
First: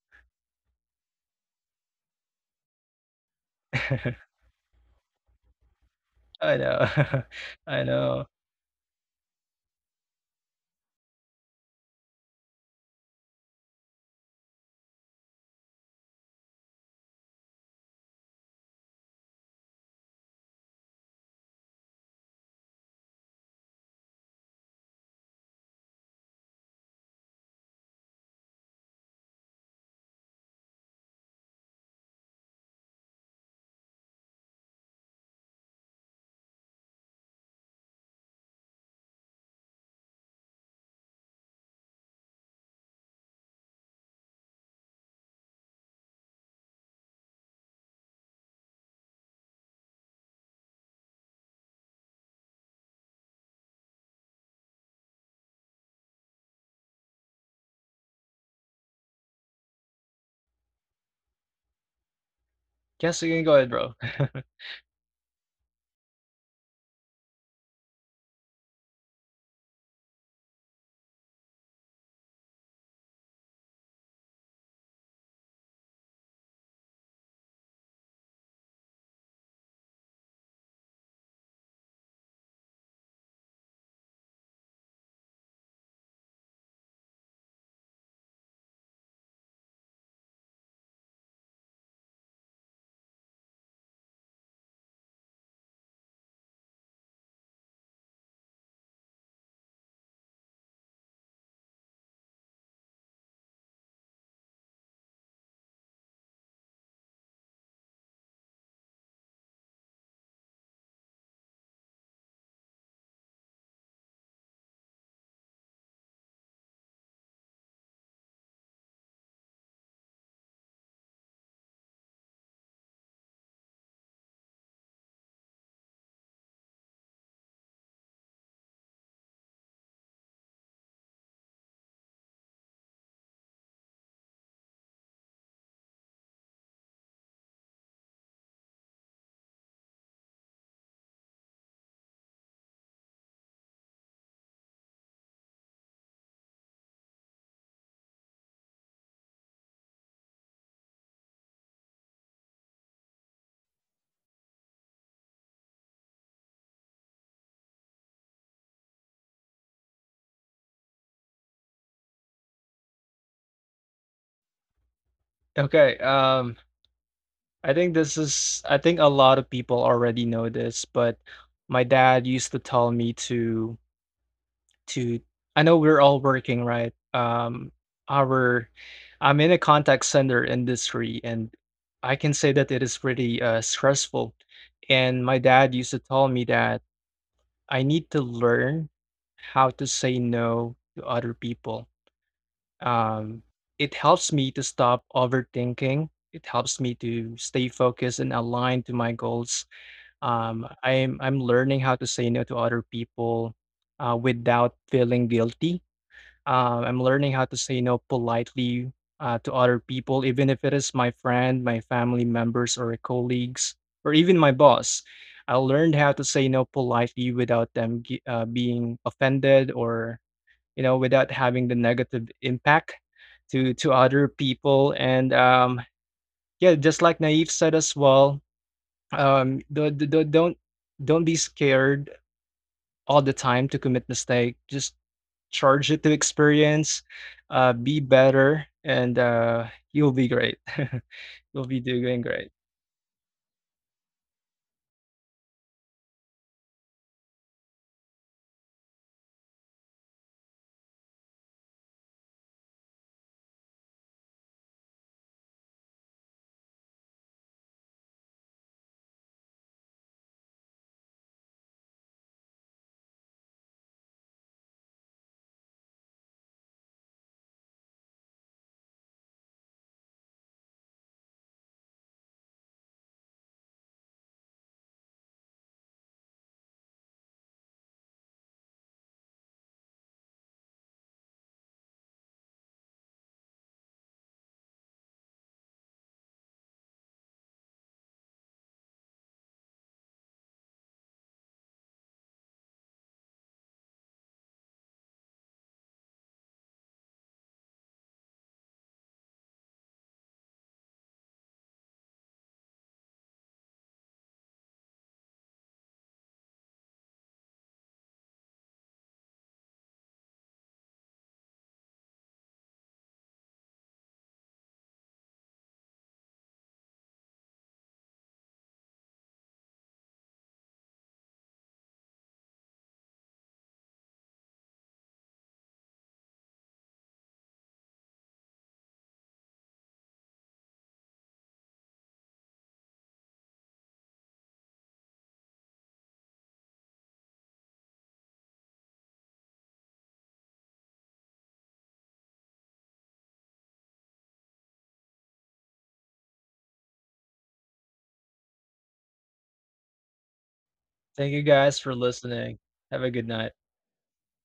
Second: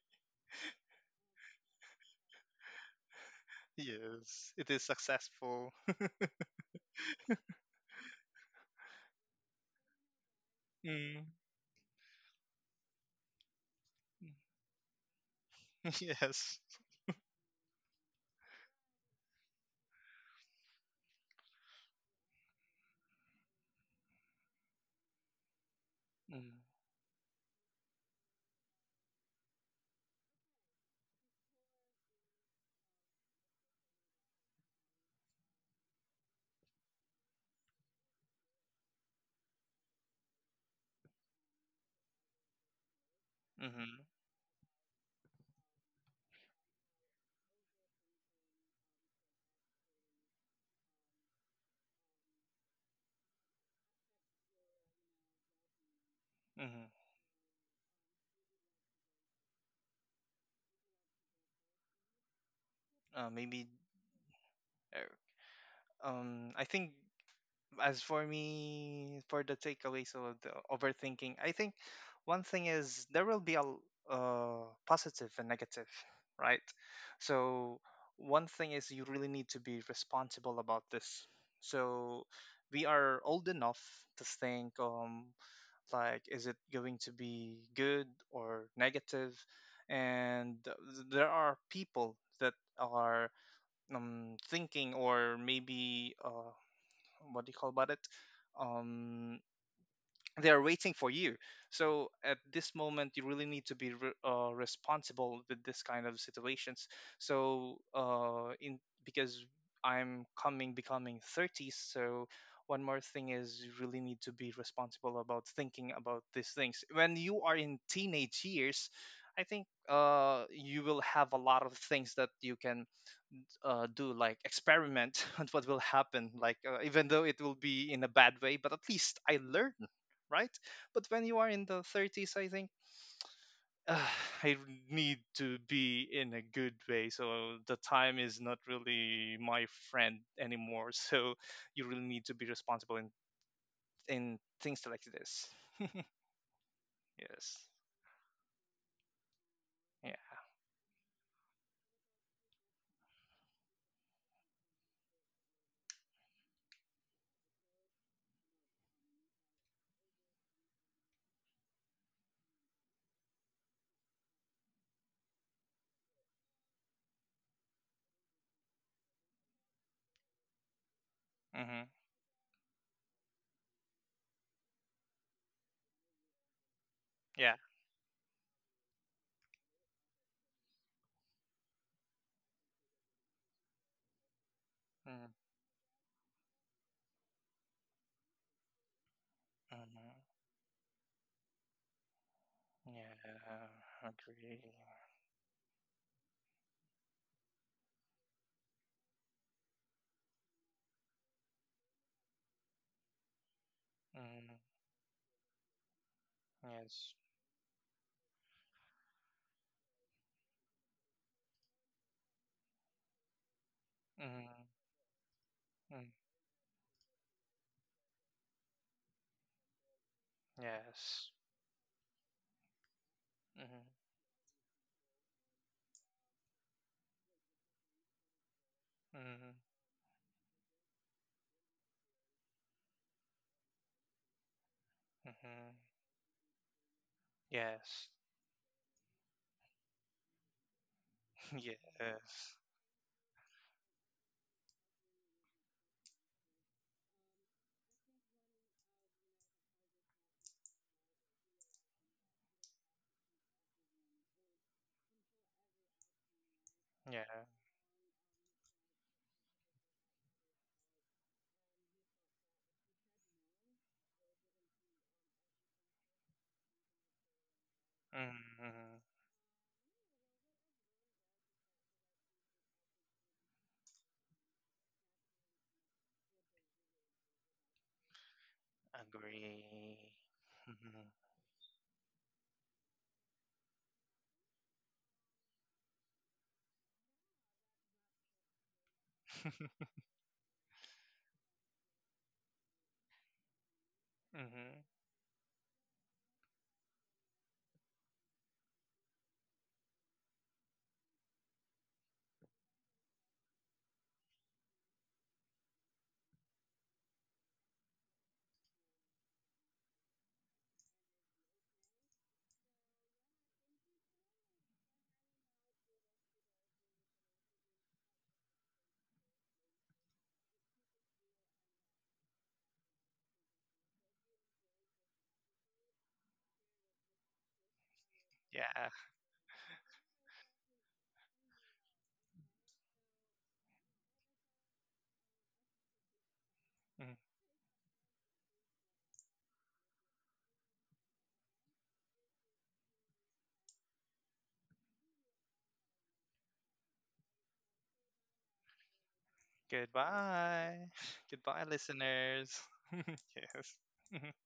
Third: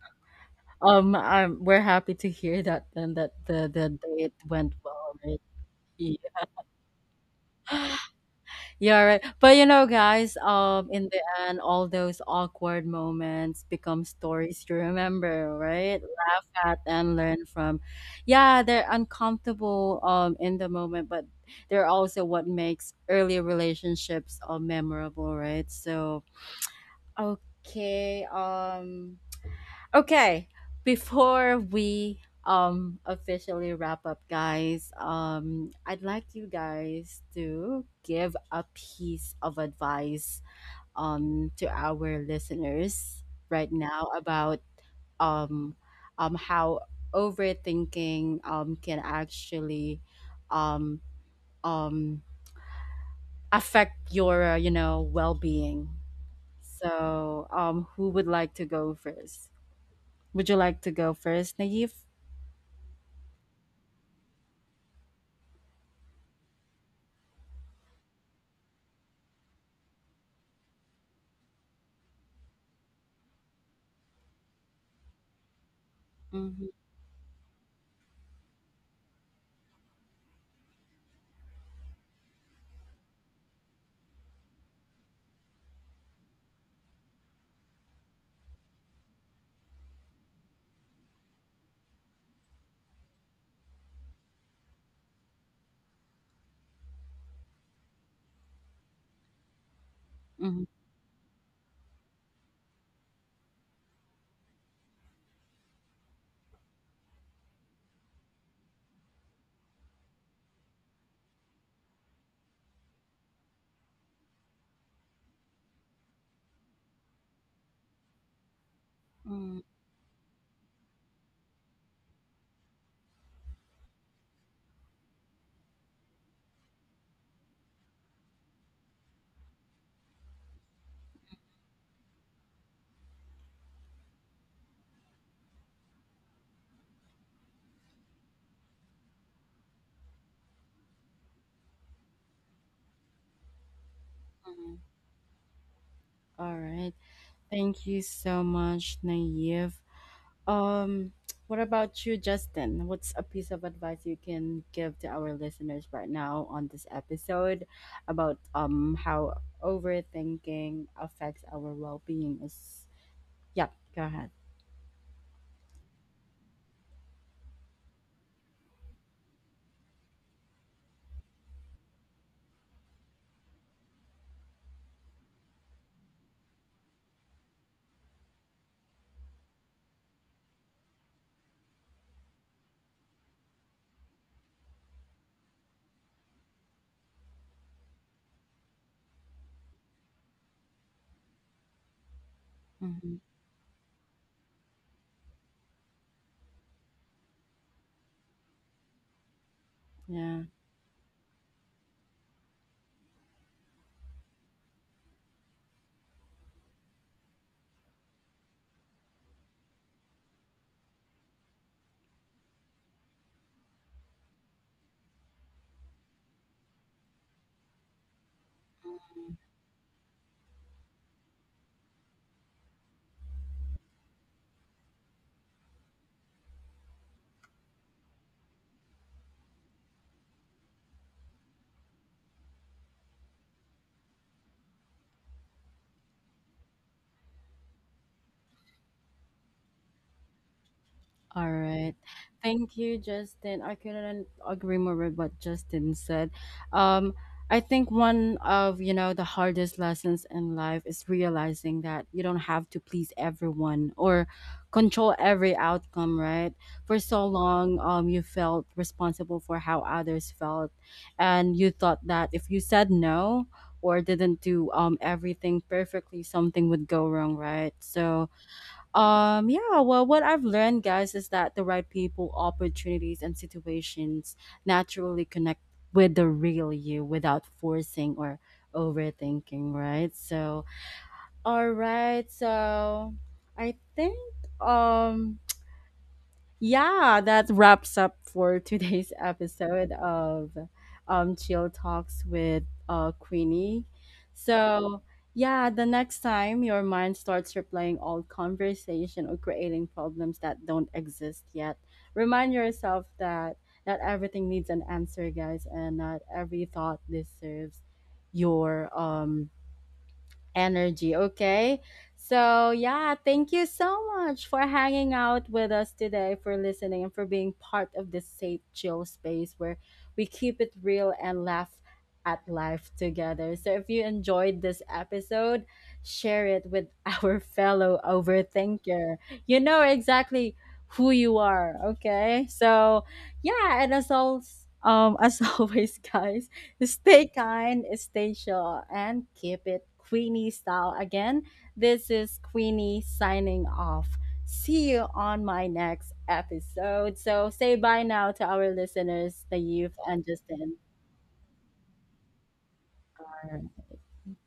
We're happy to hear that then, that the date Yes. It went is well, right? successful. Yeah. I know. [laughs] I [gasps] know. Yeah, right. But you know, guys, in the Mm. end, all those awkward moments become stories you remember, right? [laughs] Laugh Yes. at and learn from. Yeah, they're uncomfortable in the moment, but they're also what makes early relationships memorable, right? So, Mm-hmm. okay. Okay, before we officially wrap up, guys, I'd like you guys to give a piece of advice to our listeners right now about um how overthinking can actually um um affect your you know, well-being. Mm-hmm. So, who would like to go first? Would you like to go first, Naive? Yes, you can go Maybe. ahead, bro. [laughs] Uh, I think, as for me, for the takeaways of the overthinking, I think one thing is there will be positive and negative, right? Mhm, So one thing is you really need to be responsible about this. So we are old enough to think, like, is it going to be good or negative? And there are people that are thinking, or maybe, what do you call about it, um they are mhm, waiting for you. So at this moment you really need to be responsible with this kind of situations. So in, because I'm coming becoming 30, so one more thing is you really need to be responsible about thinking about these things. When you are in teenage years, I mm, think you will have a lot of things that you can do, like experiment [laughs] on what will happen, like, even though it will be in a bad way, but at least I learn, right? But when you are in the 30s, I think, [sighs] uh, I need to be in a good way. So the time is not really my friend anymore. [laughs] So you really need to be responsible in mhm. things like this. All right. Yes. Thank you so much, Naive. Yeah. Um, [tsk] what about you, Justin? What's a piece of advice you can give to our listeners right now on this episode about how overthinking affects our well-being? Is Yeah, go ahead. Okay, I think a lot of people already know this, but my Mm-hmm. dad used to tell me to I know we're all working, right? Yeah. Our I'm in a contact center industry, and I can say that it is pretty stressful. And Mm-hmm. my dad used to tell me that I need to learn how to Mm-hmm. say no to other people. Mm-hmm. Um, Yeah, it helps me to agree. stop overthinking. It helps me to stay focused and aligned to my goals. Yeah. I'm learning how to say no to other people Mm, without feeling guilty. I'm yes. learning how to say no politely to other people, even if it is my friend, my family members, or colleagues, or even my Mm-hmm. boss. I learned Mm-hmm. how to say no politely without them being offended or, you know, Yes. without having the negative impact to Mm-hmm. Other people. And yeah, just like Naive said as well, Mm-hmm. Don't be scared all the time to commit mistake. Just charge Mm-hmm. it to experience, be Yes. better, and you'll be great. All [laughs] [laughs] You'll be right. doing Yes. great. Thank you, Justin. I couldn't agree more with what Justin said. Um, I think one of, you know, the hardest lessons in life is realizing that you don't have to please everyone or control every outcome, right? For Yeah. so long, you felt responsible for how others felt, and you thought that if you said no or didn't do everything perfectly, something would go wrong, right? So, Mm-hmm. Yeah, well, what I've learned, guys, is that the right people, opportunities, and situations naturally connect with the real you, without forcing or overthinking, Agree. right? So, Mm-hmm. all right, so I think, um, yeah, that wraps up for [laughs] today's episode of Chill Talks with Queenie. [laughs] Mm-hmm. So, yeah, the next time your mind starts replaying old conversation or creating problems that don't exist yet, remind yourself that not everything needs an answer, guys, and not every thought deserves your energy. Okay. So, yeah, thank you so much for hanging out with us today, for listening, and for being part of this safe, chill space where we keep it real and laugh at life together. So, if you enjoyed this episode, share it with our [laughs] fellow Yeah. overthinker. You know exactly who you are. Okay. So, yeah, and as always, as [laughs] always, guys, Mm. stay kind, stay sure, and keep it Queenie style. Again, this is Queenie signing off. See you on my next episode. So say bye now to our listeners, the youth and Justin. Goodbye. [laughs] Thank you Goodbye, guys for listeners. listening. Have a All good [laughs] night. Yes. right. [laughs]